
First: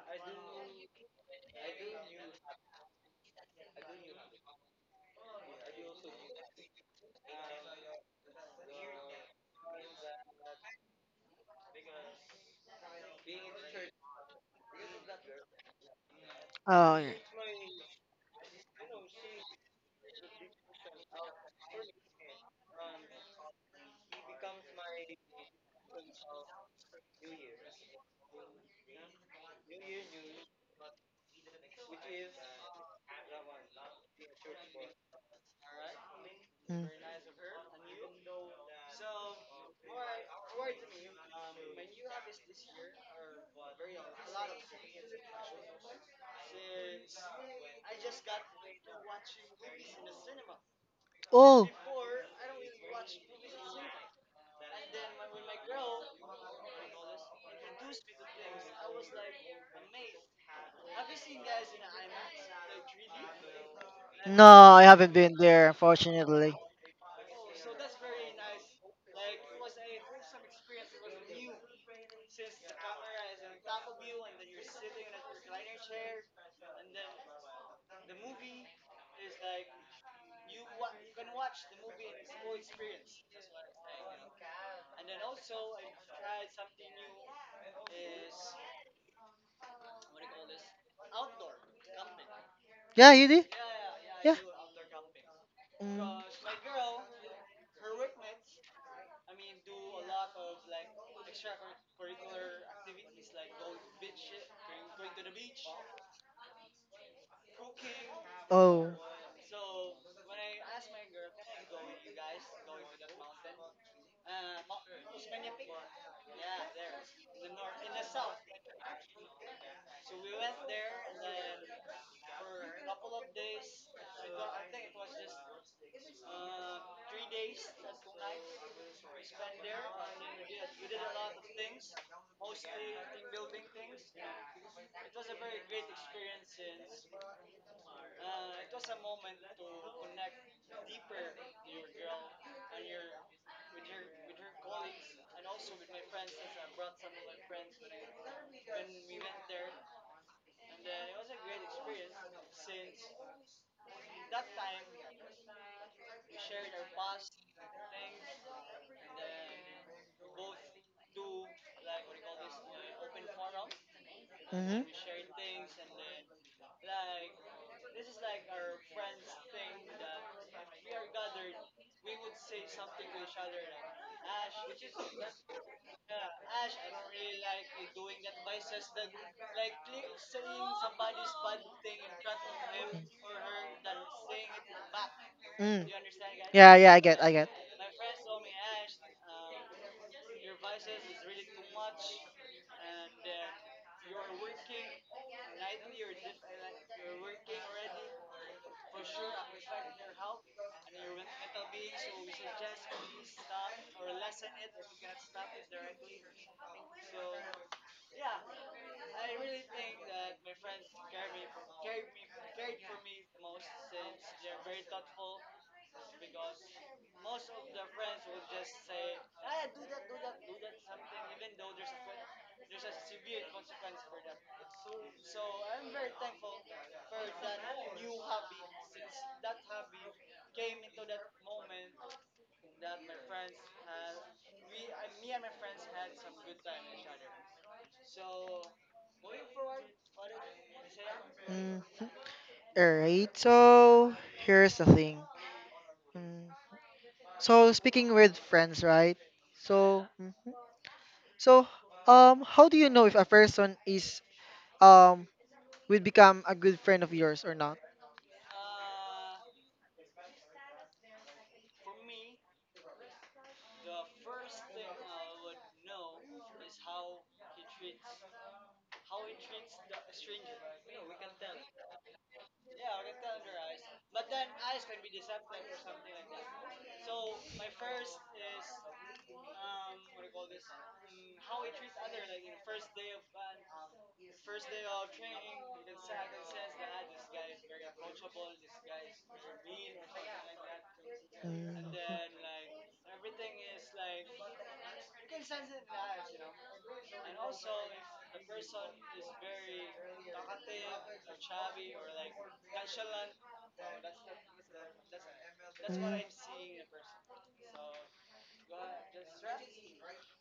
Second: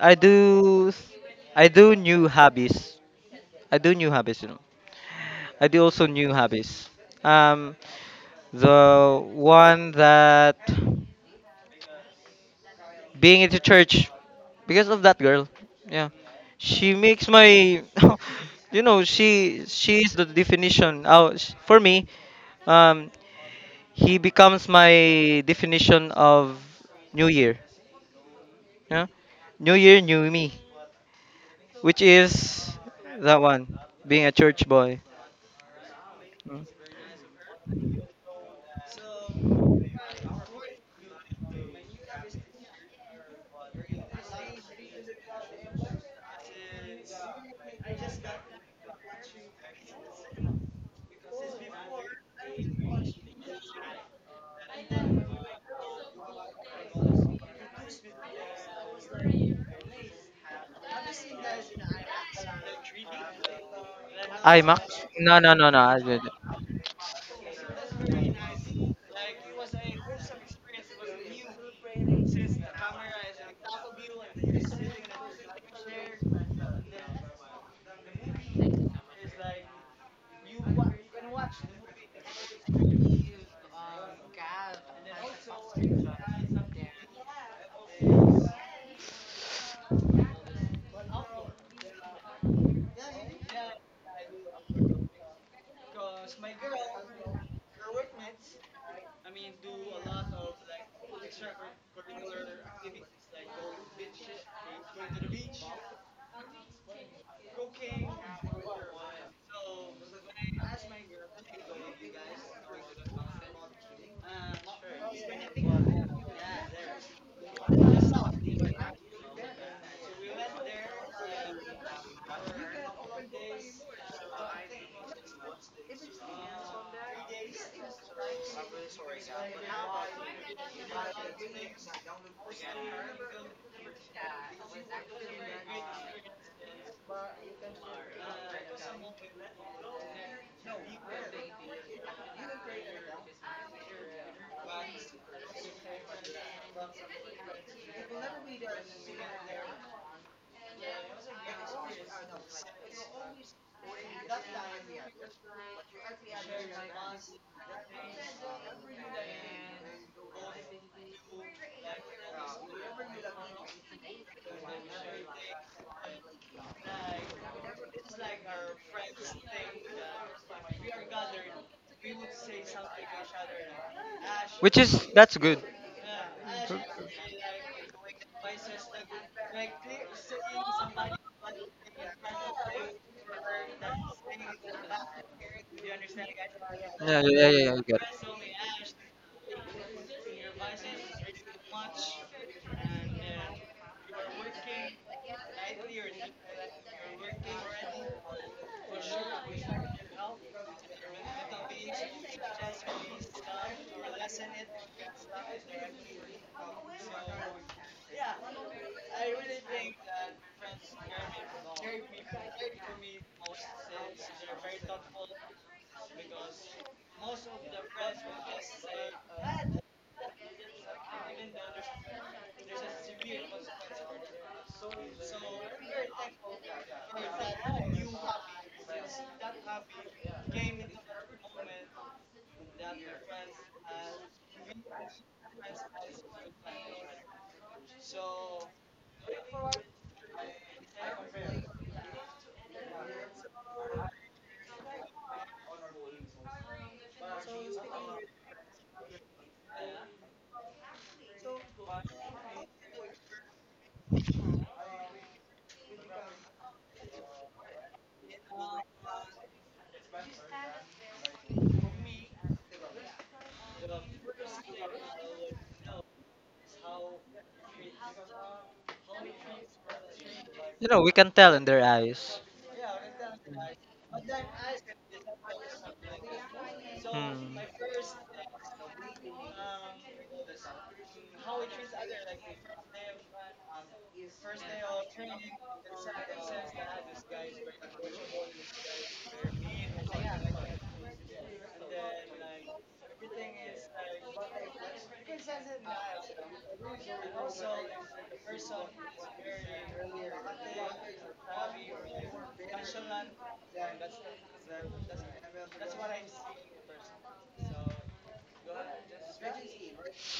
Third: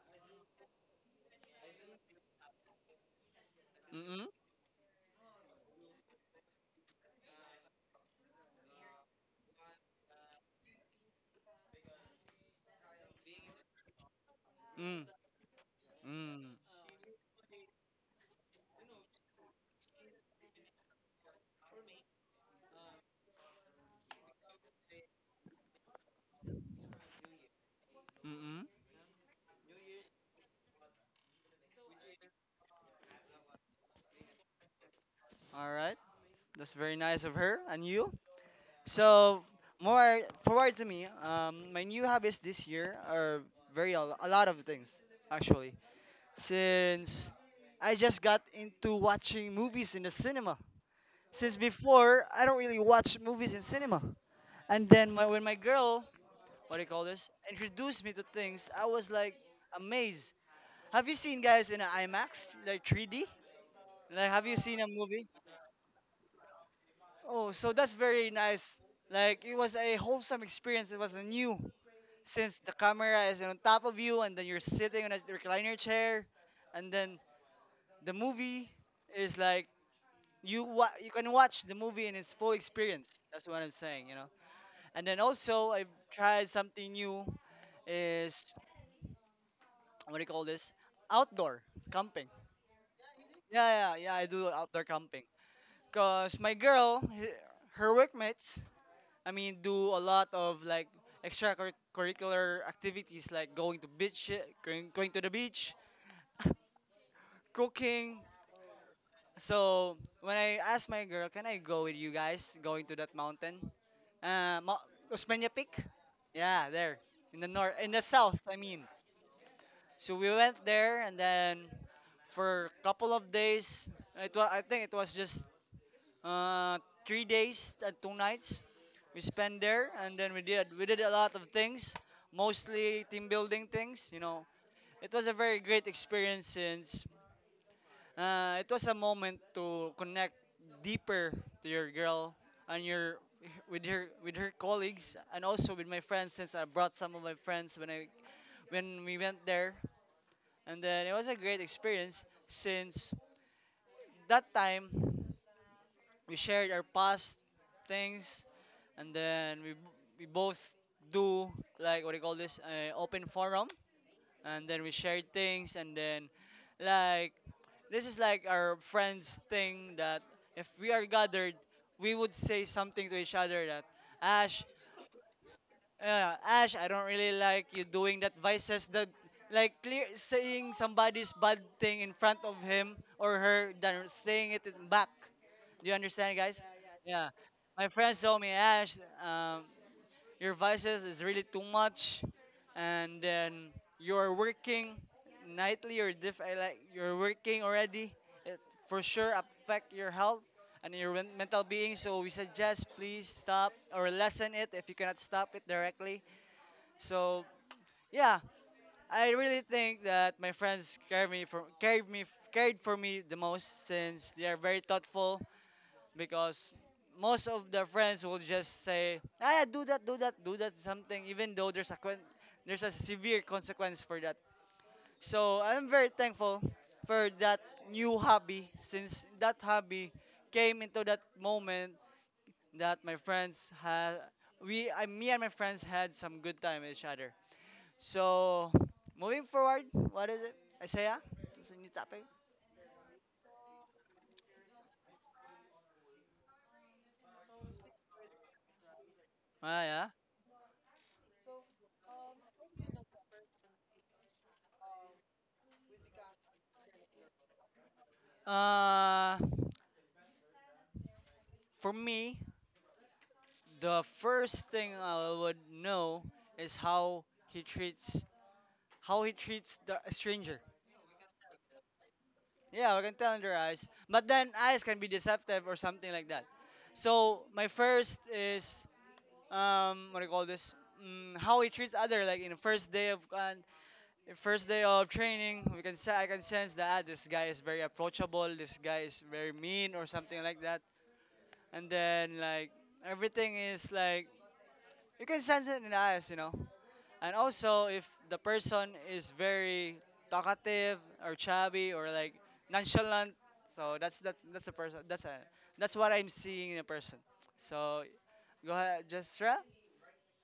[SPEAKER 1] I do. I do new hobbies. I do new
[SPEAKER 3] Mm,
[SPEAKER 1] habits, you know. I do also new habits. Um, the one that being into church because of
[SPEAKER 3] mm,
[SPEAKER 1] that girl.
[SPEAKER 3] mm,
[SPEAKER 1] Yeah,
[SPEAKER 3] mm,
[SPEAKER 1] she
[SPEAKER 2] Oh, yeah.
[SPEAKER 1] makes my, <laughs> you know, she is the definition. Oh, for me, um, he becomes my definition of New Year.
[SPEAKER 3] mm.
[SPEAKER 1] Yeah, New Year, new me, which is that one, being a church boy.
[SPEAKER 3] All right,
[SPEAKER 1] Mm.
[SPEAKER 3] that's
[SPEAKER 2] Mm.
[SPEAKER 3] very nice of her. And you? So more forward to me. My new hobbies this year are very a lot of things actually. Since I just got into watching movies in the cinema. Since
[SPEAKER 2] Oh.
[SPEAKER 3] before, I don't really watch movies in cinema. And then my, when my girl, what do you call this, introduced me to things, I was like amazed. Have you seen guys in a IMAX, like 3D? Like,
[SPEAKER 2] No,
[SPEAKER 3] have you seen a
[SPEAKER 2] I
[SPEAKER 1] IMAX?
[SPEAKER 2] haven't
[SPEAKER 3] movie?
[SPEAKER 2] been
[SPEAKER 1] No, no,
[SPEAKER 2] there,
[SPEAKER 1] no, no. I didn't.
[SPEAKER 2] unfortunately.
[SPEAKER 3] Oh, so that's very nice. Like it was a wholesome experience. It was a new, since the camera is on top of you, and then you're sitting on a recliner chair, and then the movie is like you can watch the movie in its full experience. That's what I'm saying, you know. And then also I've tried something new. Is what do you call this? Outdoor camping.
[SPEAKER 2] Yeah, you did.
[SPEAKER 3] Yeah, yeah, yeah. I
[SPEAKER 2] Yeah.
[SPEAKER 3] do outdoor camping.
[SPEAKER 2] Mm.
[SPEAKER 3] Cause my girl, her workmates, I mean, do a lot of like extracurricular activities like going to beach, going to the beach, <laughs> cooking.
[SPEAKER 2] Oh.
[SPEAKER 3] So when I asked my girl, can I go with you guys going to that mountain? Uh, Ma- Osmeña Peak? Yeah, there in the north, in the south, I mean. So we went there and then for a couple of days, it was I think it was just uh, 3 days and two nights. We spent there, and then we did a lot of things, mostly team building things. It was a very great experience since it was a moment to connect deeper to your girl and your with her colleagues, and also with my friends, since I brought some of my friends when we went there. And then it was a great experience, since that time we shared our past things, and then we both do, like, what do you call this, open forum, and then
[SPEAKER 2] Mm-hmm.
[SPEAKER 3] we shared things. And then, like, this is like our friends' thing that if we are gathered, we would say something to each other, that ash
[SPEAKER 1] Is that's good.
[SPEAKER 3] ash, I don't really like you doing that vices, that like clear saying somebody's bad thing in front of him or her than saying it in back. Do
[SPEAKER 2] Mm.
[SPEAKER 3] you understand, guys?
[SPEAKER 2] Yeah, yeah, I get,
[SPEAKER 1] Yeah,
[SPEAKER 3] Yeah.
[SPEAKER 2] I get.
[SPEAKER 1] yeah, yeah, yeah, I
[SPEAKER 3] My
[SPEAKER 1] get.
[SPEAKER 3] friends told me, Ash, um, your vices is really too much, and then you're working nightly or diff I like you're working already. It for sure affect your health and your mental being. So we suggest please stop or lessen it if you cannot stop it directly. So yeah, I really think that my friends carried me for carried me carried for me the most, since they are very thoughtful, because most of their friends will just say, "Ah, yeah, do that, do that, do that," something, even though there's a severe consequence for that. So I'm very thankful for that new hobby, since that hobby came into that moment that my friends had, me and my friends had some good time with each other. So moving forward, what is it? Isaiah, it's a
[SPEAKER 2] Mm.
[SPEAKER 3] new topic.
[SPEAKER 2] Alright, so here's the thing. Mm. So speaking with friends, right?
[SPEAKER 3] Ah, yeah.
[SPEAKER 2] So, mhm. so how do you know if a person is um would become a good friend of yours or not?
[SPEAKER 3] Uh, for me, the first thing I would know is he treats how he treats the a stranger.
[SPEAKER 1] You know, we can tell in their eyes.
[SPEAKER 3] Yeah, we can tell in their eyes. But then eyes can be deceptive or something like that. So my first is what do you call this? How he treats other, like in the first day of training, we can say, I can sense that this guy is very approachable, this guy is very mean or something like that. And then, like, everything is like, you can sense it in the eyes. And also, if the person is very talkative or chubby or like nonchalant, so that's a person. That's
[SPEAKER 2] Mm-hmm.
[SPEAKER 3] what I'm seeing in a
[SPEAKER 2] Mm-hmm.
[SPEAKER 3] person. So, go ahead, just try.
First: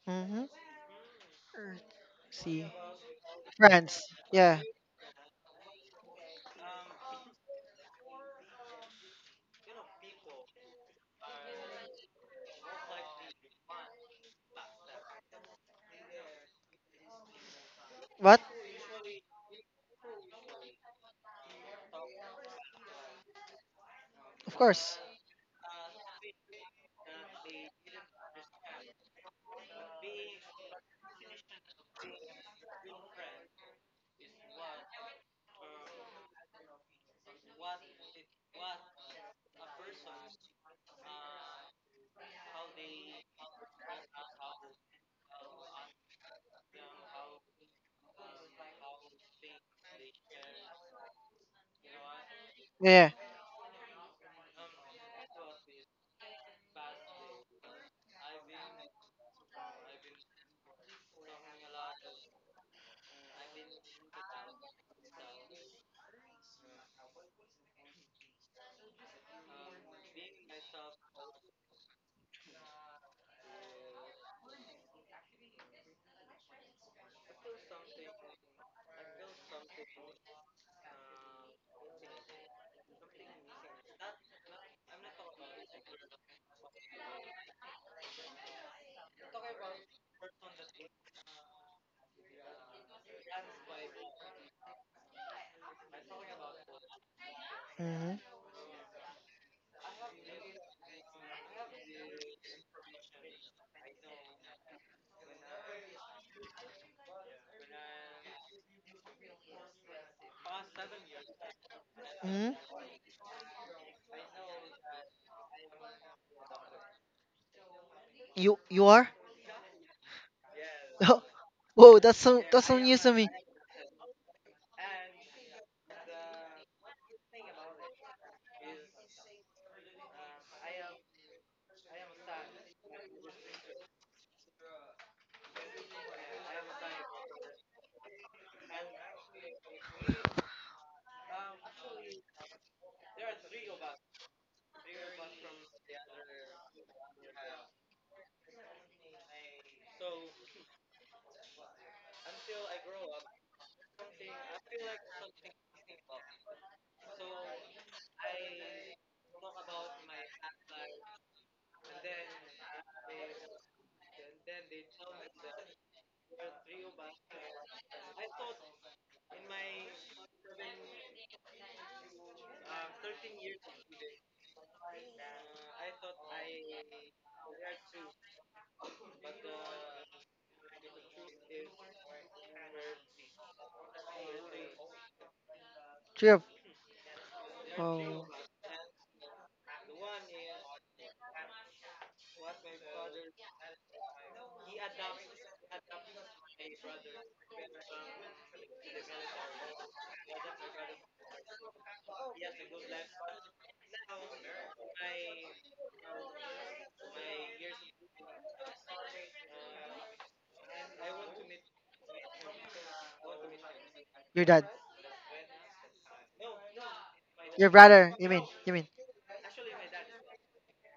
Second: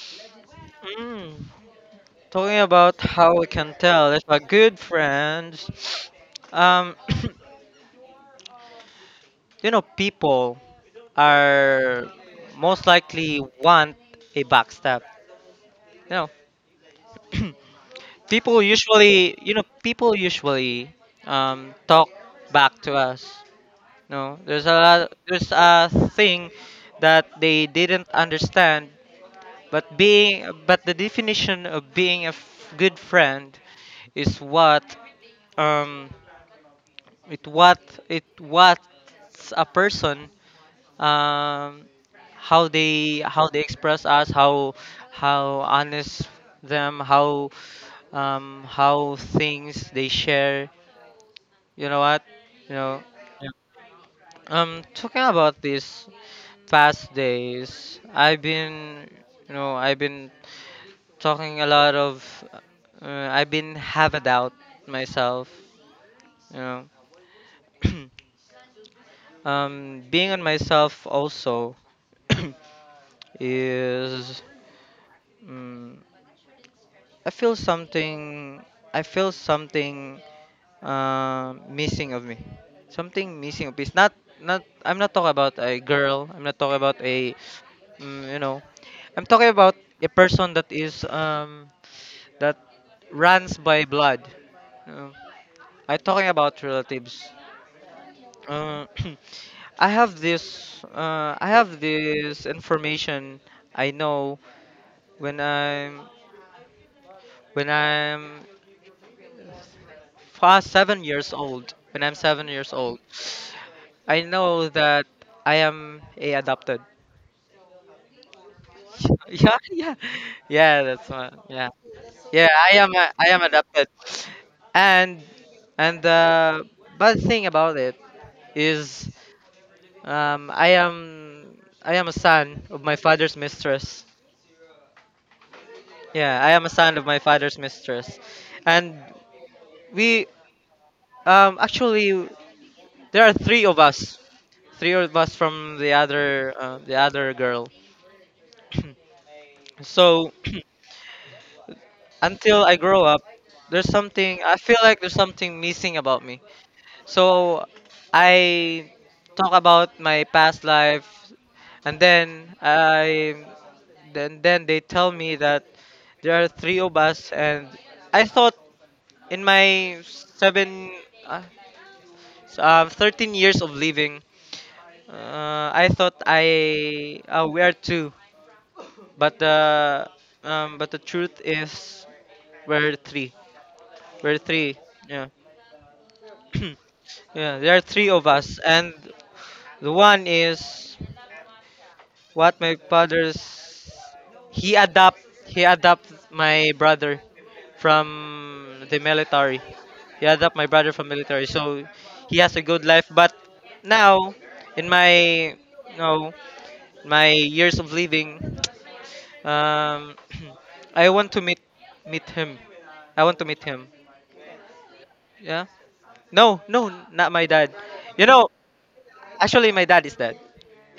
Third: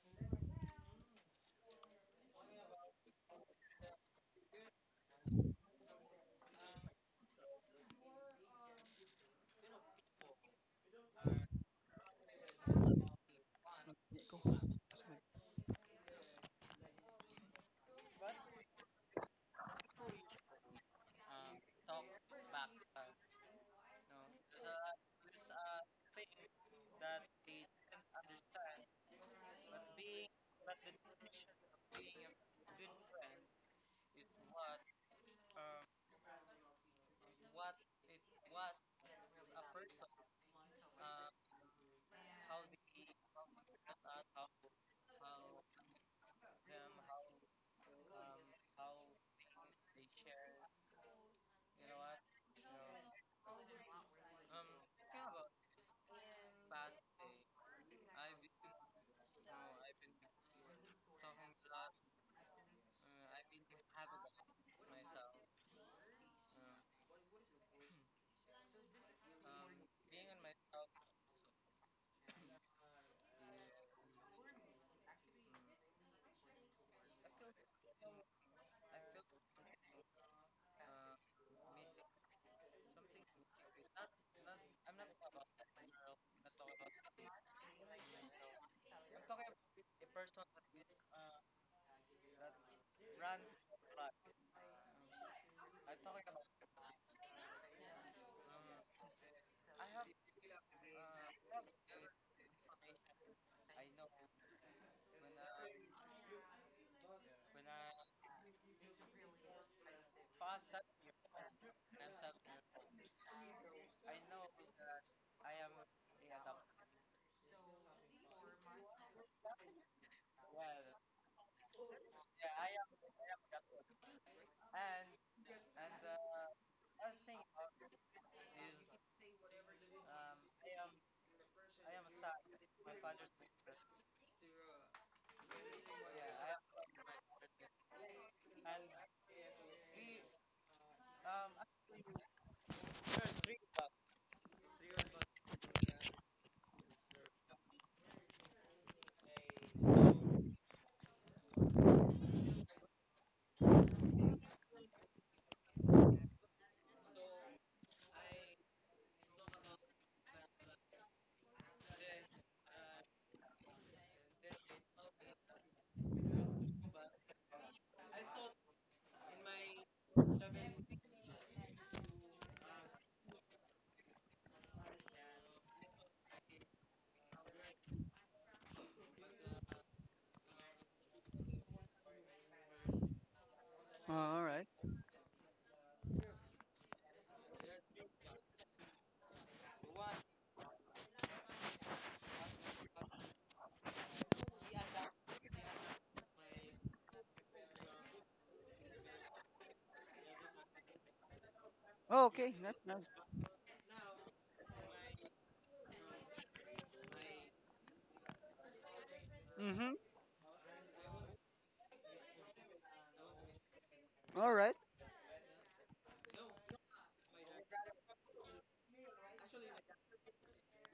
[SPEAKER 2] Mm-hmm.
[SPEAKER 1] Hmm. Mm. Talking
[SPEAKER 2] See.
[SPEAKER 1] about how we can
[SPEAKER 2] France.
[SPEAKER 1] tell if a
[SPEAKER 2] Yeah.
[SPEAKER 1] good friends, um, <coughs> <clears throat> you know, people are most likely want a backstab. You know, <coughs> <clears throat>
[SPEAKER 2] What?
[SPEAKER 1] people usually talk back to us. No,
[SPEAKER 2] Of
[SPEAKER 1] there's a
[SPEAKER 2] course.
[SPEAKER 1] lot, there's a thing that they didn't understand, but being, but the definition of being a good friend is what, um, it what, it what's a person, um how they express us, how, honest them, how, how things they share, you know what, you know,
[SPEAKER 2] Yeah.
[SPEAKER 1] talking about these past days, I've been talking a lot of, I've been having doubt myself, you know. <clears throat> Being on myself also, <clears throat> is mm, I feel something I feel something missing of me. Something missing of me. It's not, not, I'm not talking about a girl. I'm not talking about a you know. I'm talking about a person that is, that runs by blood. Uh, I'm talking about relatives.
[SPEAKER 2] Mm-hmm.
[SPEAKER 1] Uh, <clears throat> I have this, I have this information. I know when I'm, when I'm past 7 years old. When I'm 7 years
[SPEAKER 2] Mm-hmm.
[SPEAKER 1] old, I know that I am a adopted.
[SPEAKER 2] You are?
[SPEAKER 1] <laughs> Yeah, yeah, yeah. That's my,
[SPEAKER 2] <laughs>
[SPEAKER 1] yeah,
[SPEAKER 2] Whoa,
[SPEAKER 1] yeah.
[SPEAKER 2] that's
[SPEAKER 1] I
[SPEAKER 2] some
[SPEAKER 1] am
[SPEAKER 2] news
[SPEAKER 1] a,
[SPEAKER 2] to
[SPEAKER 1] I
[SPEAKER 2] me.
[SPEAKER 1] am adopted, and the bad thing about it is, um, I am I am a son of my father's mistress. Yeah, I am a son of my father's mistress. And we, actually, there are three of us, from the other, the other girl. <clears throat> So, <clears throat> until I grow up, there's something, I feel like there's something missing about me. So I talk about my past life, and then I then they tell me that there are three of us, and I thought in my seven, uh, 13 years of living, I thought I we are two. But the but the truth is, we're three.
[SPEAKER 3] Oh,
[SPEAKER 1] We're
[SPEAKER 3] all right.
[SPEAKER 1] three. Yeah,
[SPEAKER 2] Trip.
[SPEAKER 1] <clears throat> yeah. There are three of
[SPEAKER 2] Oh,
[SPEAKER 1] us, and the one is what my father's. He adopt he adopt my brother from the military. He adopt my brother from military, so
[SPEAKER 3] Oh,
[SPEAKER 1] he has
[SPEAKER 3] okay,
[SPEAKER 1] a good
[SPEAKER 3] that's nice.
[SPEAKER 1] life. But now, in my, no, my years of living,
[SPEAKER 3] Mhm.
[SPEAKER 1] Um, <clears throat> I want to meet him. I want to meet him.
[SPEAKER 2] your
[SPEAKER 3] All
[SPEAKER 2] dad,
[SPEAKER 3] right.
[SPEAKER 1] Yeah. No, no, not my
[SPEAKER 2] your
[SPEAKER 1] dad.
[SPEAKER 2] brother.
[SPEAKER 1] You
[SPEAKER 2] You mean?
[SPEAKER 1] know,
[SPEAKER 2] You mean?
[SPEAKER 1] actually, my dad is dead.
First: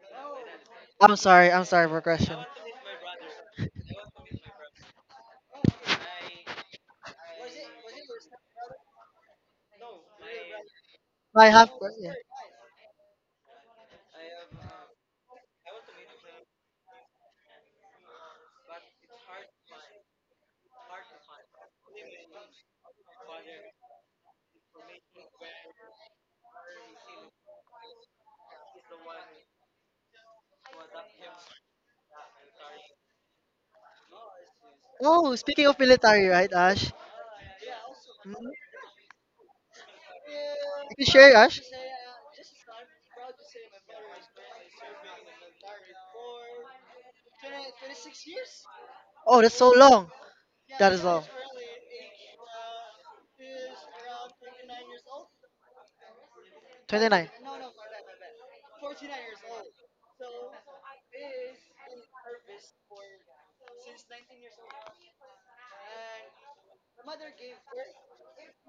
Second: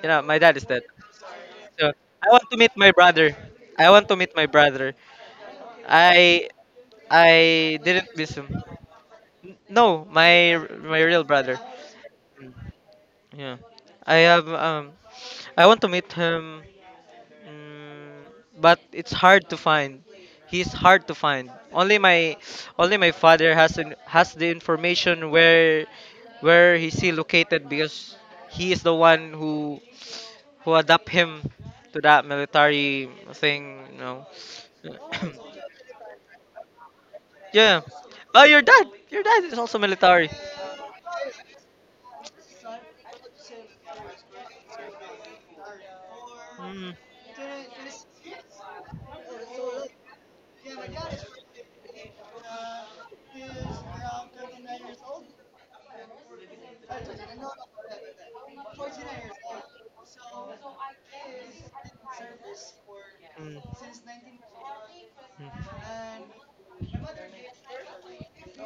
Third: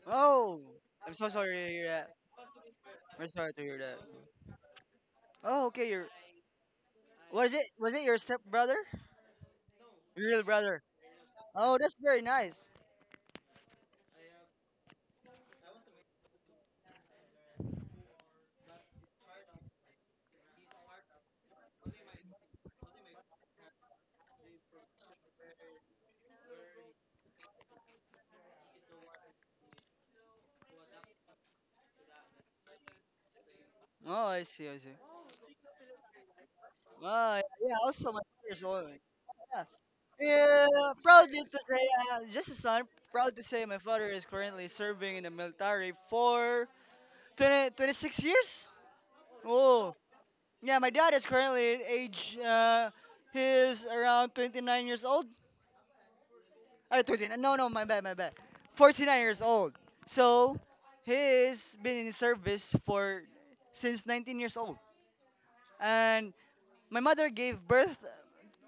[SPEAKER 1] You know, my dad
[SPEAKER 3] Oh,
[SPEAKER 1] is dead.
[SPEAKER 3] I'm
[SPEAKER 2] I'm
[SPEAKER 3] so
[SPEAKER 2] sorry.
[SPEAKER 3] sorry
[SPEAKER 2] I'm
[SPEAKER 3] to
[SPEAKER 2] sorry
[SPEAKER 3] hear
[SPEAKER 1] So
[SPEAKER 2] for
[SPEAKER 3] that.
[SPEAKER 1] I
[SPEAKER 2] question.
[SPEAKER 1] want to meet my
[SPEAKER 3] We're
[SPEAKER 1] brother.
[SPEAKER 3] sorry to hear
[SPEAKER 1] I
[SPEAKER 3] that.
[SPEAKER 1] want to meet my brother.
[SPEAKER 3] Oh, okay. Your
[SPEAKER 1] I I
[SPEAKER 3] was it
[SPEAKER 1] didn't
[SPEAKER 3] your
[SPEAKER 1] miss
[SPEAKER 3] step
[SPEAKER 1] him.
[SPEAKER 3] brother?
[SPEAKER 1] No,
[SPEAKER 3] Your real brother.
[SPEAKER 1] my real
[SPEAKER 2] My
[SPEAKER 1] brother.
[SPEAKER 2] half.
[SPEAKER 3] Oh, that's
[SPEAKER 2] Yeah.
[SPEAKER 3] very nice.
[SPEAKER 1] Yeah. I have, I want to meet him. Mm, but it's hard to find. He's hard to find. Only my father has an, has the information where he's still located, because he is the one who adapt him to that military thing, you
[SPEAKER 3] Oh,
[SPEAKER 1] know.
[SPEAKER 3] I see. I see.
[SPEAKER 2] Oh, speaking of military, right, Ash?
[SPEAKER 3] Oh, yeah.
[SPEAKER 1] <coughs>
[SPEAKER 3] Yeah,
[SPEAKER 1] Yeah.
[SPEAKER 3] also, my
[SPEAKER 1] Oh,
[SPEAKER 2] Mhm.
[SPEAKER 3] brother's
[SPEAKER 1] your dad.
[SPEAKER 3] older.
[SPEAKER 1] Your dad is
[SPEAKER 3] Yeah.
[SPEAKER 1] also military.
[SPEAKER 3] Yeah,
[SPEAKER 2] You can share,
[SPEAKER 3] proudly to
[SPEAKER 2] Ash.
[SPEAKER 3] say, just as I'm proud to say my father is currently serving in the military for
[SPEAKER 1] Mm.
[SPEAKER 3] 20, 26 years.
[SPEAKER 2] Oh, that's so
[SPEAKER 3] Oh,
[SPEAKER 2] long.
[SPEAKER 3] yeah, my
[SPEAKER 2] That is
[SPEAKER 3] dad is
[SPEAKER 2] all.
[SPEAKER 3] currently he's around 29 years old.
[SPEAKER 2] 29.
[SPEAKER 3] 29, no, no, my bad, my bad. 49 years old. So, he's been in service for
[SPEAKER 1] Mm.
[SPEAKER 3] since 19 years old.
[SPEAKER 1] Mm.
[SPEAKER 3] And my mother gave birth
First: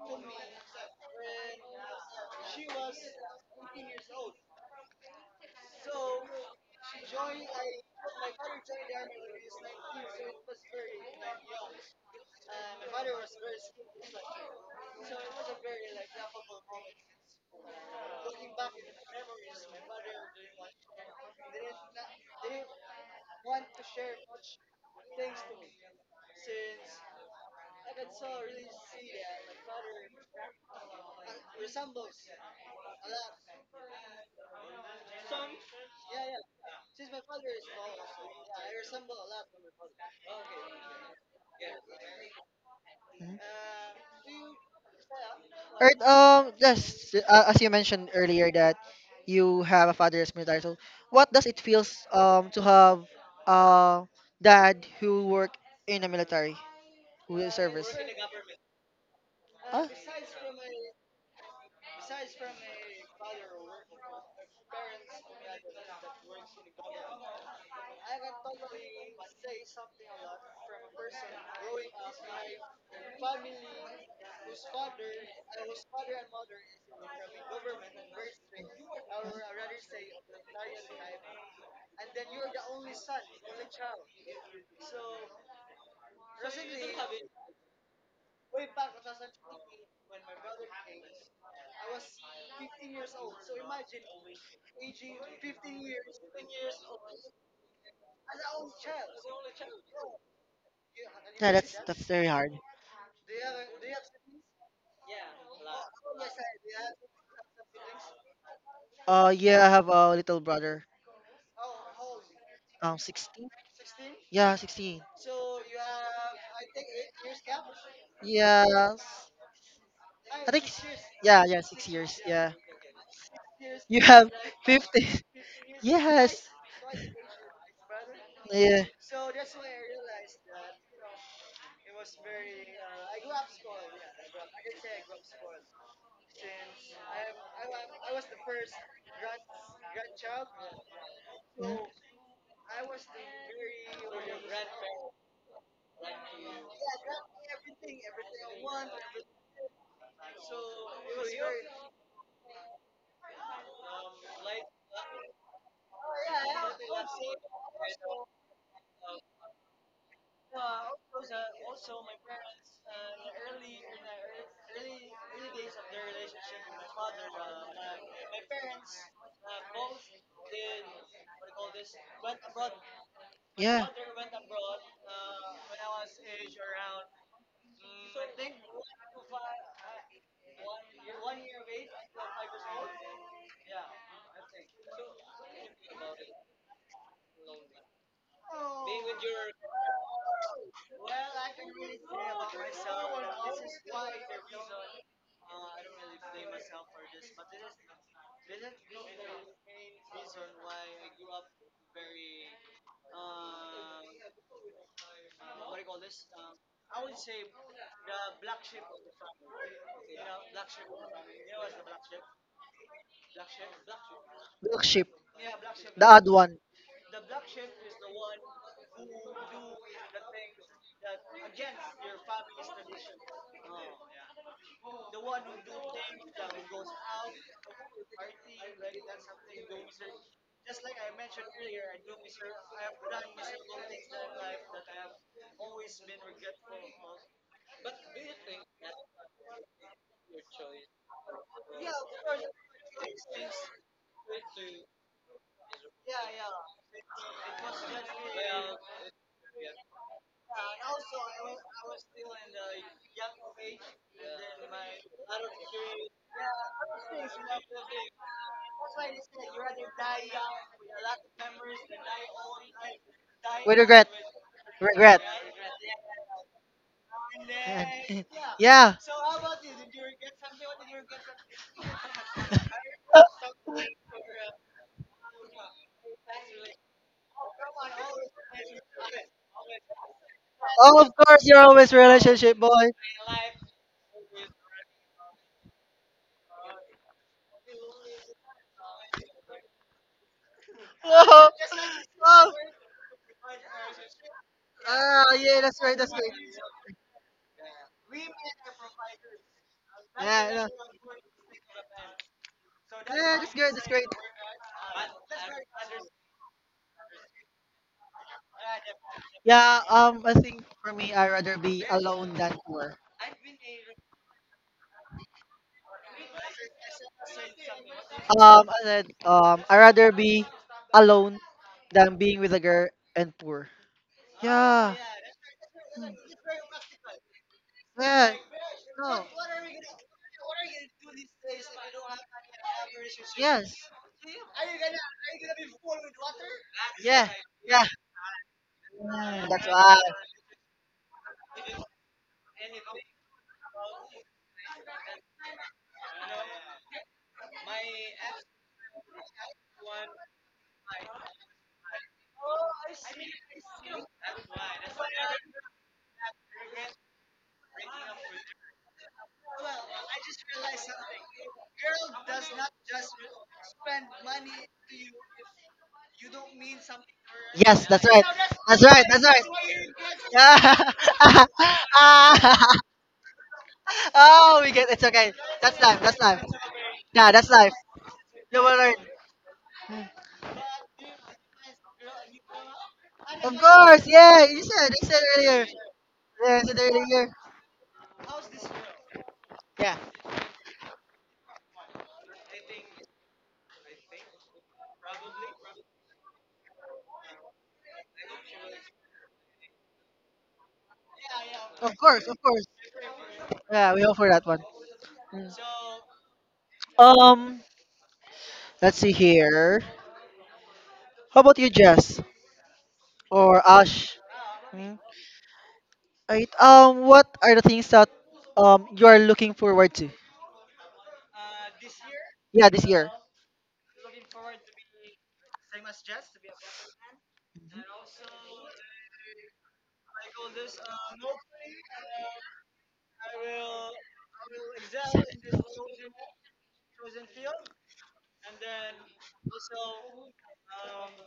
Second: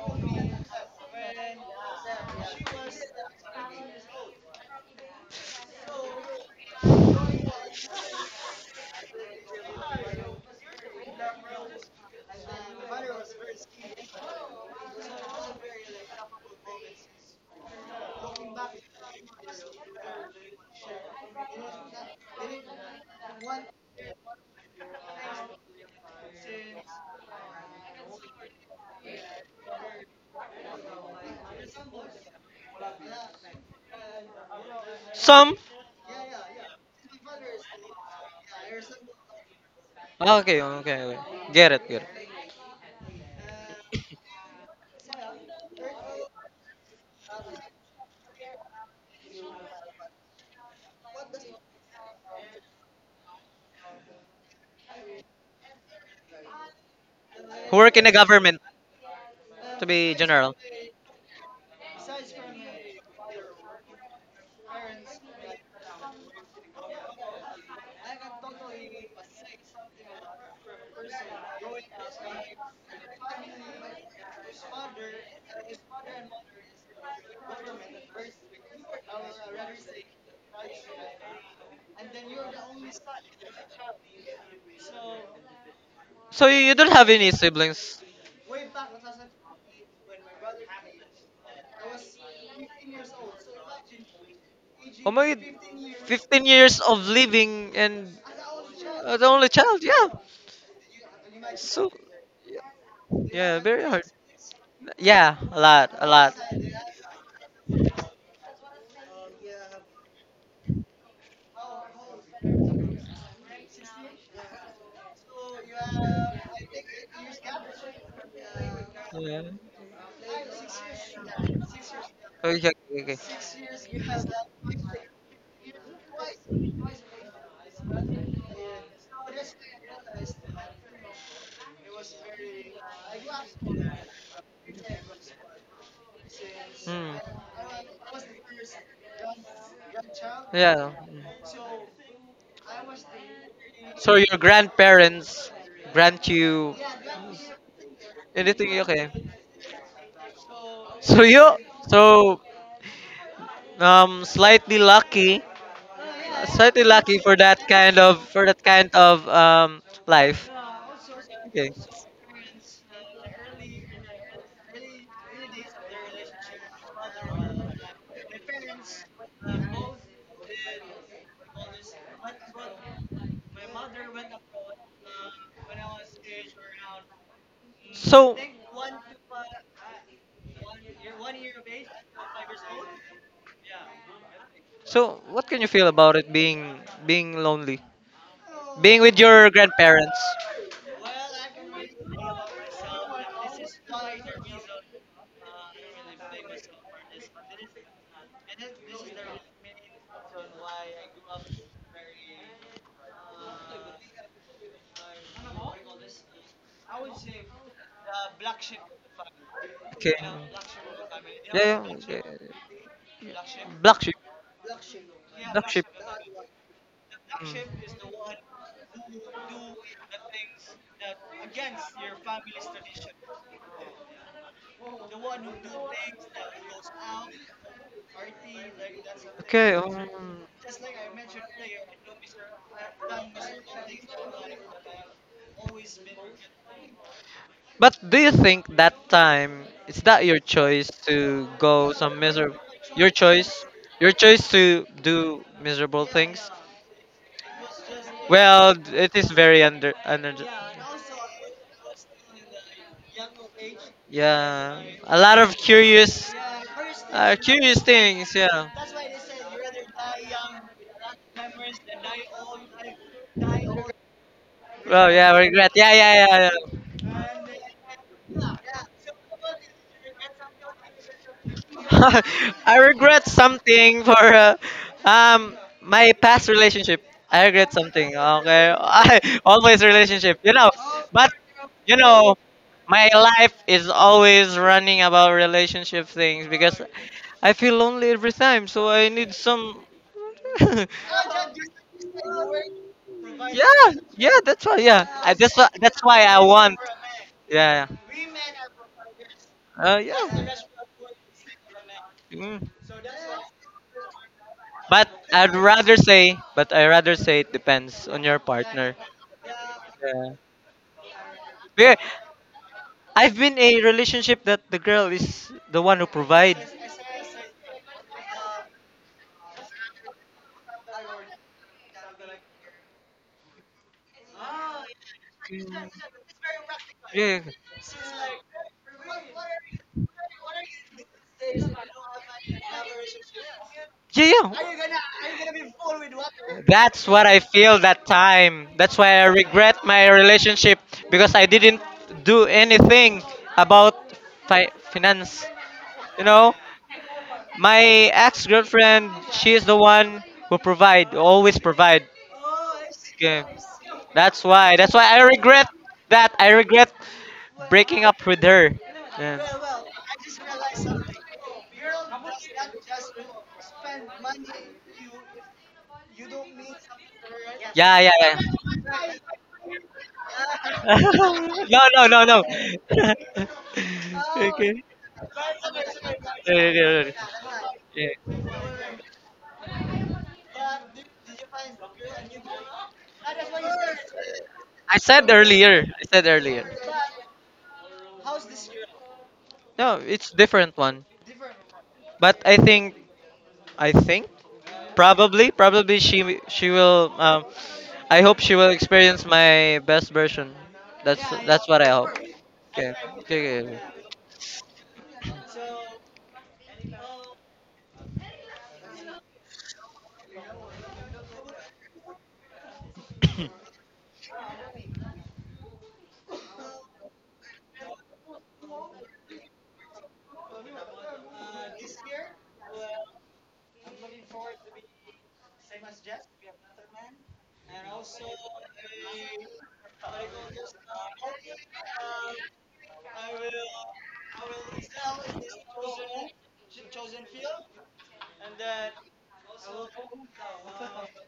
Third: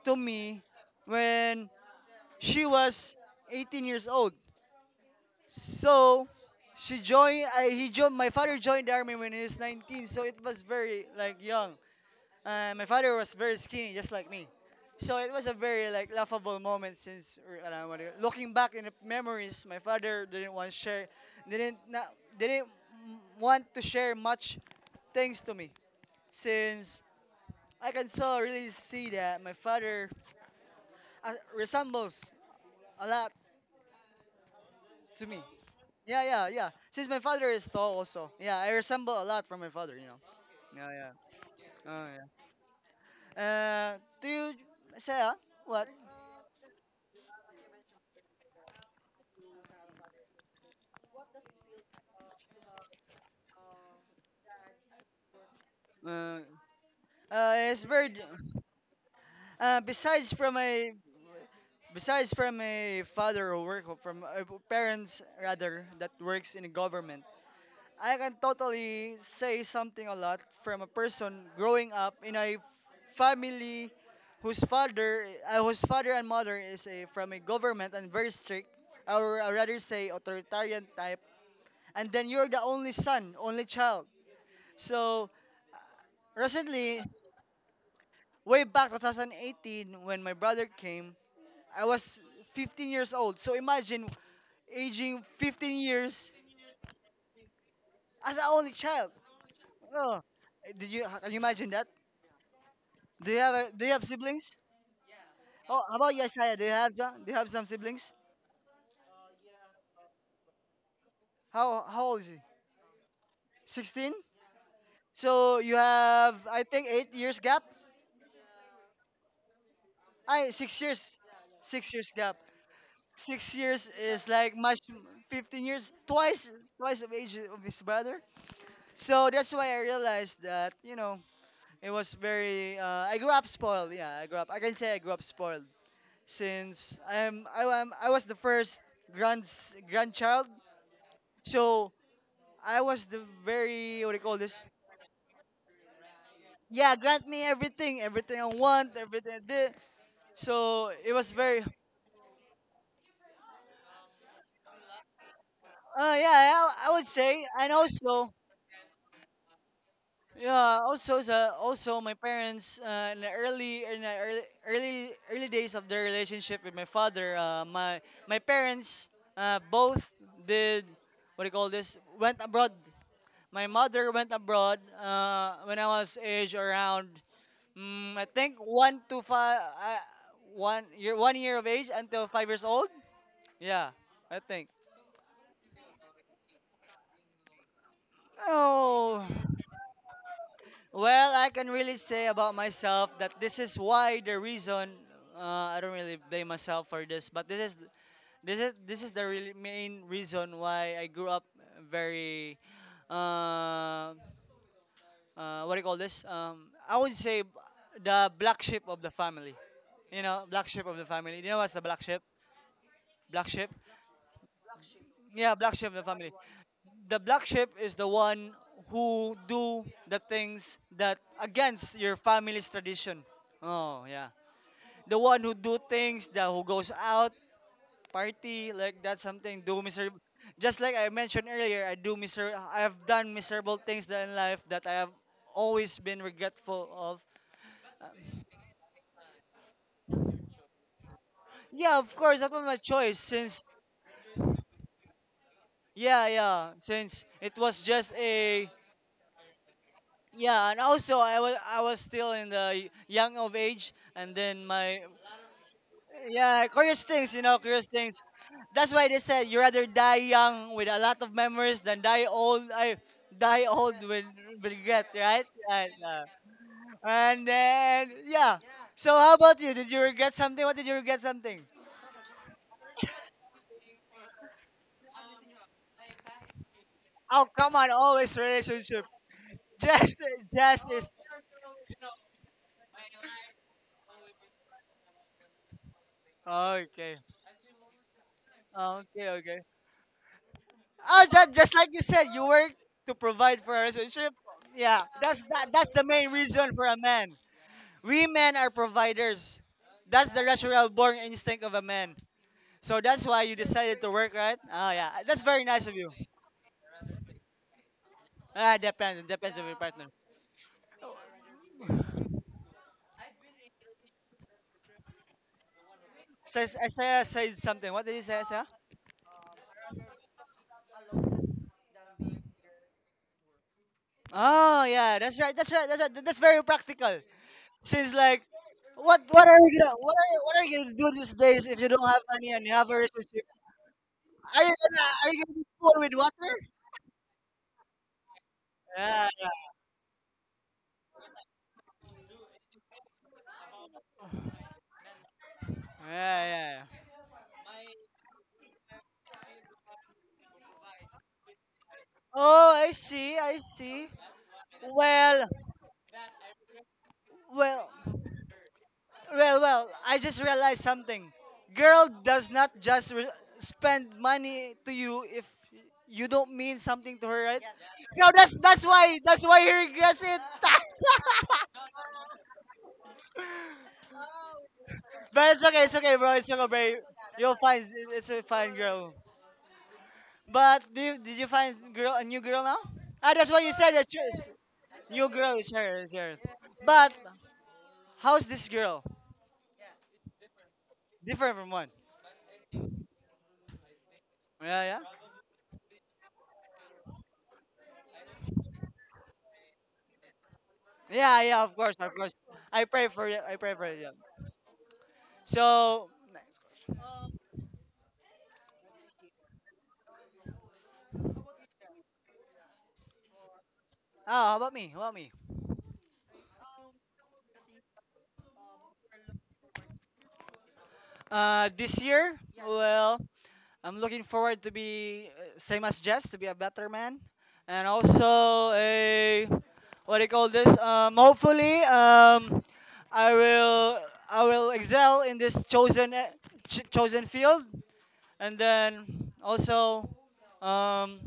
[SPEAKER 3] to me when she was 18 years old. So she joined. I he joined. my father joined the army when he was 19, so it was very like young. My father was very skinny, just like me. So it was a very like laughable moment, since or, I don't know what it- looking back in the memories, my father didn't want to share, didn't not, didn't m- want to share much things to me, since I can so really see that my father resembles a lot to me.
[SPEAKER 1] Some.
[SPEAKER 3] Yeah, yeah, yeah. Since my father is tall also. Yeah, I resemble a lot from my father.
[SPEAKER 1] Ah, okay,
[SPEAKER 3] Yeah,
[SPEAKER 1] okay, okay.
[SPEAKER 3] yeah.
[SPEAKER 1] Get it, get
[SPEAKER 3] Oh,
[SPEAKER 1] it.
[SPEAKER 3] yeah.
[SPEAKER 2] Mhm.
[SPEAKER 3] Do you say what?
[SPEAKER 2] Alright, yes, as you mentioned earlier that you have a father as military. So, what does it feels to have a dad who work in the
[SPEAKER 3] Uh,
[SPEAKER 2] military, who
[SPEAKER 3] uh,
[SPEAKER 2] is
[SPEAKER 1] Who
[SPEAKER 3] it's
[SPEAKER 2] service?
[SPEAKER 1] work in
[SPEAKER 3] very
[SPEAKER 1] the
[SPEAKER 3] d-
[SPEAKER 1] government,
[SPEAKER 2] Huh?
[SPEAKER 1] to be
[SPEAKER 3] Besides from
[SPEAKER 1] general.
[SPEAKER 3] my, besides from my father who work from parents rather that works in the government, I can totally say something a lot from a person growing up in a family whose father and mother is from a government and very strict, or I rather say authoritarian type, and then you're the only son, only child. So
[SPEAKER 1] So you don't
[SPEAKER 3] recently,
[SPEAKER 1] have any siblings.
[SPEAKER 3] way back 2018, when my brother came, I was 15 years old. So imagine
[SPEAKER 1] Oh
[SPEAKER 3] aging
[SPEAKER 1] my,
[SPEAKER 3] 15 years
[SPEAKER 1] 15 years of living, and
[SPEAKER 3] as an only child.
[SPEAKER 1] the only child, yeah.
[SPEAKER 3] Oh, did you can you
[SPEAKER 2] Yeah,
[SPEAKER 3] imagine that?
[SPEAKER 1] So,
[SPEAKER 2] that's very hard.
[SPEAKER 3] Do you have
[SPEAKER 1] yeah,
[SPEAKER 3] a,
[SPEAKER 1] very
[SPEAKER 3] do you have
[SPEAKER 1] hard.
[SPEAKER 3] siblings?
[SPEAKER 1] Yeah, a
[SPEAKER 3] Oh,
[SPEAKER 1] lot,
[SPEAKER 3] how
[SPEAKER 1] a
[SPEAKER 3] about
[SPEAKER 1] lot.
[SPEAKER 3] Yesaya? Do you have some? Do you have some siblings?
[SPEAKER 2] Yeah, I have a little brother.
[SPEAKER 3] How old is he?
[SPEAKER 2] 16.
[SPEAKER 3] 16.
[SPEAKER 2] Yeah, 16.
[SPEAKER 3] So you have, I think, 8 years gap.
[SPEAKER 2] Yes.
[SPEAKER 1] Yeah.
[SPEAKER 3] I
[SPEAKER 2] I think.
[SPEAKER 3] six years,
[SPEAKER 2] Yeah, yeah, six
[SPEAKER 3] 6 years
[SPEAKER 2] years.
[SPEAKER 3] gap.
[SPEAKER 2] Yeah.
[SPEAKER 1] Okay, okay, okay.
[SPEAKER 3] 6 years
[SPEAKER 2] You
[SPEAKER 3] is
[SPEAKER 2] have
[SPEAKER 3] like much
[SPEAKER 2] 50. <laughs>
[SPEAKER 3] 15 years,
[SPEAKER 2] Yes.
[SPEAKER 3] twice of age of his brother.
[SPEAKER 2] Yeah.
[SPEAKER 3] So that's why I realized that, it was very. I grew up spoiled. Yeah, I grew up. I can say I grew up spoiled, since
[SPEAKER 1] Hmm.
[SPEAKER 3] I'm I am I was the first grand grandchild.
[SPEAKER 1] Yeah.
[SPEAKER 2] Yeah.
[SPEAKER 3] So I was the very, what
[SPEAKER 1] So
[SPEAKER 3] do you call
[SPEAKER 1] your
[SPEAKER 3] this?
[SPEAKER 1] grandparents grant you
[SPEAKER 3] Yeah, grant me everything, everything I
[SPEAKER 1] anything,
[SPEAKER 3] want,
[SPEAKER 1] okay?
[SPEAKER 3] everything I did. So it
[SPEAKER 1] So
[SPEAKER 3] was
[SPEAKER 1] you,
[SPEAKER 3] very.
[SPEAKER 1] so slightly lucky,
[SPEAKER 3] Yeah, I, I would
[SPEAKER 1] for
[SPEAKER 3] say.
[SPEAKER 1] that
[SPEAKER 3] And
[SPEAKER 1] kind of,
[SPEAKER 3] also,
[SPEAKER 1] life.
[SPEAKER 3] yeah,
[SPEAKER 1] Okay.
[SPEAKER 3] also my parents, in the early days of their relationship with my father, my parents both did, what do you call this? Went abroad. My
[SPEAKER 2] Yeah.
[SPEAKER 3] mother went abroad when I was age around, I
[SPEAKER 1] So
[SPEAKER 3] think, one to five, one year of age until 5 years old. Yeah, I think.
[SPEAKER 1] so what can you feel about it, being lonely, being with
[SPEAKER 3] Oh,
[SPEAKER 1] your grandparents?
[SPEAKER 3] well, I can really say about myself that this is why the reason. I don't really blame myself for this, but this is the really main reason why I grew up very. Uh, what do you call this? I would say, the black sheep of the family.
[SPEAKER 1] Okay.
[SPEAKER 3] Black sheep of the family. You know what's the
[SPEAKER 1] Yeah,
[SPEAKER 3] black
[SPEAKER 1] yeah,
[SPEAKER 3] sheep?
[SPEAKER 1] yeah.
[SPEAKER 3] Black sheep.
[SPEAKER 1] Black sheep.
[SPEAKER 2] Milkship.
[SPEAKER 3] Yeah, black sheep of the
[SPEAKER 2] The odd
[SPEAKER 3] family.
[SPEAKER 2] one.
[SPEAKER 3] The black sheep
[SPEAKER 1] Mm.
[SPEAKER 3] is the one who do the things that against your family's tradition. Oh yeah, the one who do things, that who goes out party, like that, something,
[SPEAKER 1] Okay.
[SPEAKER 3] do miser. Just like I mentioned earlier, I do miser. I have done miserable things that in life that I have always been regretful of.
[SPEAKER 1] But do you
[SPEAKER 3] Uh,
[SPEAKER 1] think that time is that your choice to go
[SPEAKER 3] yeah, of
[SPEAKER 1] some
[SPEAKER 3] course, that
[SPEAKER 1] miserable?
[SPEAKER 3] was my
[SPEAKER 1] Your
[SPEAKER 3] choice since.
[SPEAKER 1] choice, your choice to do miserable
[SPEAKER 3] Yeah,
[SPEAKER 1] things.
[SPEAKER 3] yeah, since it was just a.
[SPEAKER 1] Well, it is very under, under.
[SPEAKER 3] Yeah, and also, I was still in the young of age, and then
[SPEAKER 1] Yeah,
[SPEAKER 3] my,
[SPEAKER 1] a lot of curious,
[SPEAKER 3] yeah, curious things, you know,
[SPEAKER 1] curious
[SPEAKER 3] curious things.
[SPEAKER 1] things. Yeah.
[SPEAKER 3] That's why they said, you rather die young with a lot of memories than die old. I die
[SPEAKER 2] With
[SPEAKER 3] old <laughs>
[SPEAKER 2] regret.
[SPEAKER 3] with regret,
[SPEAKER 1] Well,
[SPEAKER 2] Regret.
[SPEAKER 1] yeah,
[SPEAKER 3] right?
[SPEAKER 1] regret.
[SPEAKER 3] And,
[SPEAKER 1] Yeah, yeah,
[SPEAKER 3] uh,
[SPEAKER 1] yeah, yeah.
[SPEAKER 3] and then,
[SPEAKER 2] And-
[SPEAKER 3] yeah.
[SPEAKER 2] <laughs> Yeah.
[SPEAKER 3] So how about you? Did you regret something? What did you regret something?
[SPEAKER 1] <laughs> I regret something for, my past relationship. I
[SPEAKER 3] Oh
[SPEAKER 1] regret
[SPEAKER 3] come on,
[SPEAKER 1] something.
[SPEAKER 3] always
[SPEAKER 1] Okay, <laughs>
[SPEAKER 3] relationship.
[SPEAKER 1] I
[SPEAKER 3] <laughs>
[SPEAKER 1] always
[SPEAKER 3] Jess,
[SPEAKER 1] relationship. You know,
[SPEAKER 3] Jess
[SPEAKER 2] Oh,
[SPEAKER 3] is
[SPEAKER 2] of
[SPEAKER 1] but
[SPEAKER 2] course, you're always
[SPEAKER 1] you know,
[SPEAKER 2] relationship boy.
[SPEAKER 1] my
[SPEAKER 2] <laughs>
[SPEAKER 1] life is always running about relationship things because
[SPEAKER 3] okay.
[SPEAKER 1] I feel lonely every time. So I
[SPEAKER 3] Okay,
[SPEAKER 1] need
[SPEAKER 3] okay.
[SPEAKER 1] some. <laughs> yeah,
[SPEAKER 3] Oh,
[SPEAKER 2] Oh,
[SPEAKER 3] just like you said, you
[SPEAKER 2] oh.
[SPEAKER 3] work to provide for a
[SPEAKER 1] yeah.
[SPEAKER 3] relationship.
[SPEAKER 1] That's why.
[SPEAKER 3] Yeah,
[SPEAKER 1] Yeah,
[SPEAKER 2] Ah,
[SPEAKER 3] that's
[SPEAKER 1] that's
[SPEAKER 2] yeah,
[SPEAKER 1] why.
[SPEAKER 3] that,
[SPEAKER 2] that's
[SPEAKER 3] that's
[SPEAKER 2] right.
[SPEAKER 3] the
[SPEAKER 1] That's
[SPEAKER 2] That's
[SPEAKER 1] why
[SPEAKER 3] main
[SPEAKER 2] great.
[SPEAKER 1] I
[SPEAKER 3] reason
[SPEAKER 1] want.
[SPEAKER 3] for a man.
[SPEAKER 1] Yeah.
[SPEAKER 3] We men are providers.
[SPEAKER 1] yeah. Yeah.
[SPEAKER 3] That's the
[SPEAKER 2] Yeah, yeah.
[SPEAKER 3] natural born instinct of a man.
[SPEAKER 1] Mm.
[SPEAKER 3] So that's
[SPEAKER 2] Yeah,
[SPEAKER 3] why
[SPEAKER 2] that's
[SPEAKER 3] you
[SPEAKER 2] great. That's
[SPEAKER 3] decided
[SPEAKER 2] great.
[SPEAKER 3] to work, right? Oh
[SPEAKER 1] But
[SPEAKER 3] yeah, that's
[SPEAKER 1] I'd
[SPEAKER 3] very nice
[SPEAKER 1] rather
[SPEAKER 3] of you.
[SPEAKER 1] say, but I rather say it depends on your
[SPEAKER 3] Ah,
[SPEAKER 1] partner.
[SPEAKER 3] depends, It depends on your
[SPEAKER 2] Yeah,
[SPEAKER 3] partner.
[SPEAKER 1] Yeah.
[SPEAKER 2] I think for me, I'd rather be
[SPEAKER 1] Because
[SPEAKER 2] alone than poor.
[SPEAKER 1] I've been a relationship that the girl is the one who provides.
[SPEAKER 3] Says Isaiah said something. What did he say, Isaiah?
[SPEAKER 2] And then, I rather be alone than being with a girl and poor.
[SPEAKER 3] Oh
[SPEAKER 2] Yeah,
[SPEAKER 3] yeah, that's right, that's right, that's right. That's very practical.
[SPEAKER 1] Yeah.
[SPEAKER 3] Since
[SPEAKER 2] yeah,
[SPEAKER 3] like, what
[SPEAKER 2] no,
[SPEAKER 3] what are you gonna what are you gonna do these days if you don't have money and you have a relationship?
[SPEAKER 2] yes,
[SPEAKER 1] Yeah, yeah.
[SPEAKER 3] Are you gonna be full with water?
[SPEAKER 1] That's what
[SPEAKER 2] yeah,
[SPEAKER 1] I feel
[SPEAKER 2] yeah.
[SPEAKER 1] that time. That's why I
[SPEAKER 3] Yeah, yeah,
[SPEAKER 2] Mm, that's
[SPEAKER 1] regret
[SPEAKER 2] why.
[SPEAKER 1] my relationship because I didn't do anything about finance. You know,
[SPEAKER 3] yeah, yeah.
[SPEAKER 1] my ex-girlfriend, she is the one who provide, always provide.
[SPEAKER 3] Oh, I see, I see.
[SPEAKER 1] That's why. That's why I
[SPEAKER 3] Well,
[SPEAKER 1] regret that. I regret
[SPEAKER 3] well,
[SPEAKER 1] breaking up with her. Yeah.
[SPEAKER 3] well. I just realized something. Girl does not just spend money to you if you don't mean something to her, right?
[SPEAKER 2] Yes,
[SPEAKER 1] Yeah,
[SPEAKER 2] that's
[SPEAKER 1] yeah,
[SPEAKER 2] right.
[SPEAKER 3] So
[SPEAKER 1] yeah.
[SPEAKER 3] that's
[SPEAKER 2] That's
[SPEAKER 3] that's
[SPEAKER 2] right.
[SPEAKER 3] why
[SPEAKER 2] That's right.
[SPEAKER 3] that's why he regrets it.
[SPEAKER 2] Yeah. <laughs>
[SPEAKER 1] <laughs> No, no, no, no.
[SPEAKER 2] Ah.
[SPEAKER 1] <laughs>
[SPEAKER 2] <laughs> Oh, we
[SPEAKER 1] Okay.
[SPEAKER 2] get it's okay.
[SPEAKER 3] <laughs> But
[SPEAKER 2] That's
[SPEAKER 3] it's
[SPEAKER 2] life.
[SPEAKER 3] okay,
[SPEAKER 2] That's
[SPEAKER 3] bro.
[SPEAKER 2] life.
[SPEAKER 3] It's
[SPEAKER 1] No, no,
[SPEAKER 3] okay, bro.
[SPEAKER 1] no, no.
[SPEAKER 2] Nah, that's
[SPEAKER 3] You'll
[SPEAKER 2] life.
[SPEAKER 3] find it's
[SPEAKER 1] Yeah.
[SPEAKER 3] a
[SPEAKER 2] You
[SPEAKER 3] fine
[SPEAKER 2] will learn.
[SPEAKER 3] girl. But did you find girl a new girl now? Ah, that's
[SPEAKER 2] Of
[SPEAKER 3] what you said.
[SPEAKER 2] course,
[SPEAKER 3] That's
[SPEAKER 2] yeah.
[SPEAKER 3] true.
[SPEAKER 2] You said.
[SPEAKER 1] I
[SPEAKER 2] You said
[SPEAKER 1] said
[SPEAKER 3] New girl
[SPEAKER 2] earlier.
[SPEAKER 3] is
[SPEAKER 1] earlier.
[SPEAKER 3] here,
[SPEAKER 1] I
[SPEAKER 3] is
[SPEAKER 1] said
[SPEAKER 3] here.
[SPEAKER 2] Yeah, I
[SPEAKER 1] earlier.
[SPEAKER 2] said
[SPEAKER 3] But
[SPEAKER 2] earlier.
[SPEAKER 3] how's this girl?
[SPEAKER 1] No,
[SPEAKER 2] Yeah.
[SPEAKER 1] it's different one.
[SPEAKER 3] Different from one.
[SPEAKER 1] But I think
[SPEAKER 3] Yeah, yeah.
[SPEAKER 1] probably she will. I hope she will experience my best version.
[SPEAKER 3] Yeah, yeah,
[SPEAKER 1] That's
[SPEAKER 3] of
[SPEAKER 1] what I
[SPEAKER 3] course,
[SPEAKER 2] Of
[SPEAKER 1] hope.
[SPEAKER 3] of
[SPEAKER 2] course.
[SPEAKER 3] course.
[SPEAKER 2] Of course.
[SPEAKER 3] I
[SPEAKER 1] Okay.
[SPEAKER 3] pray for you. I
[SPEAKER 1] okay.
[SPEAKER 3] pray
[SPEAKER 1] okay,
[SPEAKER 3] for
[SPEAKER 2] Yeah, we
[SPEAKER 3] you.
[SPEAKER 2] hope for that one. Mm.
[SPEAKER 3] So, oh,
[SPEAKER 2] Um. Let's see here. How about you, Jess
[SPEAKER 1] <coughs> okay.
[SPEAKER 2] or Ash?
[SPEAKER 3] how about me?
[SPEAKER 2] Hmm?
[SPEAKER 3] How about me?
[SPEAKER 2] Right. What are the things that you are looking forward to?
[SPEAKER 3] This year,
[SPEAKER 2] Yeah, this year.
[SPEAKER 3] well, I'm looking forward to be, same as Jess, to be a better man, and also a, what do you call this? Hopefully, I will, excel in this chosen chosen field, and then also, um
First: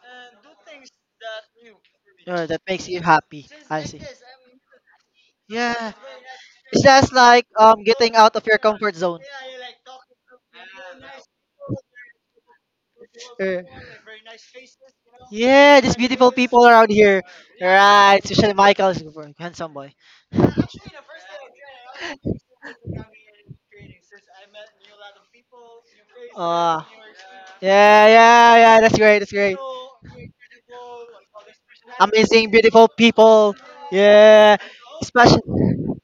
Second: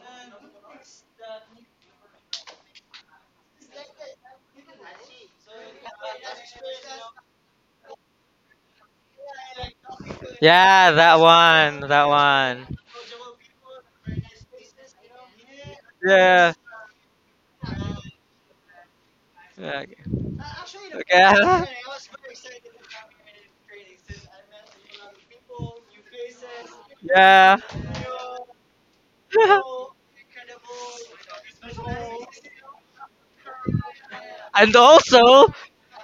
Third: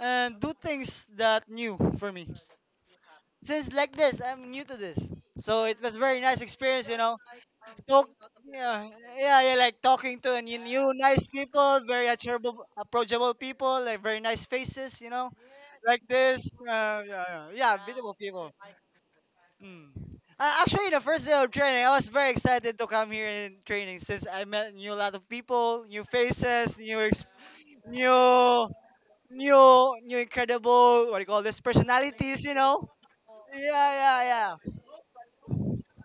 [SPEAKER 3] and do things that new for me,
[SPEAKER 2] That makes you happy.
[SPEAKER 3] since,
[SPEAKER 2] I
[SPEAKER 3] like
[SPEAKER 2] see.
[SPEAKER 3] this, I'm new to this, so it
[SPEAKER 2] Yeah.
[SPEAKER 3] was very nice
[SPEAKER 2] It's
[SPEAKER 3] experience you
[SPEAKER 2] just
[SPEAKER 3] know
[SPEAKER 2] like
[SPEAKER 3] Talk
[SPEAKER 2] getting out of your
[SPEAKER 3] Yeah,
[SPEAKER 2] comfort zone.
[SPEAKER 3] yeah, yeah, like, talking to and you
[SPEAKER 1] Yeah,
[SPEAKER 3] new
[SPEAKER 1] that
[SPEAKER 3] nice people,
[SPEAKER 1] one,
[SPEAKER 3] very
[SPEAKER 1] that
[SPEAKER 3] approachable
[SPEAKER 1] one.
[SPEAKER 3] approachable
[SPEAKER 2] Uh,
[SPEAKER 3] people, like very nice faces.
[SPEAKER 2] yeah, these
[SPEAKER 3] Like
[SPEAKER 2] beautiful
[SPEAKER 3] this,
[SPEAKER 1] Yeah.
[SPEAKER 2] people around
[SPEAKER 3] yeah,
[SPEAKER 2] here.
[SPEAKER 3] yeah, yeah, beautiful
[SPEAKER 2] Right,
[SPEAKER 3] people
[SPEAKER 2] especially Michael is a handsome
[SPEAKER 1] yeah,
[SPEAKER 3] mm.
[SPEAKER 2] boy.
[SPEAKER 3] Uh,
[SPEAKER 2] <laughs>
[SPEAKER 3] actually the first day of
[SPEAKER 1] Okay. <laughs>
[SPEAKER 3] training, I was very excited to come here in training, since I met new lot of people, new faces,
[SPEAKER 2] Uh,
[SPEAKER 3] new
[SPEAKER 1] Yeah.
[SPEAKER 2] yeah, yeah,
[SPEAKER 3] new
[SPEAKER 2] yeah. That's great. That's great.
[SPEAKER 1] <laughs>
[SPEAKER 3] incredible, what do you call this, personalities
[SPEAKER 2] Amazing,
[SPEAKER 3] you
[SPEAKER 2] beautiful
[SPEAKER 3] know
[SPEAKER 2] people.
[SPEAKER 3] Yeah, yeah,
[SPEAKER 2] Yeah,
[SPEAKER 3] yeah,
[SPEAKER 1] And
[SPEAKER 2] especially.
[SPEAKER 1] also,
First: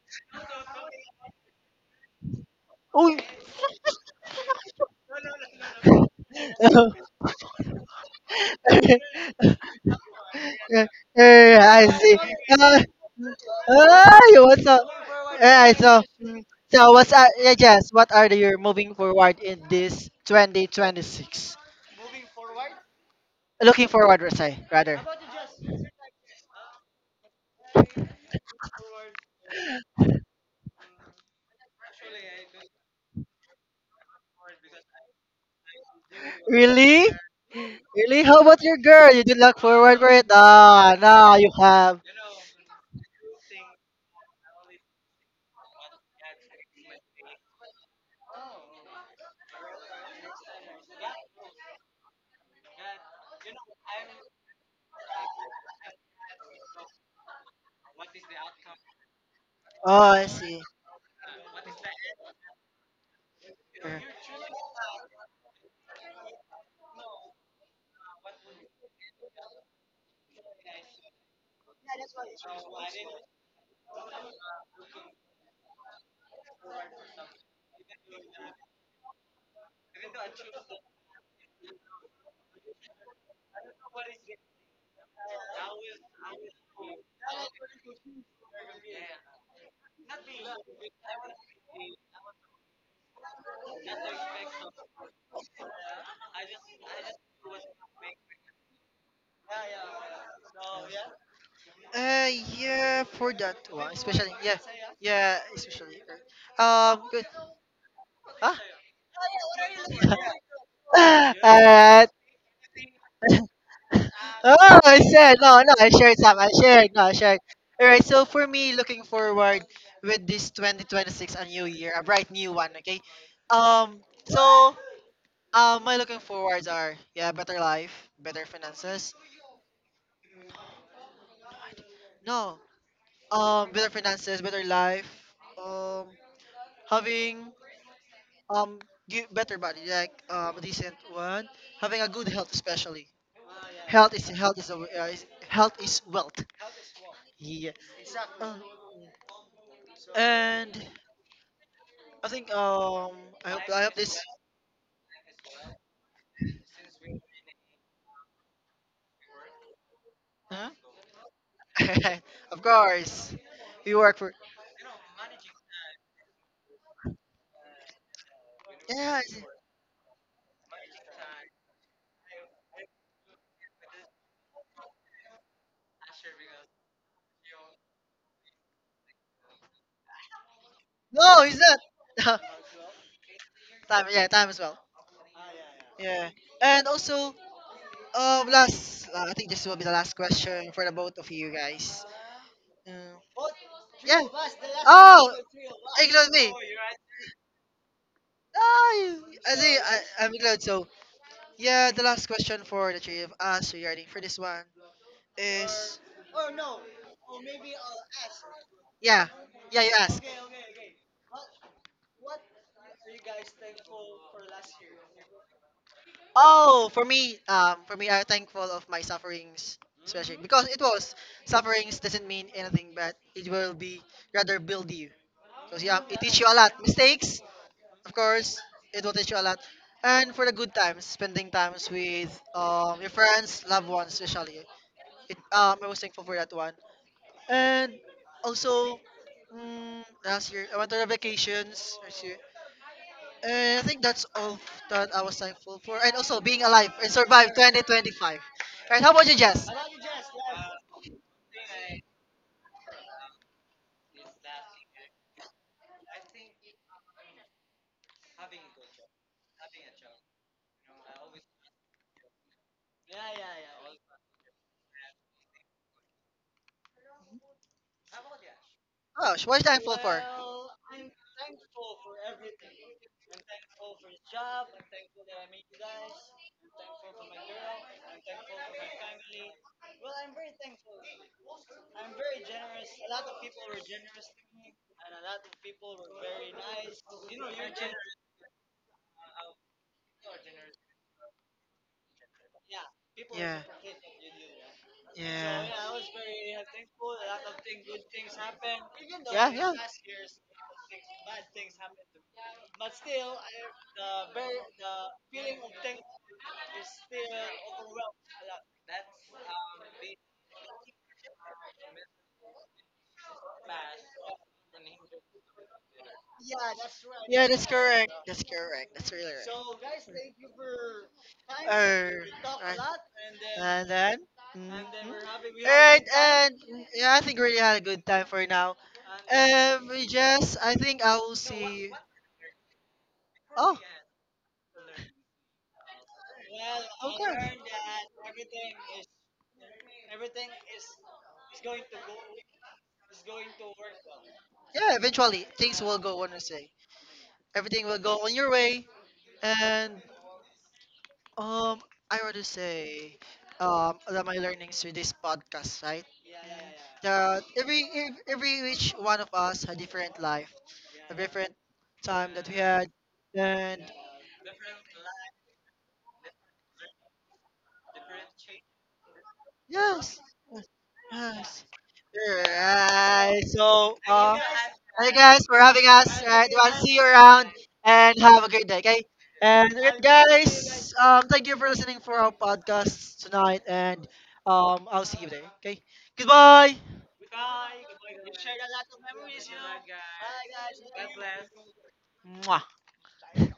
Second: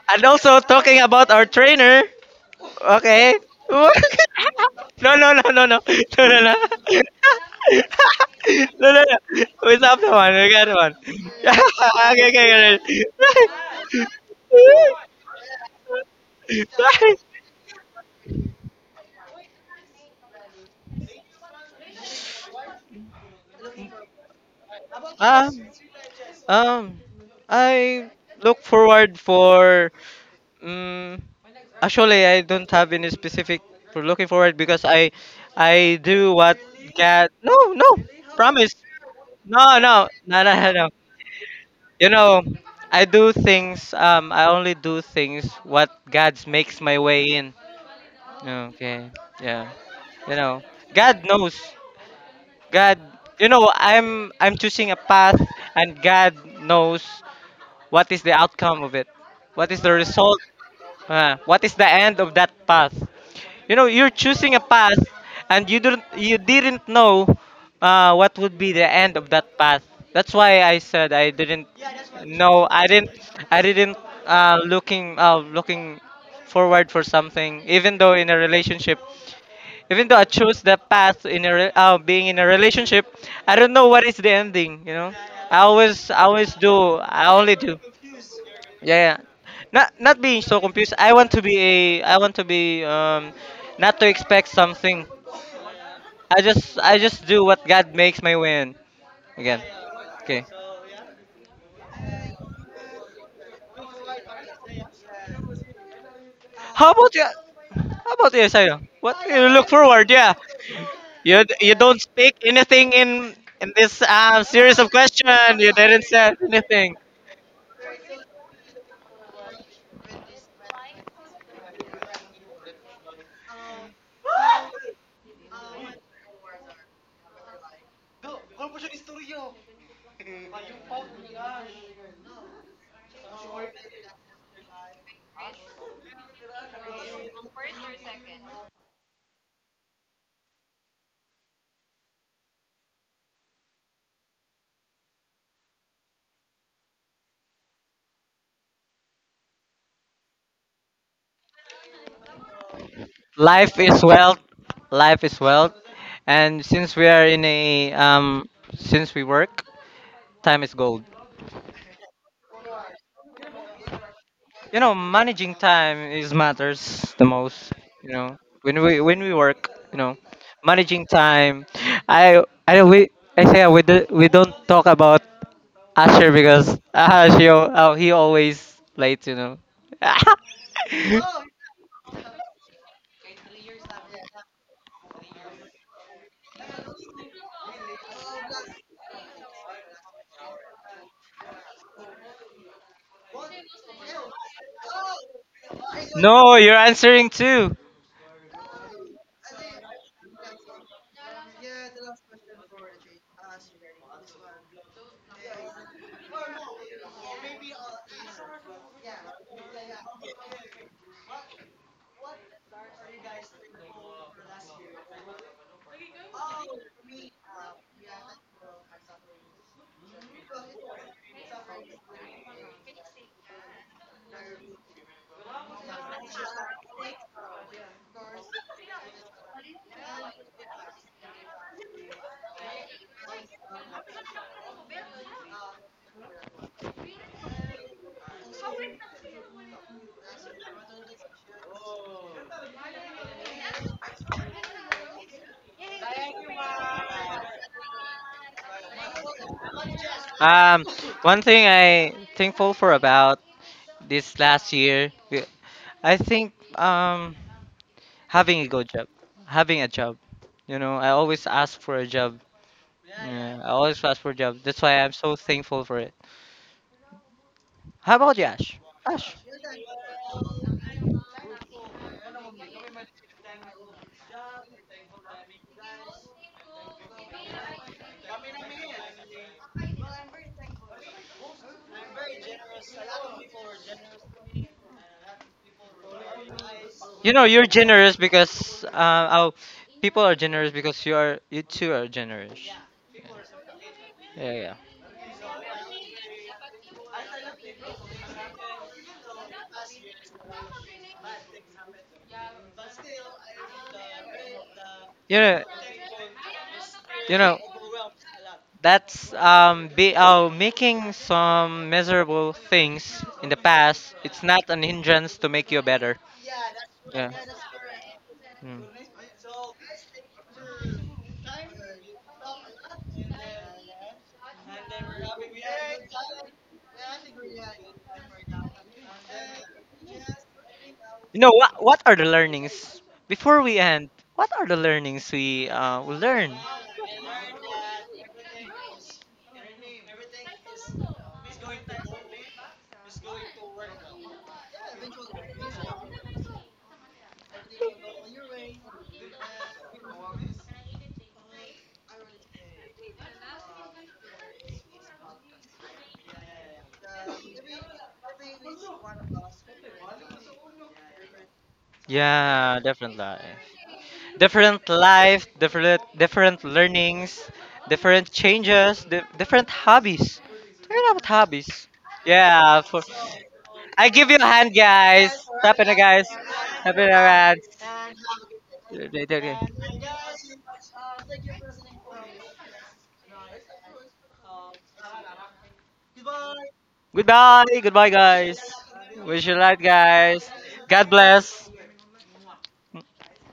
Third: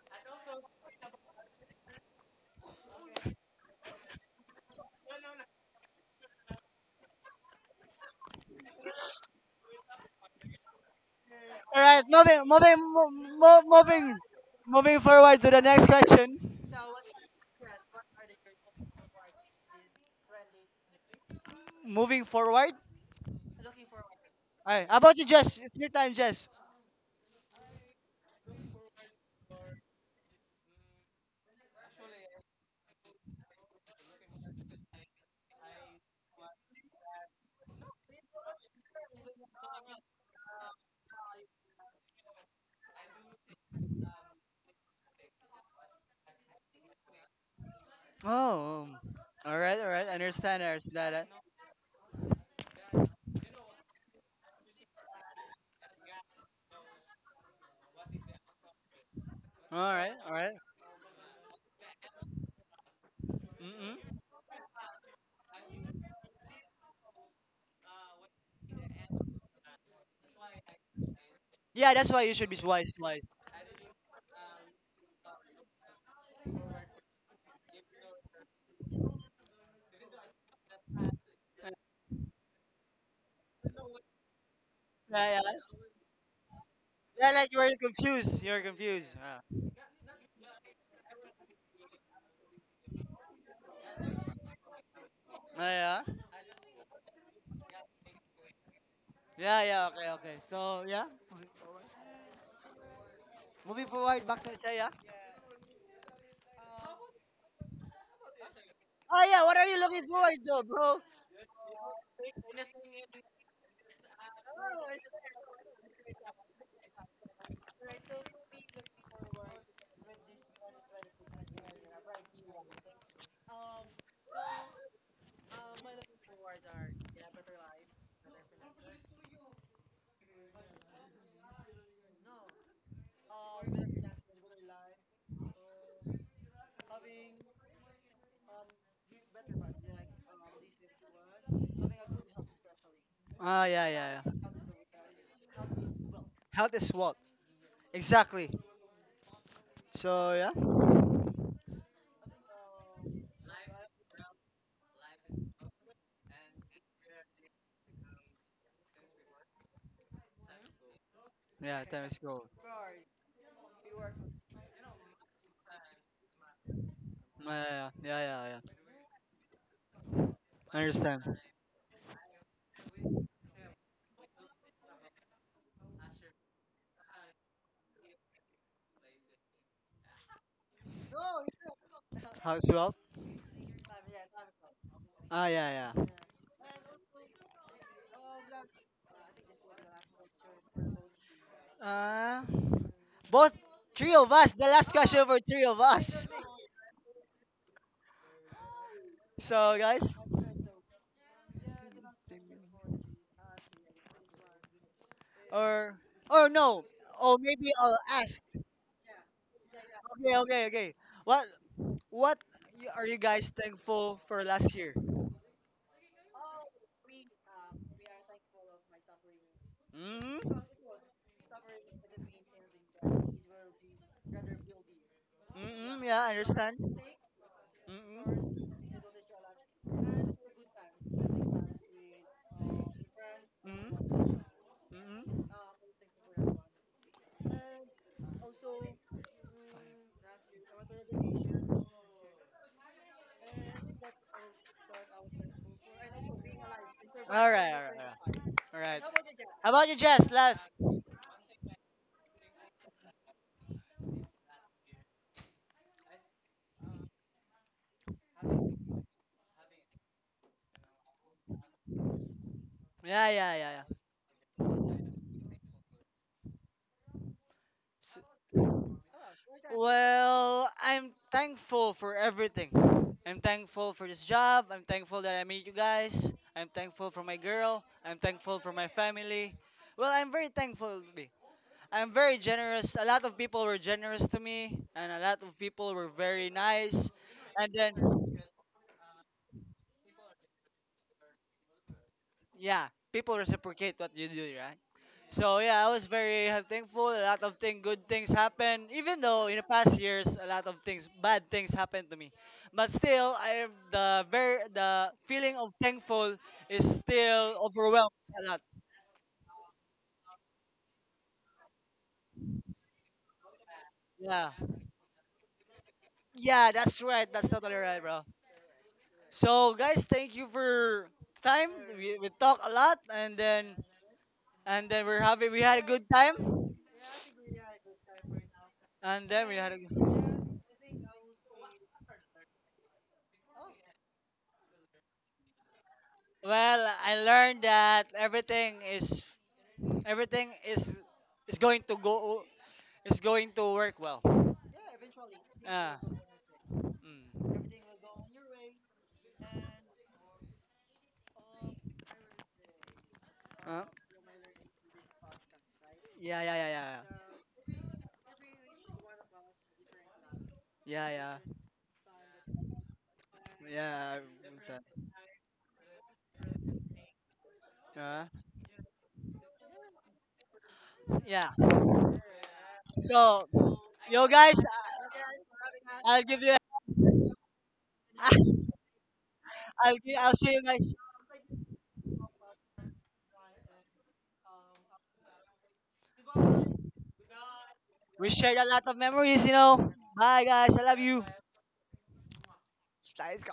[SPEAKER 1] and also talking about our trainer.
[SPEAKER 2] Oh,
[SPEAKER 1] Okay. <laughs> No, no, no, no, no. No, no, no. <laughs>
[SPEAKER 2] <laughs>
[SPEAKER 1] No, no, no.
[SPEAKER 2] <laughs>
[SPEAKER 1] We stop the one. We got
[SPEAKER 2] Eh,
[SPEAKER 1] one.
[SPEAKER 2] eh,
[SPEAKER 1] <laughs>
[SPEAKER 3] all
[SPEAKER 2] I
[SPEAKER 3] right.
[SPEAKER 2] see.
[SPEAKER 1] Okay,
[SPEAKER 3] moving
[SPEAKER 1] okay,
[SPEAKER 3] moving
[SPEAKER 2] Uh,
[SPEAKER 3] mo-
[SPEAKER 1] okay.
[SPEAKER 3] mo- moving
[SPEAKER 2] Ay, what's up?
[SPEAKER 3] moving forward to the
[SPEAKER 2] Eh,
[SPEAKER 3] next
[SPEAKER 2] so,
[SPEAKER 3] question.
[SPEAKER 2] mm, so what's
[SPEAKER 1] <laughs>
[SPEAKER 2] yeah, yes, what are the, you're moving forward in this 2026?
[SPEAKER 3] Moving forward
[SPEAKER 2] Looking forward, say,
[SPEAKER 3] All right, how
[SPEAKER 2] rather.
[SPEAKER 3] about you,
[SPEAKER 1] Um,
[SPEAKER 3] Jess? It's your time, Jess.
[SPEAKER 1] um, I look forward for. Um, Actually, I don't have any specific for looking forward because I do what
[SPEAKER 2] Really?
[SPEAKER 1] God. No, no,
[SPEAKER 2] Really? How about your
[SPEAKER 1] promise.
[SPEAKER 2] girl? You didn't look
[SPEAKER 1] No,
[SPEAKER 2] forward for
[SPEAKER 1] no,
[SPEAKER 2] it?
[SPEAKER 1] no, no, no.
[SPEAKER 2] Ah, no, you have.
[SPEAKER 1] You know, I do things. I only do things what God makes my way in.
[SPEAKER 3] Oh,
[SPEAKER 1] Okay.
[SPEAKER 3] all
[SPEAKER 1] Yeah.
[SPEAKER 3] right, all right, I
[SPEAKER 1] You
[SPEAKER 3] understand.
[SPEAKER 1] know, God
[SPEAKER 3] That,
[SPEAKER 1] knows. God. You know, I'm choosing a path, and God knows what is the outcome of it. What is
[SPEAKER 3] all
[SPEAKER 1] the
[SPEAKER 2] Oh,
[SPEAKER 3] right,
[SPEAKER 2] I
[SPEAKER 3] all
[SPEAKER 1] result?
[SPEAKER 3] right.
[SPEAKER 2] see.
[SPEAKER 1] What is the end of that path? You know,
[SPEAKER 2] Eh.
[SPEAKER 1] you're
[SPEAKER 3] Mm-mm.
[SPEAKER 1] choosing a path and you didn't know what would be the end of that path. That's why I said I didn't
[SPEAKER 3] Yeah, that's why you should be
[SPEAKER 1] know i
[SPEAKER 3] wise,
[SPEAKER 1] didn't
[SPEAKER 3] wise.
[SPEAKER 1] I didn't looking looking forward for something, even though in a relationship, even though I chose the path in a being in a relationship. I don't know what is the ending, you know.
[SPEAKER 3] Yeah,
[SPEAKER 1] i
[SPEAKER 3] yeah,
[SPEAKER 1] always i always do I
[SPEAKER 3] yeah, like,
[SPEAKER 1] only do
[SPEAKER 3] you're confused,
[SPEAKER 1] yeah, yeah.
[SPEAKER 3] yeah.
[SPEAKER 1] Not being so confused. I want to be not to expect something.
[SPEAKER 3] Ah, yeah,
[SPEAKER 1] I just do what God makes my way in. Again.
[SPEAKER 3] yeah, yeah, okay, okay,
[SPEAKER 1] Okay.
[SPEAKER 3] so yeah.
[SPEAKER 2] Yeah, for that
[SPEAKER 3] Moving
[SPEAKER 2] one,
[SPEAKER 3] forward
[SPEAKER 2] especially,
[SPEAKER 3] back to
[SPEAKER 2] yeah,
[SPEAKER 3] Isaiah.
[SPEAKER 2] yeah, especially.
[SPEAKER 1] How about
[SPEAKER 2] Good.
[SPEAKER 1] you? How about you,
[SPEAKER 2] Ah.
[SPEAKER 1] Sayo? What
[SPEAKER 3] Oh
[SPEAKER 1] do
[SPEAKER 3] yeah,
[SPEAKER 1] you
[SPEAKER 3] what are
[SPEAKER 1] look
[SPEAKER 3] you looking
[SPEAKER 1] forward? Yeah.
[SPEAKER 3] forward to, bro?
[SPEAKER 2] <laughs>
[SPEAKER 1] You don't
[SPEAKER 2] Alright,
[SPEAKER 1] speak anything in this
[SPEAKER 2] oh,
[SPEAKER 1] series of
[SPEAKER 2] I said
[SPEAKER 1] questions.
[SPEAKER 2] no, no.
[SPEAKER 1] You
[SPEAKER 2] I
[SPEAKER 1] didn't
[SPEAKER 2] shared some.
[SPEAKER 1] say
[SPEAKER 2] I shared.
[SPEAKER 1] anything.
[SPEAKER 2] No, I shared. All right. So for me, looking forward with this 2026, a new year, a bright new one. Okay. Um. So my looking forwards are yeah, better life, better finances. No. Better finances, better life. Um, having um better body, like a decent one. Having a good health, especially.
[SPEAKER 3] Oh yeah, yeah, yeah.
[SPEAKER 2] Health is wealth.
[SPEAKER 3] Health is what?
[SPEAKER 2] Yeah.
[SPEAKER 3] Exactly.
[SPEAKER 2] Uh,
[SPEAKER 3] So yeah,
[SPEAKER 2] and I think I hope I
[SPEAKER 1] Life
[SPEAKER 2] hope
[SPEAKER 1] is
[SPEAKER 2] this
[SPEAKER 1] wealth. Life is wealth. And since we are in a since we work, time
[SPEAKER 2] huh?
[SPEAKER 1] is gold.
[SPEAKER 3] yeah, time is
[SPEAKER 2] <laughs>
[SPEAKER 3] gold.
[SPEAKER 2] Of course. We work for.
[SPEAKER 1] You know, managing time is matters the most,
[SPEAKER 3] Yeah,
[SPEAKER 1] you
[SPEAKER 3] yeah,
[SPEAKER 1] know,
[SPEAKER 3] yeah, yeah, yeah.
[SPEAKER 1] when we
[SPEAKER 2] Yeah, I
[SPEAKER 1] when we
[SPEAKER 2] see.
[SPEAKER 1] work, you know,
[SPEAKER 3] I
[SPEAKER 1] managing
[SPEAKER 3] understand.
[SPEAKER 1] time. I we I say we, do, We don't talk about Asher because <laughs> he always late, you know. <laughs>
[SPEAKER 2] No, he's not. <laughs>
[SPEAKER 3] Health is wealth.
[SPEAKER 2] Time, yeah, time as well.
[SPEAKER 3] Ah yeah, yeah.
[SPEAKER 2] Yeah. And also last I think this will be the last question for the both of you guys.
[SPEAKER 3] Uh,
[SPEAKER 2] Uh,
[SPEAKER 3] both three
[SPEAKER 2] yeah.
[SPEAKER 3] of us. The last question
[SPEAKER 2] Oh,
[SPEAKER 3] for three of
[SPEAKER 2] include
[SPEAKER 3] us.
[SPEAKER 2] me.
[SPEAKER 1] No, you're answering too.
[SPEAKER 2] Oh, I
[SPEAKER 3] So
[SPEAKER 2] see. I,
[SPEAKER 3] guys,
[SPEAKER 2] I'm glad. So, yeah, the last question for the three of us regarding for this one is,
[SPEAKER 3] or or no, or maybe I'll ask.
[SPEAKER 2] yeah, yeah, you ask.
[SPEAKER 3] Okay, okay, okay. What what are you guys thankful for last year?
[SPEAKER 2] Oh, for me, I'm thankful of my sufferings, especially
[SPEAKER 3] Mm-hmm.
[SPEAKER 2] because it was sufferings doesn't mean anything, but it will be rather build you. Because yeah,
[SPEAKER 3] Mm-hmm,
[SPEAKER 2] it
[SPEAKER 3] yeah, I
[SPEAKER 2] teach you a lot.
[SPEAKER 3] understand.
[SPEAKER 2] Mistakes, of course,
[SPEAKER 3] Mm-hmm.
[SPEAKER 2] it will teach you a lot. And for the good times, spending times with your friends, loved ones,
[SPEAKER 3] Mm,
[SPEAKER 2] especially. It,
[SPEAKER 3] mm.
[SPEAKER 2] I was thankful for that one. And also, mm, last year I went on a vacations. And I think that's all that I was thankful for. And also being alive and
[SPEAKER 3] All
[SPEAKER 2] survive
[SPEAKER 3] right, all right,
[SPEAKER 2] 2025.
[SPEAKER 3] all right. All
[SPEAKER 2] Right,
[SPEAKER 3] right.
[SPEAKER 2] how about you, Jess?
[SPEAKER 3] How about you, Jess? Last.
[SPEAKER 1] um One thing I thankful for about this last year we- I think um having a good job, having a job. You know, I always ask for a job.
[SPEAKER 3] Yeah, yeah,
[SPEAKER 1] Yeah, I
[SPEAKER 3] yeah, yeah.
[SPEAKER 1] always fast for jobs. That's why I'm so thankful for it. How
[SPEAKER 3] S-
[SPEAKER 1] about you, Ash?
[SPEAKER 2] Oh,
[SPEAKER 1] Ash,
[SPEAKER 2] sh- what are you thankful for?
[SPEAKER 3] well, I'm thankful for everything. I'm thankful for this job. I'm thankful that I meet you guys. I'm thankful for my girl. I'm thankful for my family. Well, I'm very thankful. I'm very generous. A lot of people were generous to me, and a lot of people were very nice.
[SPEAKER 1] you know you're
[SPEAKER 3] And then,
[SPEAKER 1] generous because people are generous because you too are generous.
[SPEAKER 3] yeah, people
[SPEAKER 2] Yeah.
[SPEAKER 3] reciprocate what you do,
[SPEAKER 1] Yeah, yeah.
[SPEAKER 3] right? So
[SPEAKER 2] Yeah.
[SPEAKER 3] yeah, I was very, thankful. A lot of thing, good things happened. Even though
[SPEAKER 2] Yeah,
[SPEAKER 3] in the
[SPEAKER 2] yeah.
[SPEAKER 3] past years, a lot of things, bad things happened to me, but still, I am the very, the
[SPEAKER 1] You
[SPEAKER 3] feeling
[SPEAKER 1] know,
[SPEAKER 3] of thankful is
[SPEAKER 1] you
[SPEAKER 3] still
[SPEAKER 1] know
[SPEAKER 3] overwhelms a lot.
[SPEAKER 1] that's making some miserable things in the past. It's
[SPEAKER 3] Yeah,
[SPEAKER 1] not an hindrance to make you better.
[SPEAKER 3] yeah, that's right.
[SPEAKER 1] Yeah.
[SPEAKER 2] Yeah,
[SPEAKER 3] That's
[SPEAKER 2] that's
[SPEAKER 3] totally right,
[SPEAKER 2] correct.
[SPEAKER 3] bro.
[SPEAKER 2] That's
[SPEAKER 1] Mm.
[SPEAKER 2] correct. That's really
[SPEAKER 3] So
[SPEAKER 2] right.
[SPEAKER 3] guys, thank you for time. We,
[SPEAKER 2] Err,
[SPEAKER 3] we talk a
[SPEAKER 2] right.
[SPEAKER 3] lot, and then
[SPEAKER 2] And then, mm.
[SPEAKER 3] we're happy, we had a good
[SPEAKER 2] Alright,
[SPEAKER 3] time.
[SPEAKER 2] and yeah, I think we really had a good time for now.
[SPEAKER 3] And then we had a,
[SPEAKER 2] Jess, I think I will
[SPEAKER 1] You know what?
[SPEAKER 2] see.
[SPEAKER 1] What are the learnings before
[SPEAKER 2] Oh,
[SPEAKER 1] we end? What are the learnings we learn?
[SPEAKER 3] well, I
[SPEAKER 2] okay.
[SPEAKER 3] learned that everything is, everything is going to go is going to work well.
[SPEAKER 2] Yeah, eventually things
[SPEAKER 3] Uh,
[SPEAKER 2] will go on a say.
[SPEAKER 3] mm.
[SPEAKER 2] Everything will go on your way. And um I rather say
[SPEAKER 3] Huh?
[SPEAKER 2] that my learnings with this podcast, right?
[SPEAKER 3] Yeah, yeah, yeah, yeah.
[SPEAKER 2] That every every each one of us had different life,
[SPEAKER 3] Yeah,
[SPEAKER 2] a
[SPEAKER 3] yeah.
[SPEAKER 2] different time that we
[SPEAKER 1] Yeah,
[SPEAKER 2] had
[SPEAKER 1] different life.
[SPEAKER 3] Yeah,
[SPEAKER 2] and
[SPEAKER 3] yeah. I understand.
[SPEAKER 1] Different life, different learnings,
[SPEAKER 3] Uh,
[SPEAKER 1] different changes, different
[SPEAKER 2] yes.
[SPEAKER 1] hobbies. Talking about
[SPEAKER 3] yeah.
[SPEAKER 2] Yes.
[SPEAKER 1] hobbies.
[SPEAKER 2] Yes.
[SPEAKER 1] Yeah, for
[SPEAKER 2] Alright,
[SPEAKER 3] So,
[SPEAKER 2] so
[SPEAKER 1] I
[SPEAKER 3] yo
[SPEAKER 1] give you a
[SPEAKER 3] guys,
[SPEAKER 1] hand,
[SPEAKER 2] thank you
[SPEAKER 1] guys.
[SPEAKER 2] guys for
[SPEAKER 1] Tap
[SPEAKER 2] having
[SPEAKER 1] in the
[SPEAKER 2] us.
[SPEAKER 3] I'll
[SPEAKER 1] guys.
[SPEAKER 3] give
[SPEAKER 2] Alright, we
[SPEAKER 3] you,
[SPEAKER 2] want to see
[SPEAKER 1] Tap
[SPEAKER 2] you
[SPEAKER 1] in the
[SPEAKER 2] around
[SPEAKER 1] hands.
[SPEAKER 2] and have a
[SPEAKER 3] <laughs>
[SPEAKER 2] great day. Okay, and
[SPEAKER 3] I'll,
[SPEAKER 2] alright,
[SPEAKER 3] I'll see you
[SPEAKER 2] guys,
[SPEAKER 3] guys.
[SPEAKER 2] thank you for listening for our podcast tonight, and I'll see you there. Okay, goodbye.
[SPEAKER 1] Goodbye, goodbye
[SPEAKER 3] We shared
[SPEAKER 1] guys.
[SPEAKER 3] a lot of memories,
[SPEAKER 1] Wish
[SPEAKER 3] you
[SPEAKER 1] you light
[SPEAKER 3] know. Bye,
[SPEAKER 1] guys.
[SPEAKER 3] guys. I love
[SPEAKER 1] God
[SPEAKER 3] you.
[SPEAKER 1] bless.
[SPEAKER 2] Mwah.